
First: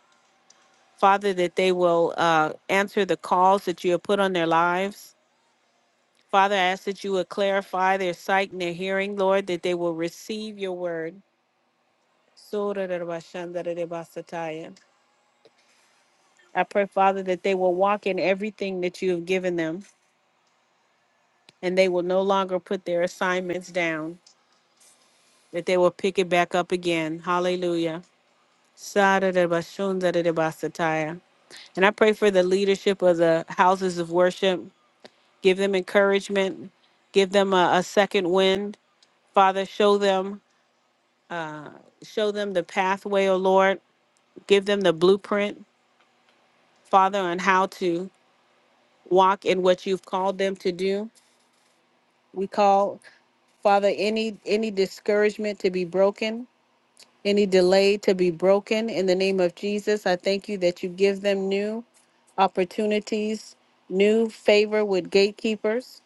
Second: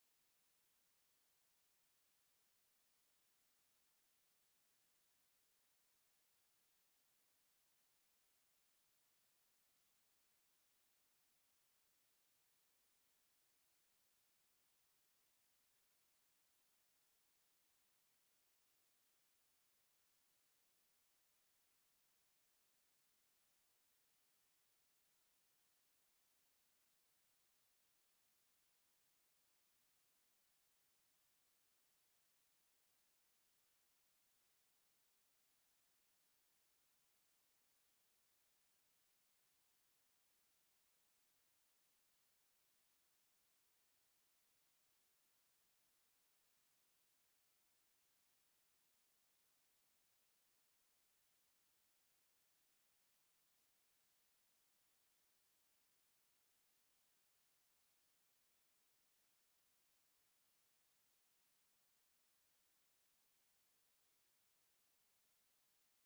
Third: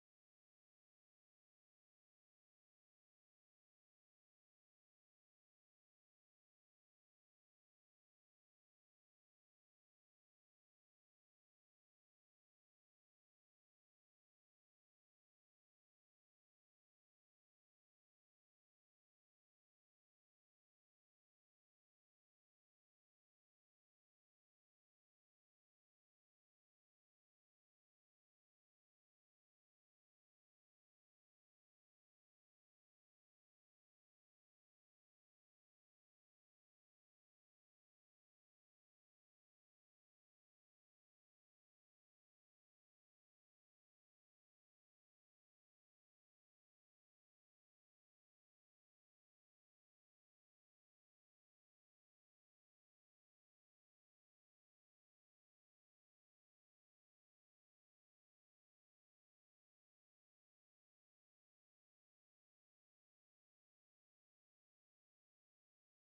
[SPEAKER 1] Father, that they will uh, answer the calls that you have put on their lives. Father, I ask that you would clarify their sight and their hearing, Lord, that they will receive your word I pray, Father, that they will walk in everything that you have given them and they will no longer put their assignments down, that they will pick it back up again. Hallelujah. And I pray for the leadership of the houses of worship. Give them encouragement, give them a, a second wind. Father, show them show them the pathway, O Lord. Give them the blueprint, Father, on how to walk in what you've called them to do. We call, Father, any any discouragement to be broken, any delay to be broken in the name of Jesus. I thank you that you give them new opportunities, new favor with gatekeepers.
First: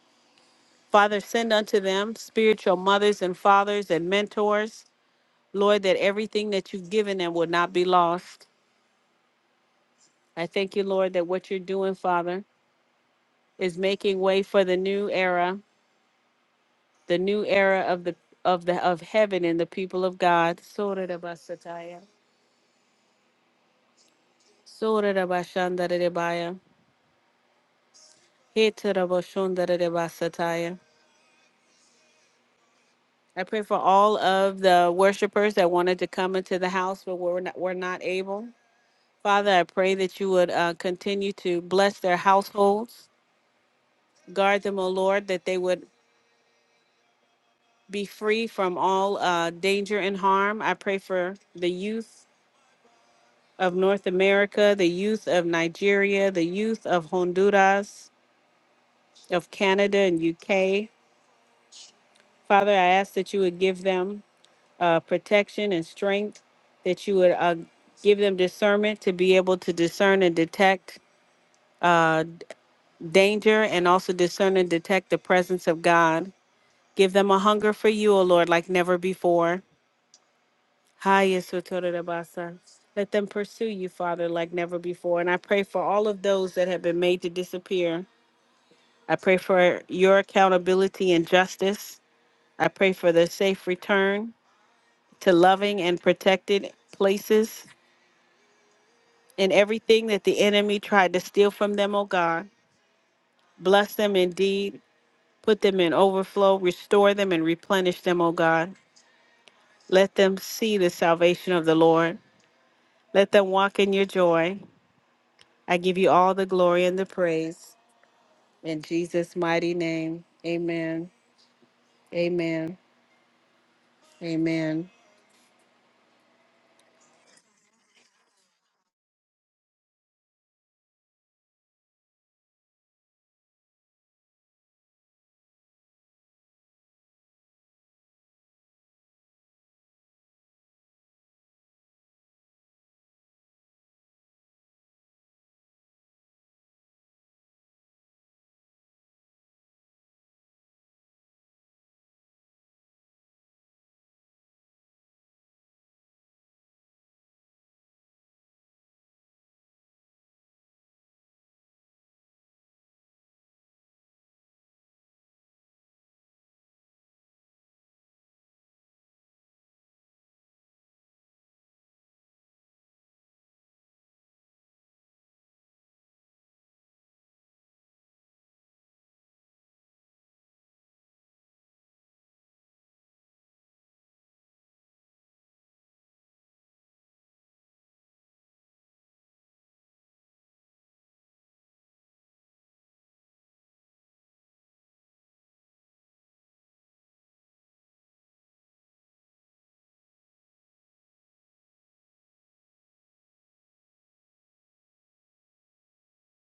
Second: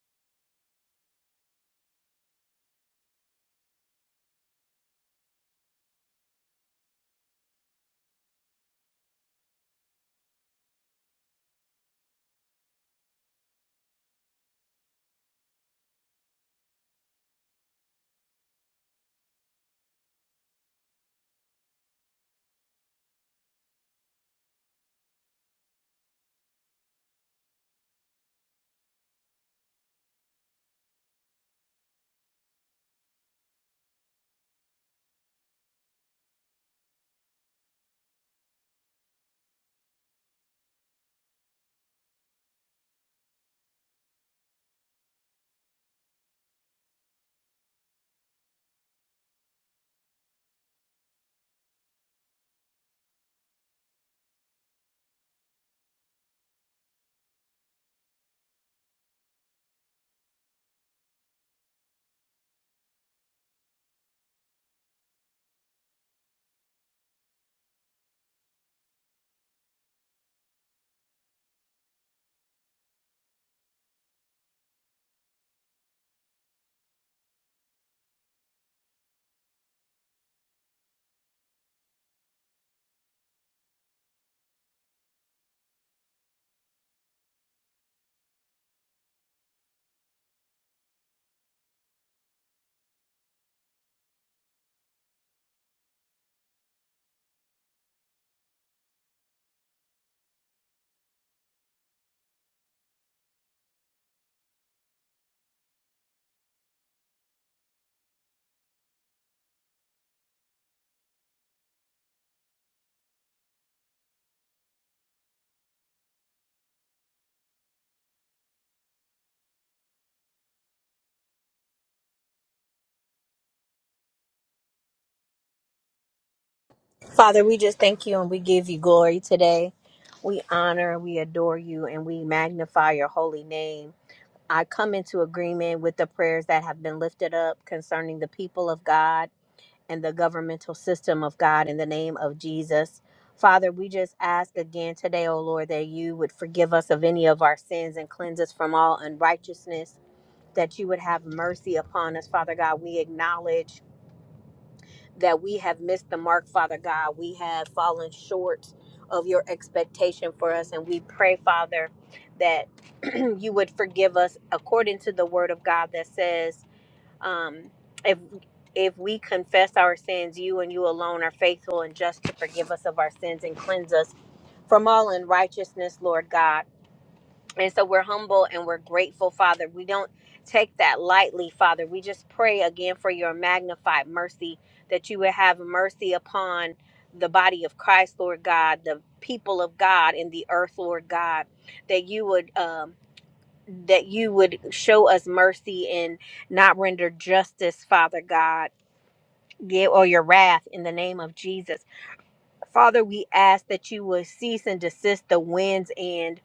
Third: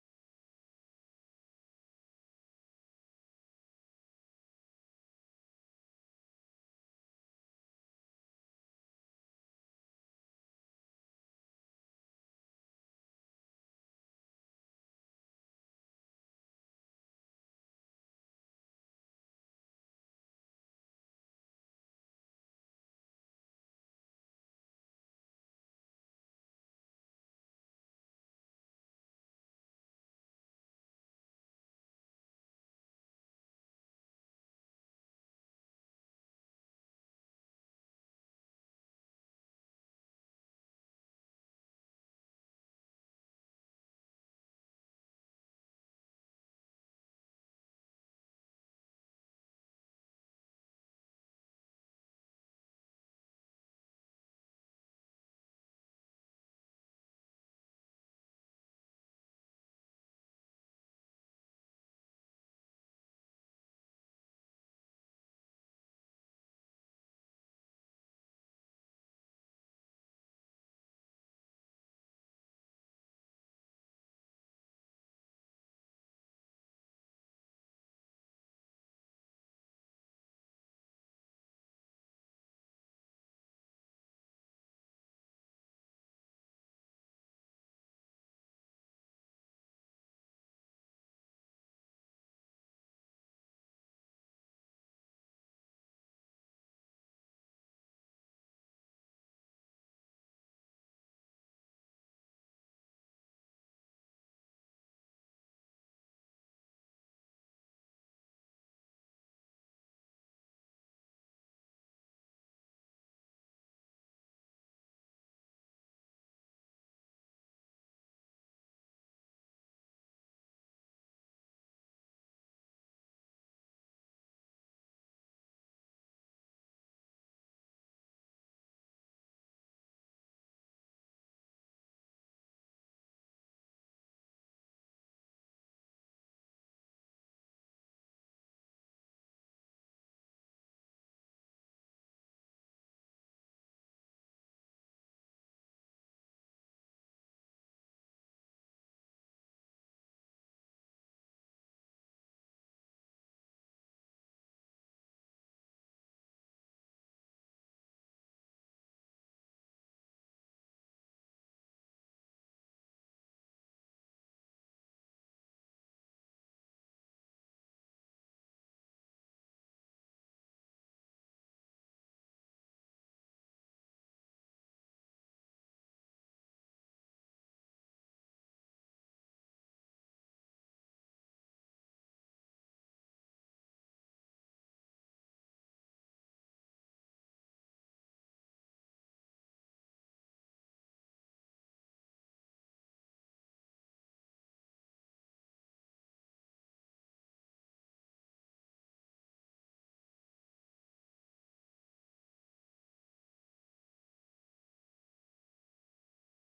[SPEAKER 1] Father, send unto them spiritual mothers and fathers and mentors. Lord, that everything that you've given them will not be lost. I thank you, Lord, that what you're doing, Father, is making way for the new era the new era of the of the of heaven and the people of God. Sora da basataya. Sora da bashanda da debaya. Heta da bashonda da debasataya. I pray for all of the worshipers that wanted to come into the house but were not, were not able. Father, I pray that you would uh, continue to bless their households, guard them, O Lord, that they would be free from all uh, danger and harm. I pray for the youth of North America, the youth of Nigeria, the youth of Honduras, of Canada and UK. Father, I ask that you would give them uh, protection and strength, that you would uh, give them discernment to be able to discern and detect uh, d- danger and also discern and detect the presence of God. Give them a hunger for you, O Lord, like never before. Hi, Yesu Tore Rabasa. Let them pursue you, Father, like never before. And I pray for all of those that have been made to disappear I pray for your accountability and justice. I pray for the safe return to loving and protected places and everything that the enemy tried to steal from them, oh God. Bless them indeed. Put them in overflow. Restore them and replenish them, oh God. Let them see the salvation of the Lord. Let them walk in your joy. I give you all the glory and the praise. In Jesus' mighty name, amen. Amen. Amen.
[SPEAKER 3] Father, we just thank you and we give you glory today. We honor, we adore you, and we magnify your holy name. I come into agreement with the prayers that have been lifted up concerning the people of God and the governmental system of God in the name of Jesus. Father, we just ask again today, O Lord, that you would forgive us of any of our sins and cleanse us from all unrighteousness, that you would have mercy upon us, Father God. We acknowledge that we have missed the mark, Father God. We have fallen short of your expectation for us, and we pray, Father, that you would forgive us according to the word of God that says, um, if if we confess our sins, you and you alone are faithful and just to forgive us of our sins and cleanse us from all unrighteousness, Lord God. And so we're humble and we're grateful, Father. We don't take that lightly, Father. We just pray again for your magnified mercy that you would have mercy upon the body of Christ, Lord God, the people of God in the earth, Lord God, that you would. Um, that you would show us mercy and not render justice, Father God, give or your wrath in the name of Jesus. Father, we ask that you would cease and desist the winds and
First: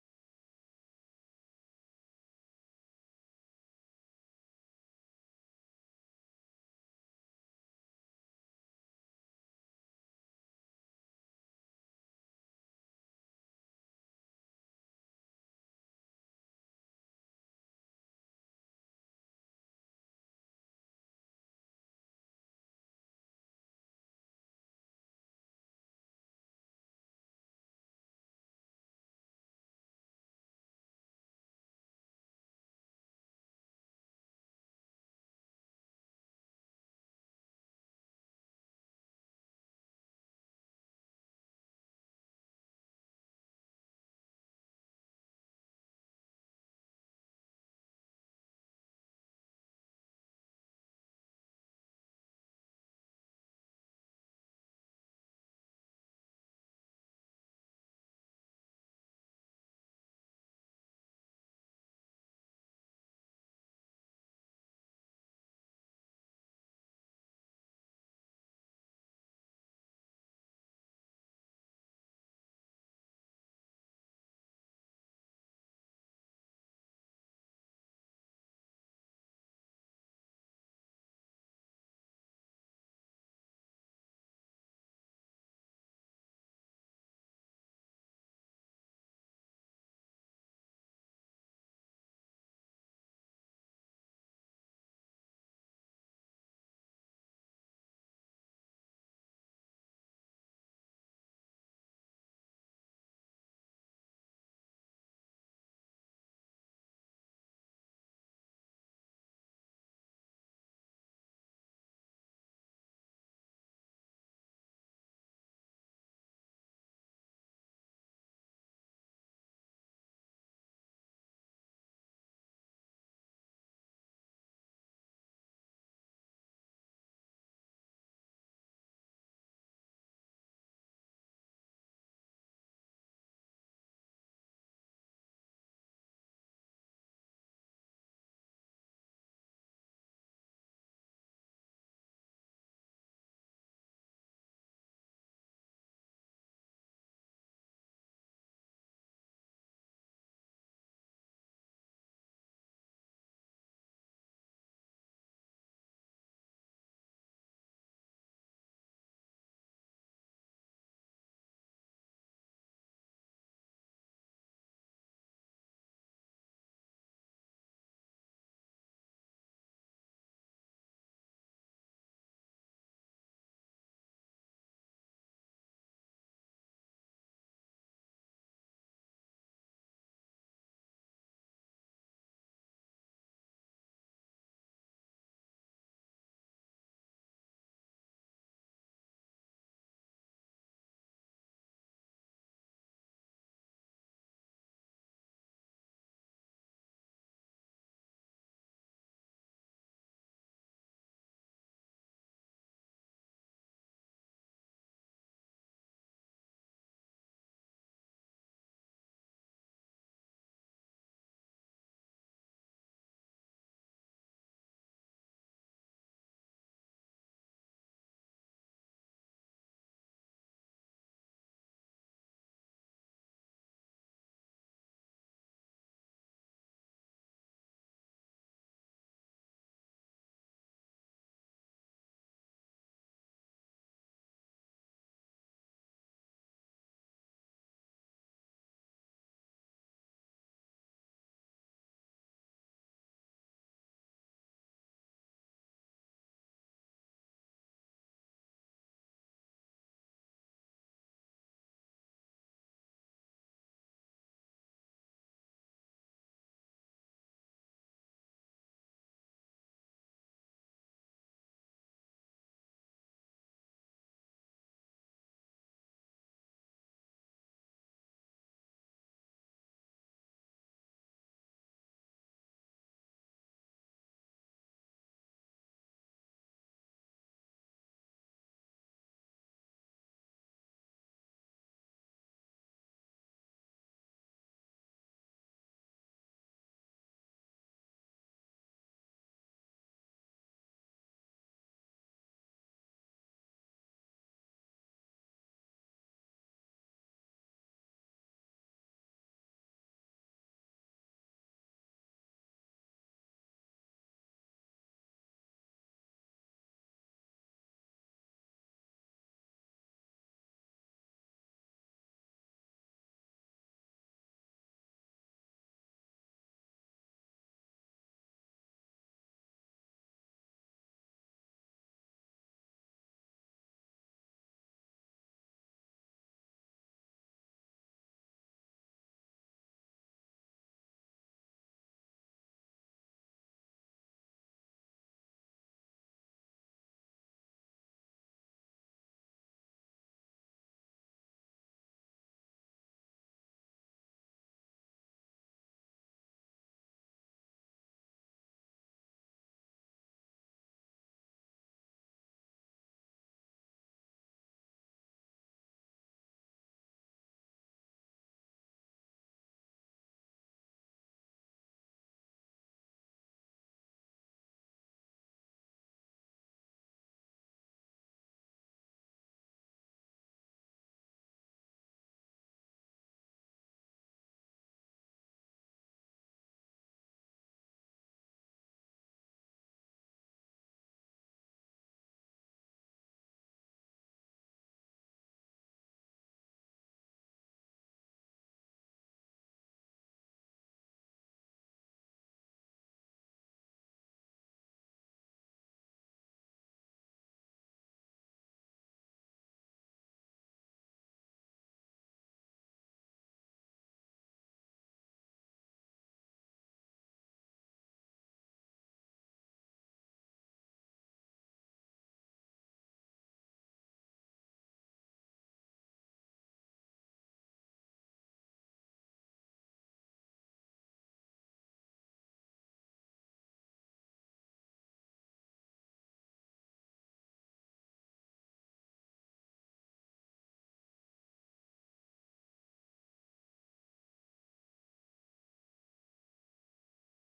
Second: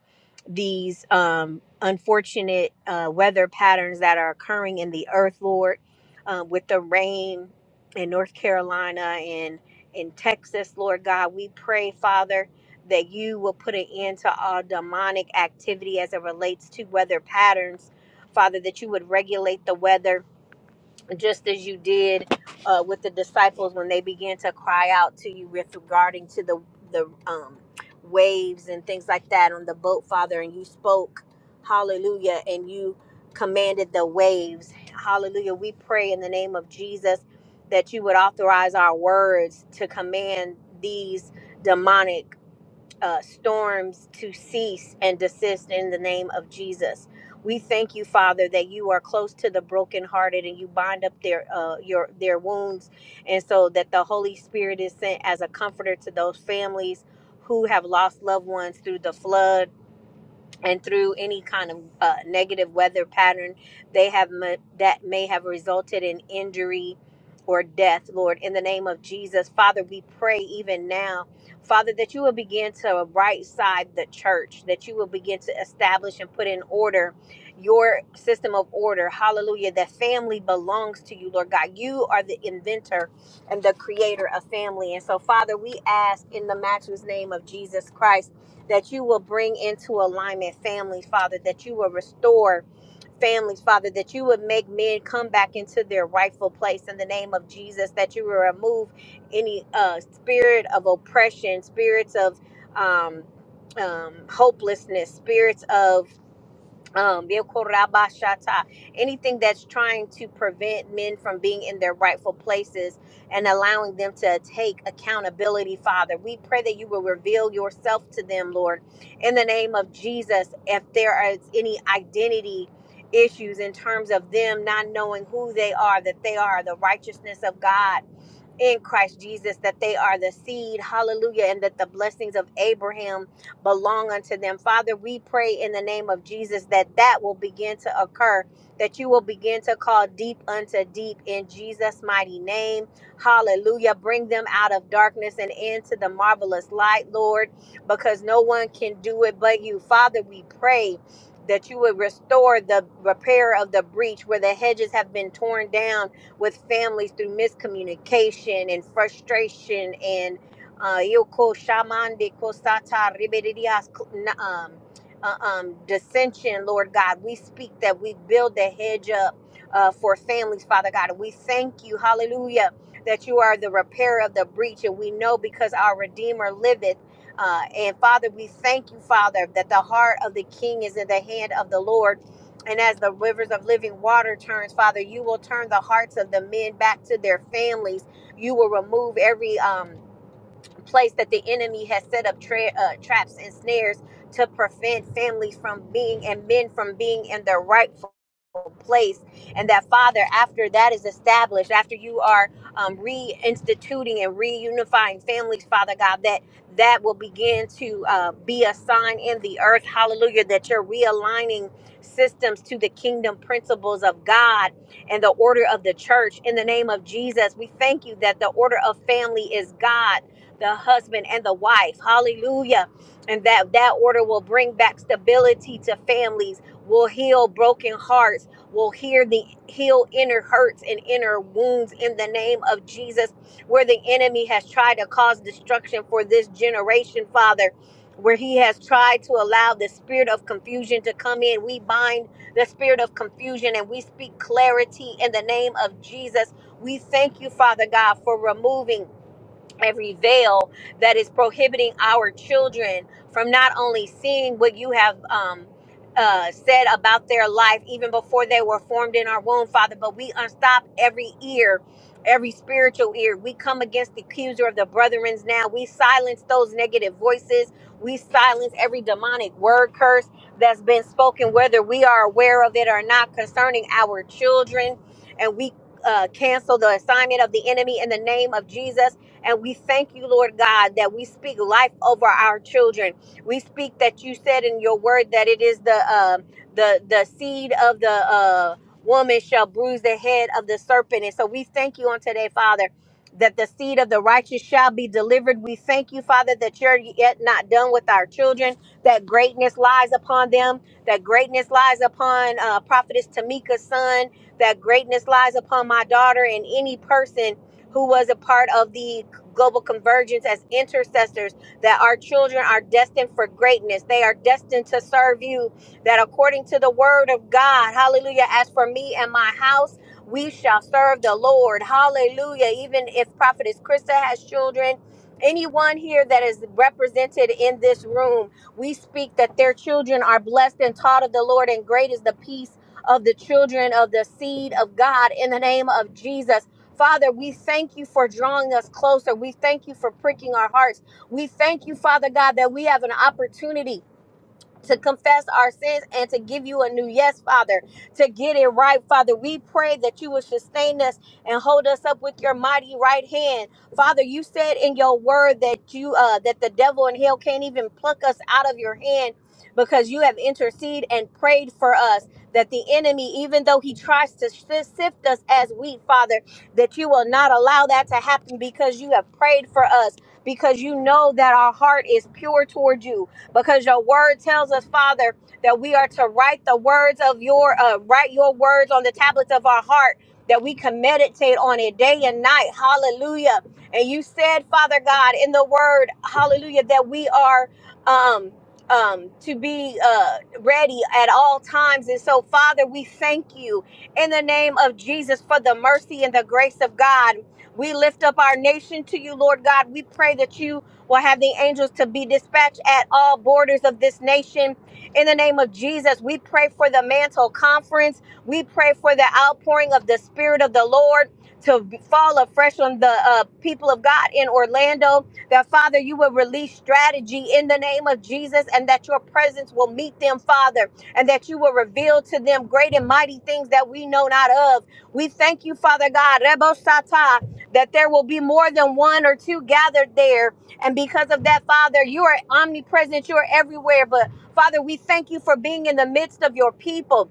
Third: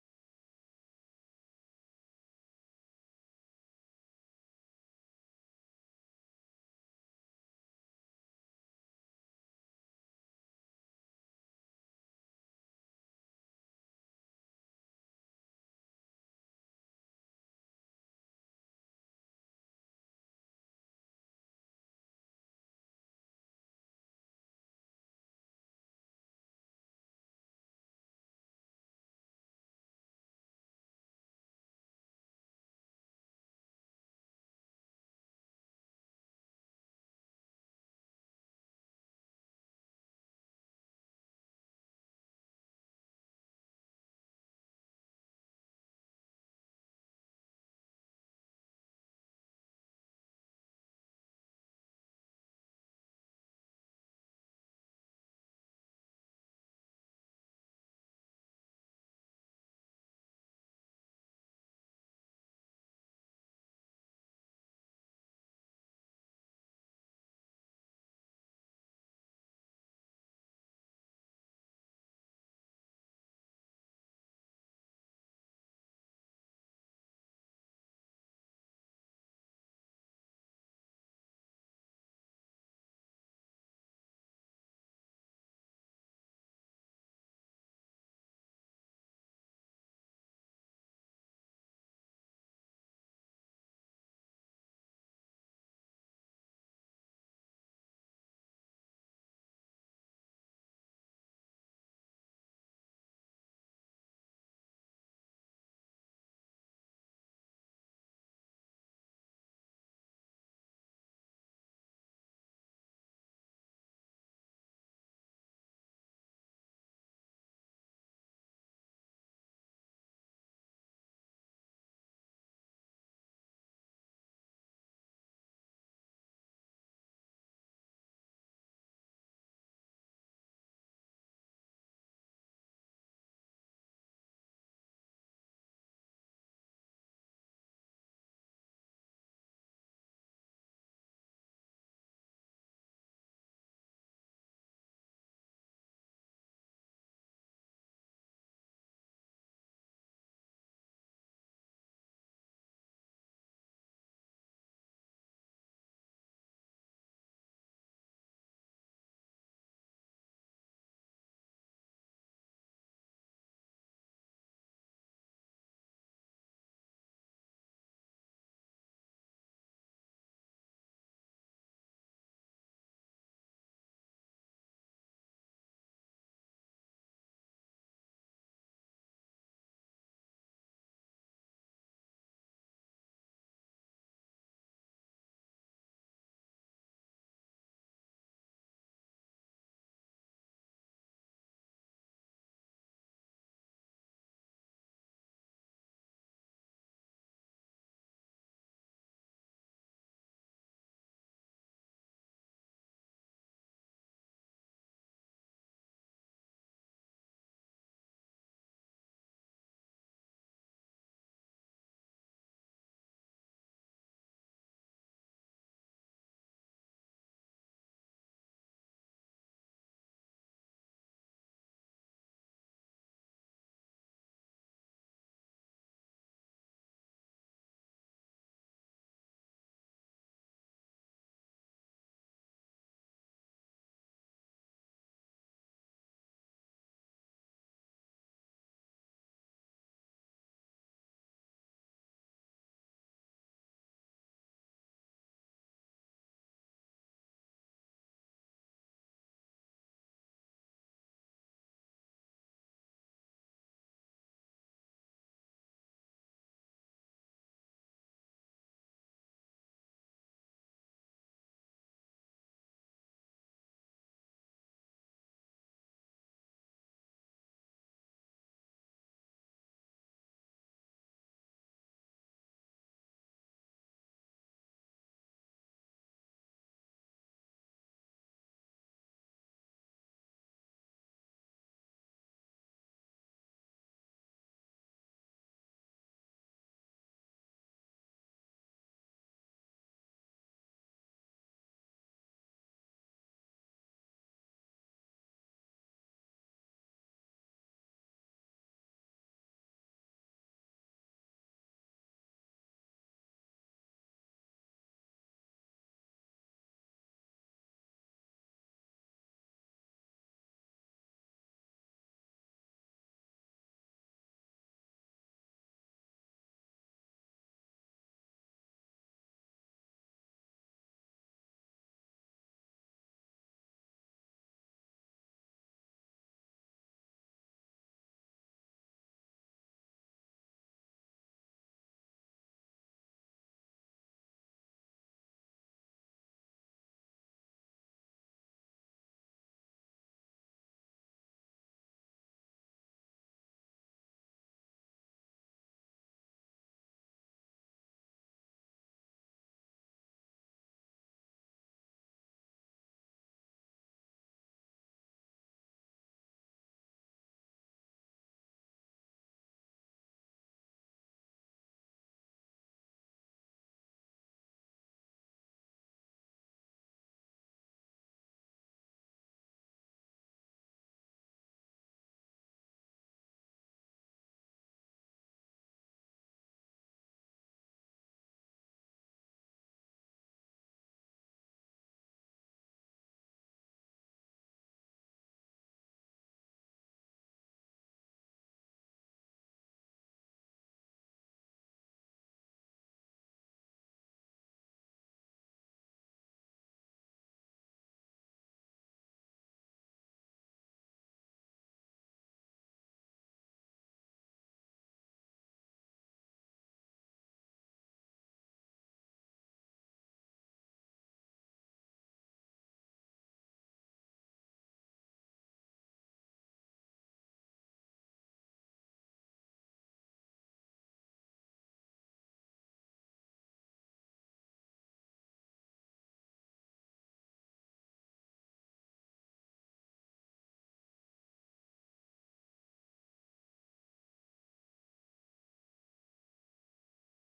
[SPEAKER 3] these um, unfortunate uh, weather patterns that are occurring in the earth, Lord, um, with the rain in North Carolina and in Texas, Lord God. We pray, Father, that you will put an end to all demonic activity as it relates to weather patterns. Father, that you would regulate the weather just as you did uh, with the disciples when they began to cry out to you with regarding to the the um, waves and things like that on the boat, Father, and you spoke, Hallelujah, and you commanded the waves, Hallelujah. We pray in the name of Jesus that you would authorize our words to command these demonic uh, storms to cease and desist in the name of Jesus. We thank you, Father, that you are close to the brokenhearted and you bind up their uh, your their wounds, and so that the Holy Spirit is sent as a comforter to those families who have lost loved ones through the flood and through any kind of uh, negative weather pattern they have ma- that may have resulted in injury or death lord in the name of jesus father we pray even now father that you will begin to right side the church that you will begin to establish and put in order your system of order hallelujah that family belongs to you lord god you are the inventor and the creator of family and so father we ask in the matchless name of jesus christ that you will bring into alignment families, Father, that you will restore families, Father, that you would make men come back into their rightful place in the name of Jesus, that you will remove any uh, spirit of oppression, spirits of um, um, hopelessness, spirits of um, Yekorabashata, anything that's trying to prevent men from being in their rightful places and allowing them to take accountability, Father. We pray that you will reveal yourself to them, Lord, in the name of Jesus. If there is any identity issues in terms of them not knowing who they are, that they are the righteousness of God in Christ Jesus that they are the seed, hallelujah, and that the blessings of Abraham belong unto them. Father, we pray in the name of Jesus that that will begin to occur, that you will begin to call deep unto deep in Jesus' mighty name. Hallelujah. Bring them out of darkness and into the marvelous light, Lord, because no one can do it but you. Father, we pray. That you would restore the repair of the breach where the hedges have been torn down with families through miscommunication and frustration and uh, um, uh, um, dissension, Lord God. We speak that we build the hedge up uh, for families, Father God. And we thank you, hallelujah, that you are the repairer of the breach. And we know because our Redeemer liveth. Uh, and Father, we thank you, Father, that the heart of the king is in the hand of the Lord and as the rivers of living water turns, Father, you will turn the hearts of the men back to their families. You will remove every um place that the enemy has set up tra- uh, traps and snares to prevent families from being and men from being in their rightful place and that father after that is established after you are um, reinstituting and reunifying families father god that that will begin to uh, be a sign in the earth hallelujah that you're realigning systems to the kingdom principles of god and the order of the church in the name of jesus we thank you that the order of family is god the husband and the wife. Hallelujah. And that that order will bring back stability to families, will heal broken hearts, will hear the heal inner hurts and inner wounds in the name of Jesus where the enemy has tried to cause destruction for this generation, Father. Where he has tried to allow the spirit of confusion to come in, we bind the spirit of confusion and we speak clarity in the name of Jesus. We thank you, Father God, for removing every veil that is prohibiting our children from not only seeing what you have um, uh, said about their life even before they were formed in our womb, Father, but we unstop every ear. Every spiritual ear, we come against the accuser of the brethrens now. We silence those negative voices. We silence every demonic word curse that's been spoken, whether we are aware of it or not, concerning our children. And we uh, cancel the assignment of the enemy in the name of Jesus and we thank you, Lord God, that we speak life over our children. We speak that you said in your word that it is the uh, the the seed of the uh, woman shall bruise the head of the serpent. And so we thank you on today, Father. That the seed of the righteous shall be delivered. We thank you, Father, that you're yet not done with our children, that greatness lies upon them, that greatness lies upon uh, Prophetess Tamika's son, that greatness lies upon my daughter and any person who was a part of the global convergence as intercessors, that our children are destined for greatness. They are destined to serve you, that according to the word of God, hallelujah, as for me and my house, we shall serve the Lord. Hallelujah. Even if Prophetess Krista has children, anyone here that is represented in this room, we speak that their children are blessed and taught of the Lord, and great is the peace of the children of the seed of God in the name of Jesus. Father, we thank you for drawing us closer. We thank you for pricking our hearts. We thank you, Father God, that we have an opportunity to confess our sins and to give you a new yes, Father, to get it right, Father. We pray that you will sustain us and hold us up with your mighty right hand. Father, you said in your word that you uh that the devil and hell can't even pluck us out of your hand because you have interceded and prayed for us that the enemy even though he tries to shi- sift us as wheat father that you will not allow that to happen because you have prayed for us because you know that our heart is pure toward you because your word tells us, Father, that we are to write the words of your, uh, write your words on the tablets of our heart, that we can meditate on it day and night. Hallelujah. And you said, Father God, in the word, hallelujah, that we are, um, um, to be uh, ready at all times. And so, Father, we thank you in the name of Jesus for the mercy and the grace of God. We lift up our nation to you, Lord God. We pray that you will have the angels to be dispatched at all borders of this nation. In the name of Jesus, we pray for the mantle conference. We pray for the outpouring of the Spirit of the Lord to be- fall afresh on the uh, people of God in Orlando. That, Father, you will release strategy in the name of Jesus and that your presence will meet them, Father, and that you will reveal to them great and mighty things that we know not of. We thank you, Father God, Rebo Sata, that there will be more than one or two gathered there and because of that, Father, you are omnipresent, you are everywhere. But Father, we thank you for being in the midst of your people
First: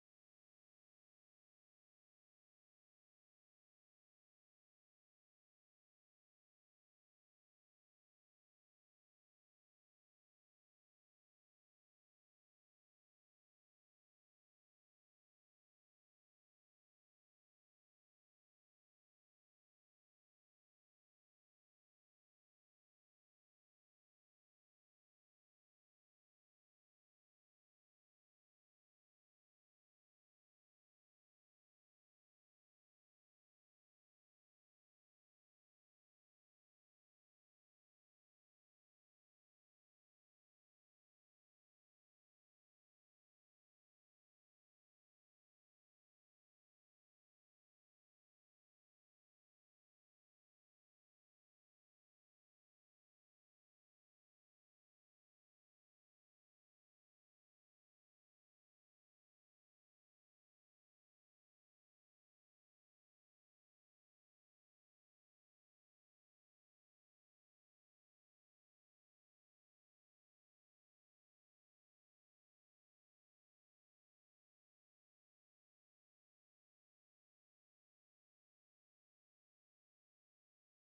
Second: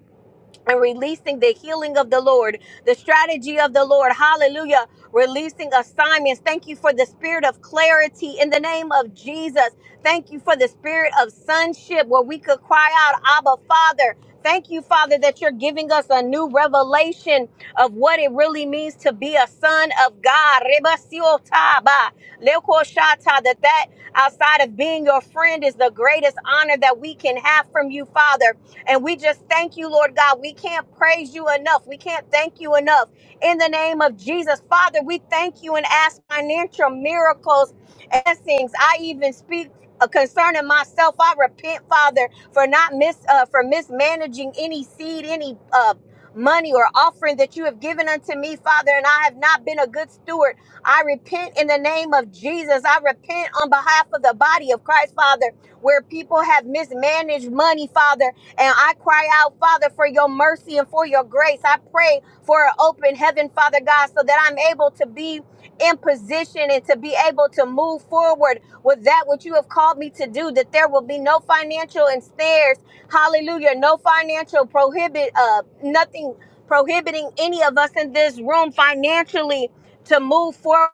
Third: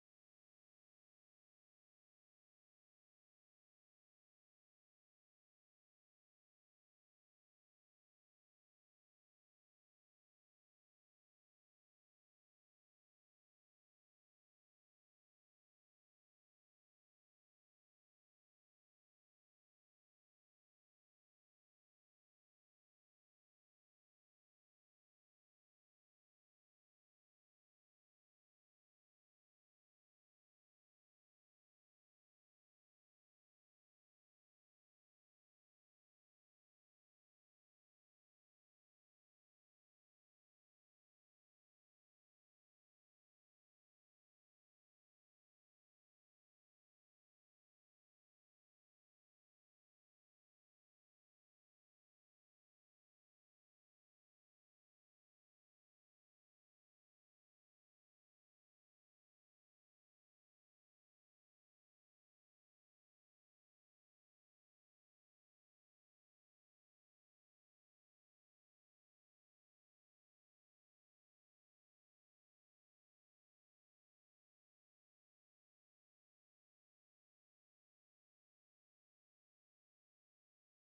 [SPEAKER 3] and releasing the healing of the Lord, the strategy of the Lord. Hallelujah. Releasing assignments. Thank you for the spirit of clarity in the name of Jesus. Thank you for the spirit of sonship where we could cry out, Abba, Father. Thank you, Father, that you're giving us a new revelation of what it really means to be a son of God. Reba siotaba, leko shata, That that outside of being your friend is the greatest honor that we can have from you, Father. And we just thank you, Lord God. We can't praise you enough. We can't thank you enough. In the name of Jesus, Father, we thank you and ask financial miracles and things. I even speak. uh, Concerning myself, I repent, Father, for not mis uh, for mismanaging any seed, any uh, money or offering that you have given unto me, Father, and I have not been a good steward. I repent in the name of Jesus. I repent on behalf of the body of Christ, Father, where people have mismanaged money, Father. And I cry out, Father, for your mercy and for your grace. I pray for an open heaven, Father God, so that I'm able to be in position and to be able to move forward with that which you have called me to do, that there will be no financial and snares. Hallelujah. No financial prohibit, uh, nothing prohibiting any of us in this room financially to move forward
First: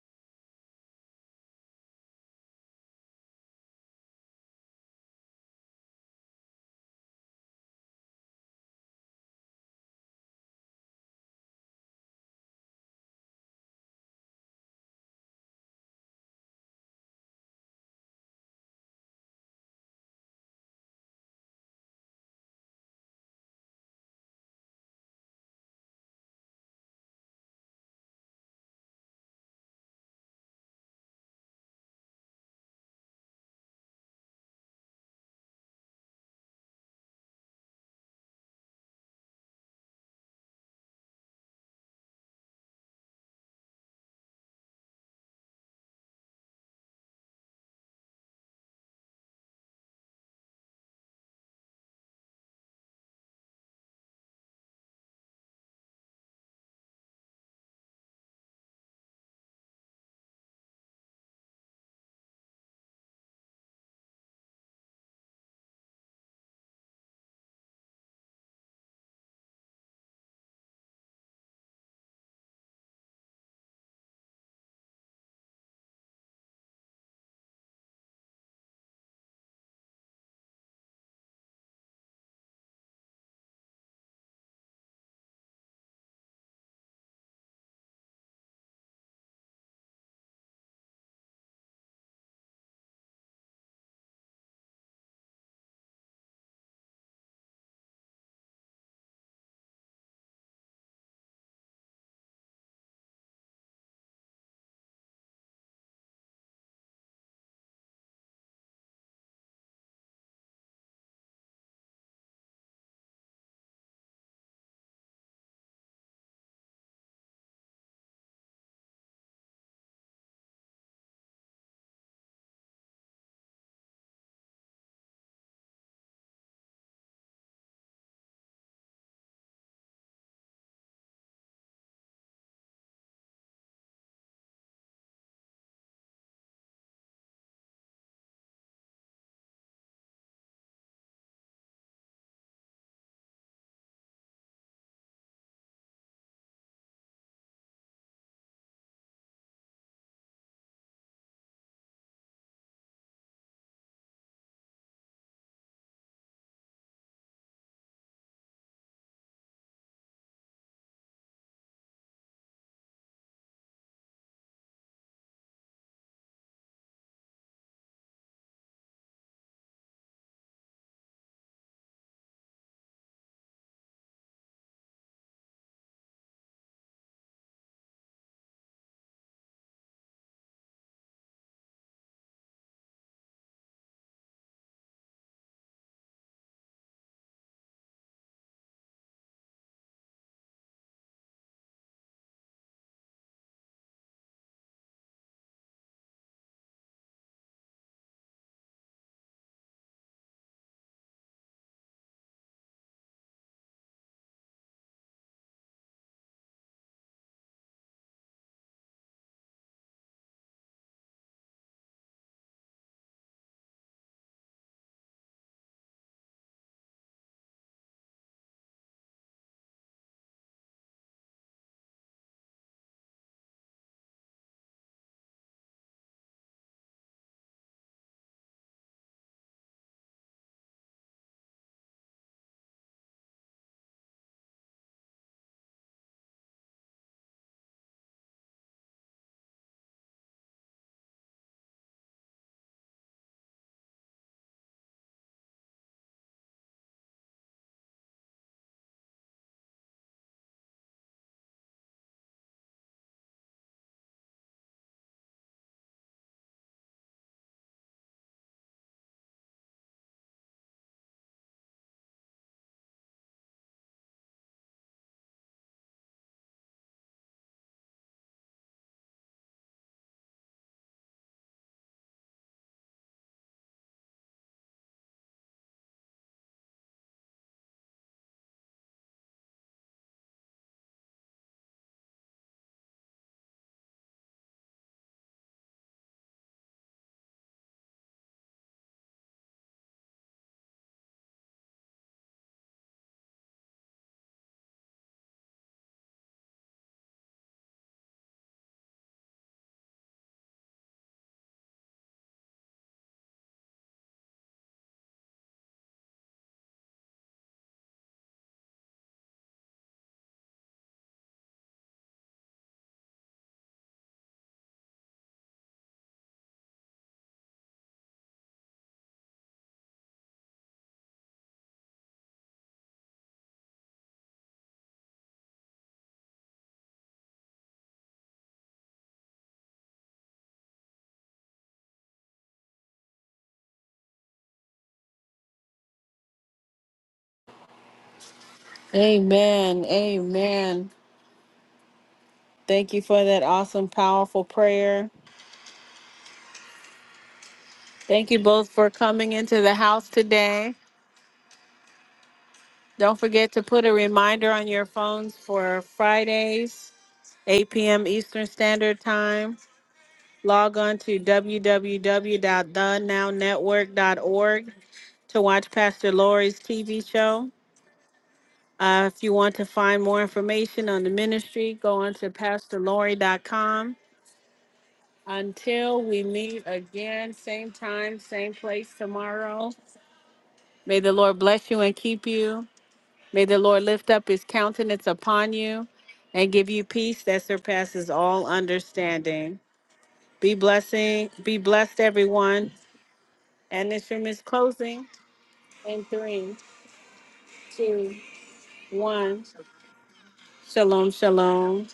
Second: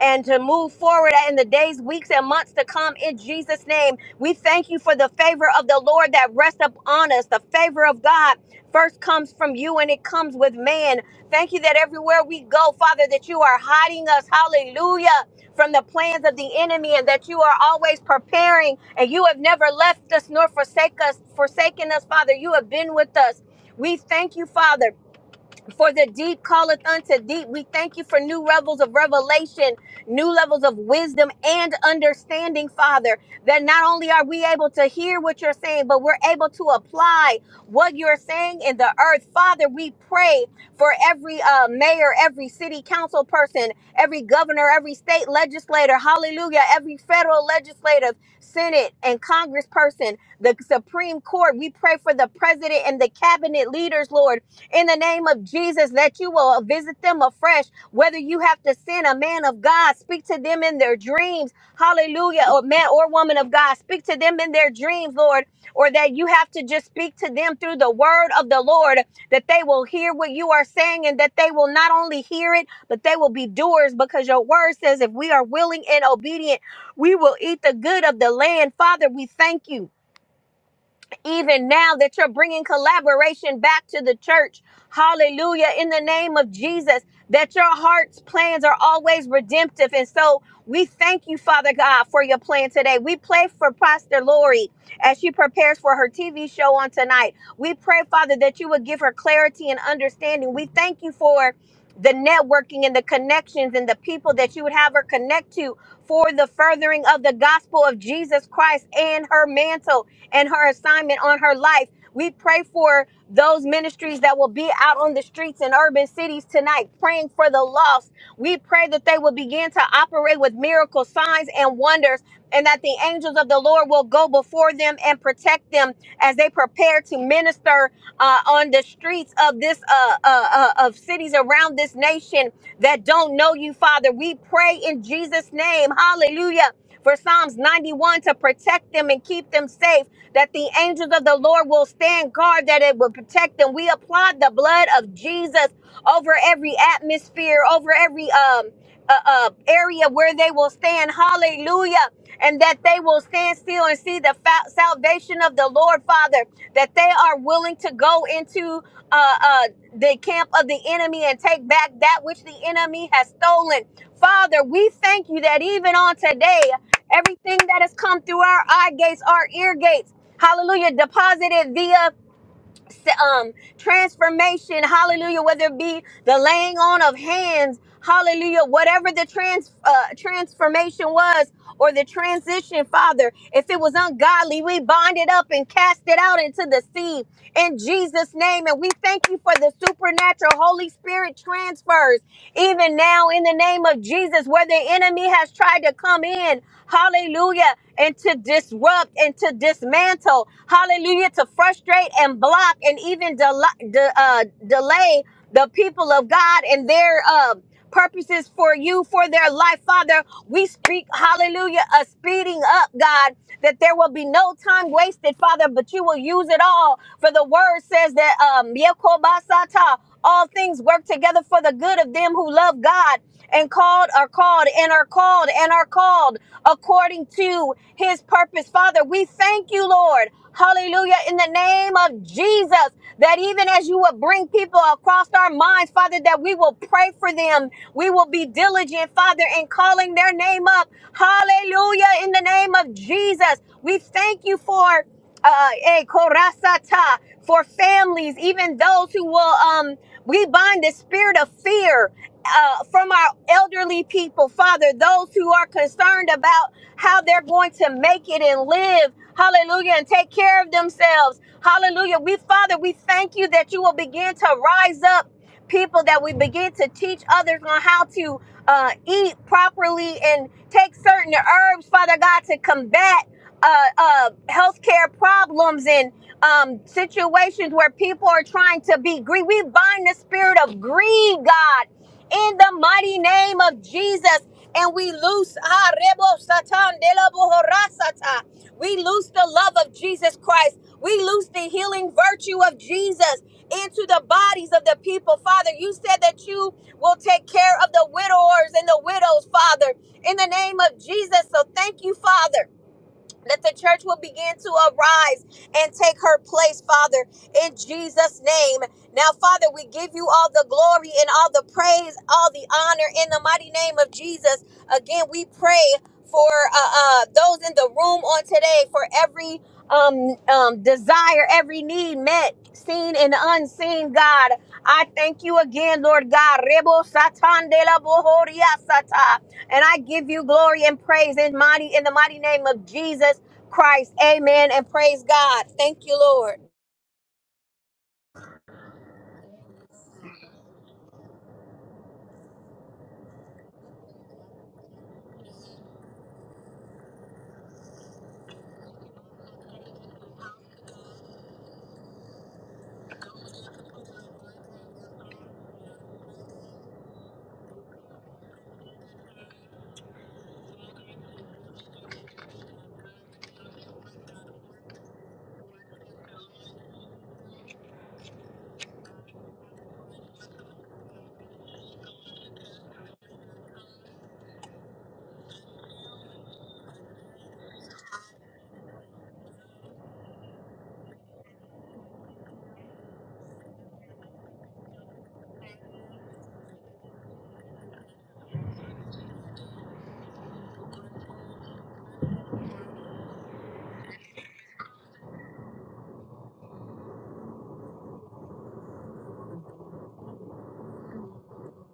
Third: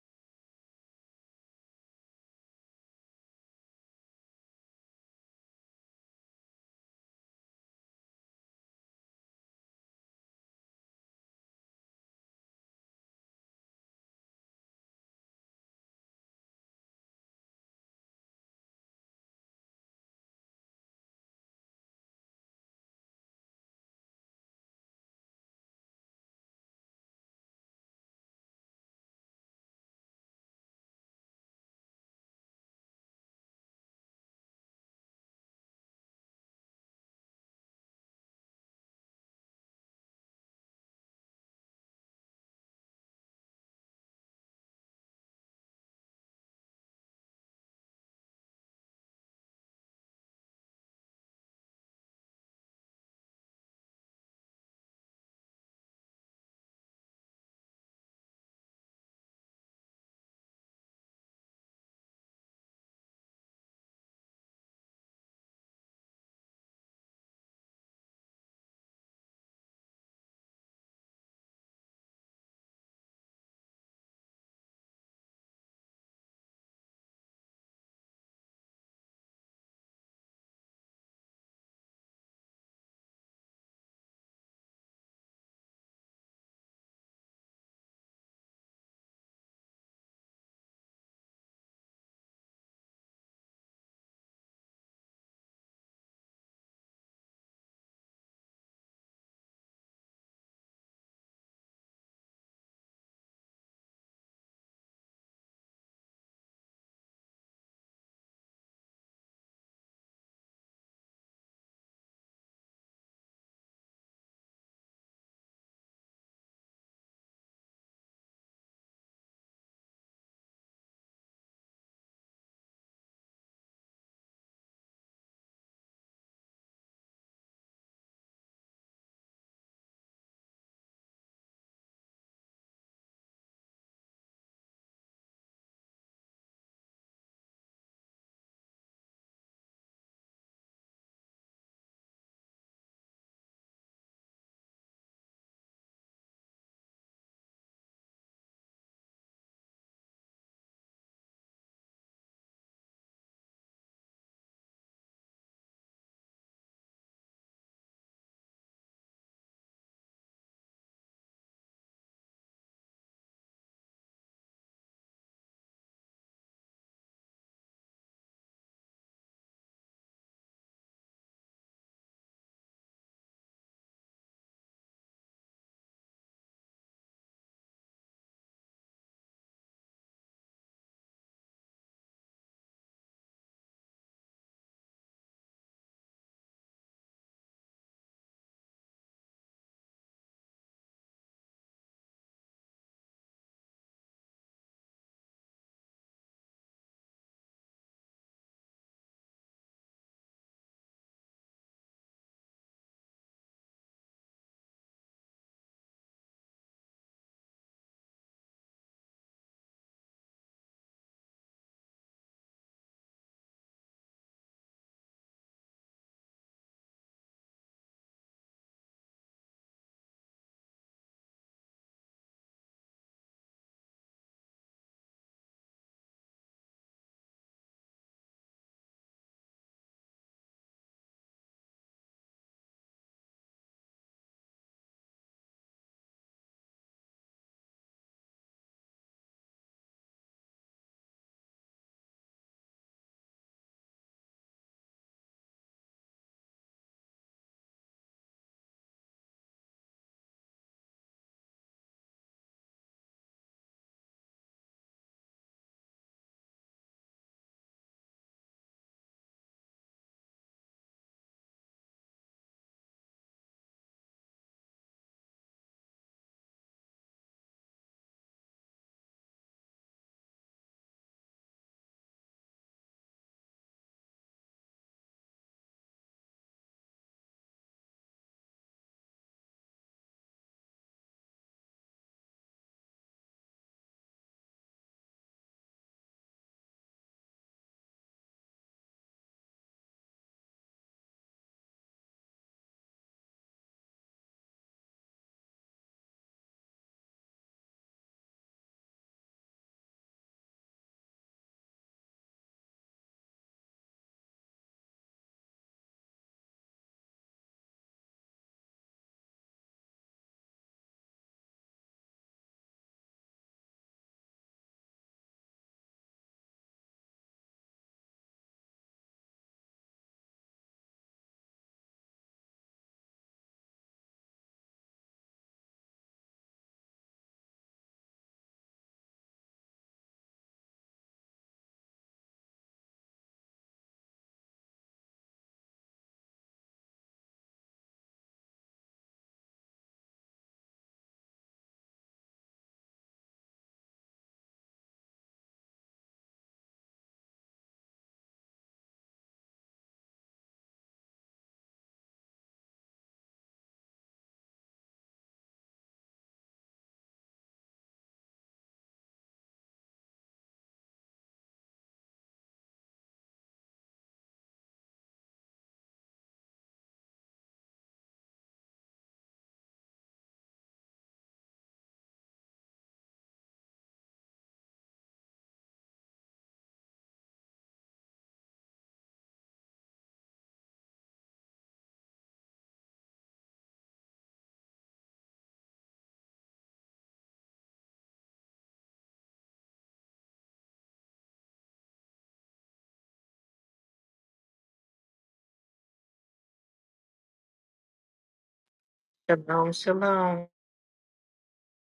[SPEAKER 3] and to move forward in the days, weeks, and months to come in Jesus' name. We thank you for the favor of the Lord that rests upon us. The favor of God first comes from you and it comes with man. Thank you that everywhere we go, Father, that you are hiding us, hallelujah, from the plans of the enemy and that you are always preparing and you have never left us nor forsake us, forsaken us, Father. You have been with us. We thank you, Father. For the deep calleth unto deep. We thank you for new levels of revelation, new levels of wisdom and understanding, Father. That not only are we able to hear what you're saying, but we're able to apply what you're saying in the earth. Father, we pray for every uh, mayor, every city council person, every governor, every state legislator, hallelujah, every federal legislative, Senate, and Congress person, the Supreme Court. We pray for the president and the cabinet leaders, Lord in the name of Jesus that you will visit them afresh. Whether you have to send a man of God, speak to them in their dreams. Hallelujah. Or man or woman of God, speak to them in their dreams, Lord. Or that you have to just speak to them through the word of the Lord, that they will hear what you are saying and that they will not only hear it, but they will be doers because your word says if we are willing and obedient, we will eat the good of the land. Father, we thank you even now that you're bringing collaboration back to the church. Hallelujah. In the name of Jesus, that your heart's plans are always redemptive. And so we thank you, Father God, for your plan today. We pray for Pastor Lori as she prepares for her TV show on tonight. We pray, Father, that you would give her clarity and understanding. We thank you for the networking and the connections and the people that you would have her connect to for the furthering of the gospel of Jesus Christ and her mantle and her assignment on her life. We pray for those ministries that will be out on the streets in urban cities tonight, praying for the lost. We pray that they will begin to operate with miracle signs and wonders, and that the angels of the Lord will go before them and protect them as they prepare to minister uh, on the streets of this uh, uh, uh, of cities around this nation that don't know you, Father. We pray in Jesus' name, Hallelujah for Psalms 91 to protect them and keep them safe, that the angels of the Lord will stand guard, that it will protect them. We applaud the blood of Jesus over every atmosphere, over every um uh, uh, area where they will stand. Hallelujah. And that they will stand still and see the salvation of the Lord, Father, that they are willing to go into uh, uh, the camp of the enemy and take back that which the enemy has stolen. Father, we thank you that even on today, everything that has come through our eye gates, our ear gates, hallelujah, deposited via um transformation hallelujah whether it be the laying on of hands hallelujah whatever the trans uh, transformation was or the transition father if it was ungodly we bind it up and cast it out into the sea in jesus name and we thank you for the supernatural holy spirit transfers even now in the name of jesus where the enemy has tried to come in hallelujah and to disrupt and to dismantle, hallelujah, to frustrate and block and even del- de- uh, delay the people of God and their uh, purposes for you, for their life. Father, we speak, hallelujah, a speeding up, God, that there will be no time wasted, Father, but you will use it all. For the word says that, um, all things work together for the good of them who love God and called are called and are called and are called according to his purpose. Father, we thank you, Lord. Hallelujah. In the name of Jesus, that even as you will bring people across our minds, Father, that we will pray for them. We will be diligent, Father, in calling their name up. Hallelujah. In the name of Jesus, we thank you for uh, eh, korasata for families, even those who will, um, we bind the spirit of fear uh, from our elderly people, Father, those who are concerned about how they're going to make it and live, hallelujah, and take care of themselves, hallelujah. We, Father, we thank you that you will begin to rise up people that we begin to teach others on how to uh, eat properly and take certain herbs, Father God, to combat uh, uh, healthcare problems and um, situations where people are trying to be greedy. We bind the spirit of greed, God, in the mighty name of Jesus. And we loose, ah, rebo satan de la bohora sata. we loose the love of Jesus Christ. We loose the healing virtue of Jesus into the bodies of the people. Father, you said that you will take care of the widowers and the widows, Father, in the name of Jesus. So thank you, Father that the church will begin to arise and take her place, Father, in Jesus' name. Now, Father, we give you all the glory and all the praise, all the honor in the mighty name of Jesus. Again, we pray for uh, uh, those in the room on today, for every um, um, desire, every need met, seen and unseen, God. I thank you again, Lord God. Rebo satan de la bohoria sata. And I give you glory and praise in mighty in the mighty name of Jesus Christ. Amen. And praise God. Thank you, Lord.
[SPEAKER 1] Amen. Amen. Thank you for that awesome, powerful prayer. Thank you both for coming into the house today. Don't forget to put a reminder on your phones for Fridays, 8 p.m. Eastern Standard Time. Log on to www.thenownetwork.org to watch Pastor Lori's TV show. Uh, if you want to find more information on the ministry, go on to pastorlori.com. Until we meet again, same time, same place tomorrow. May the Lord bless you and keep you. May the Lord lift up his countenance upon you and give you peace that surpasses all understanding. Be blessing, be blessed, everyone. And this room is closing in three, two, one.
[SPEAKER 2] Shalom, shalom.
[SPEAKER 1] Shalom, shalom.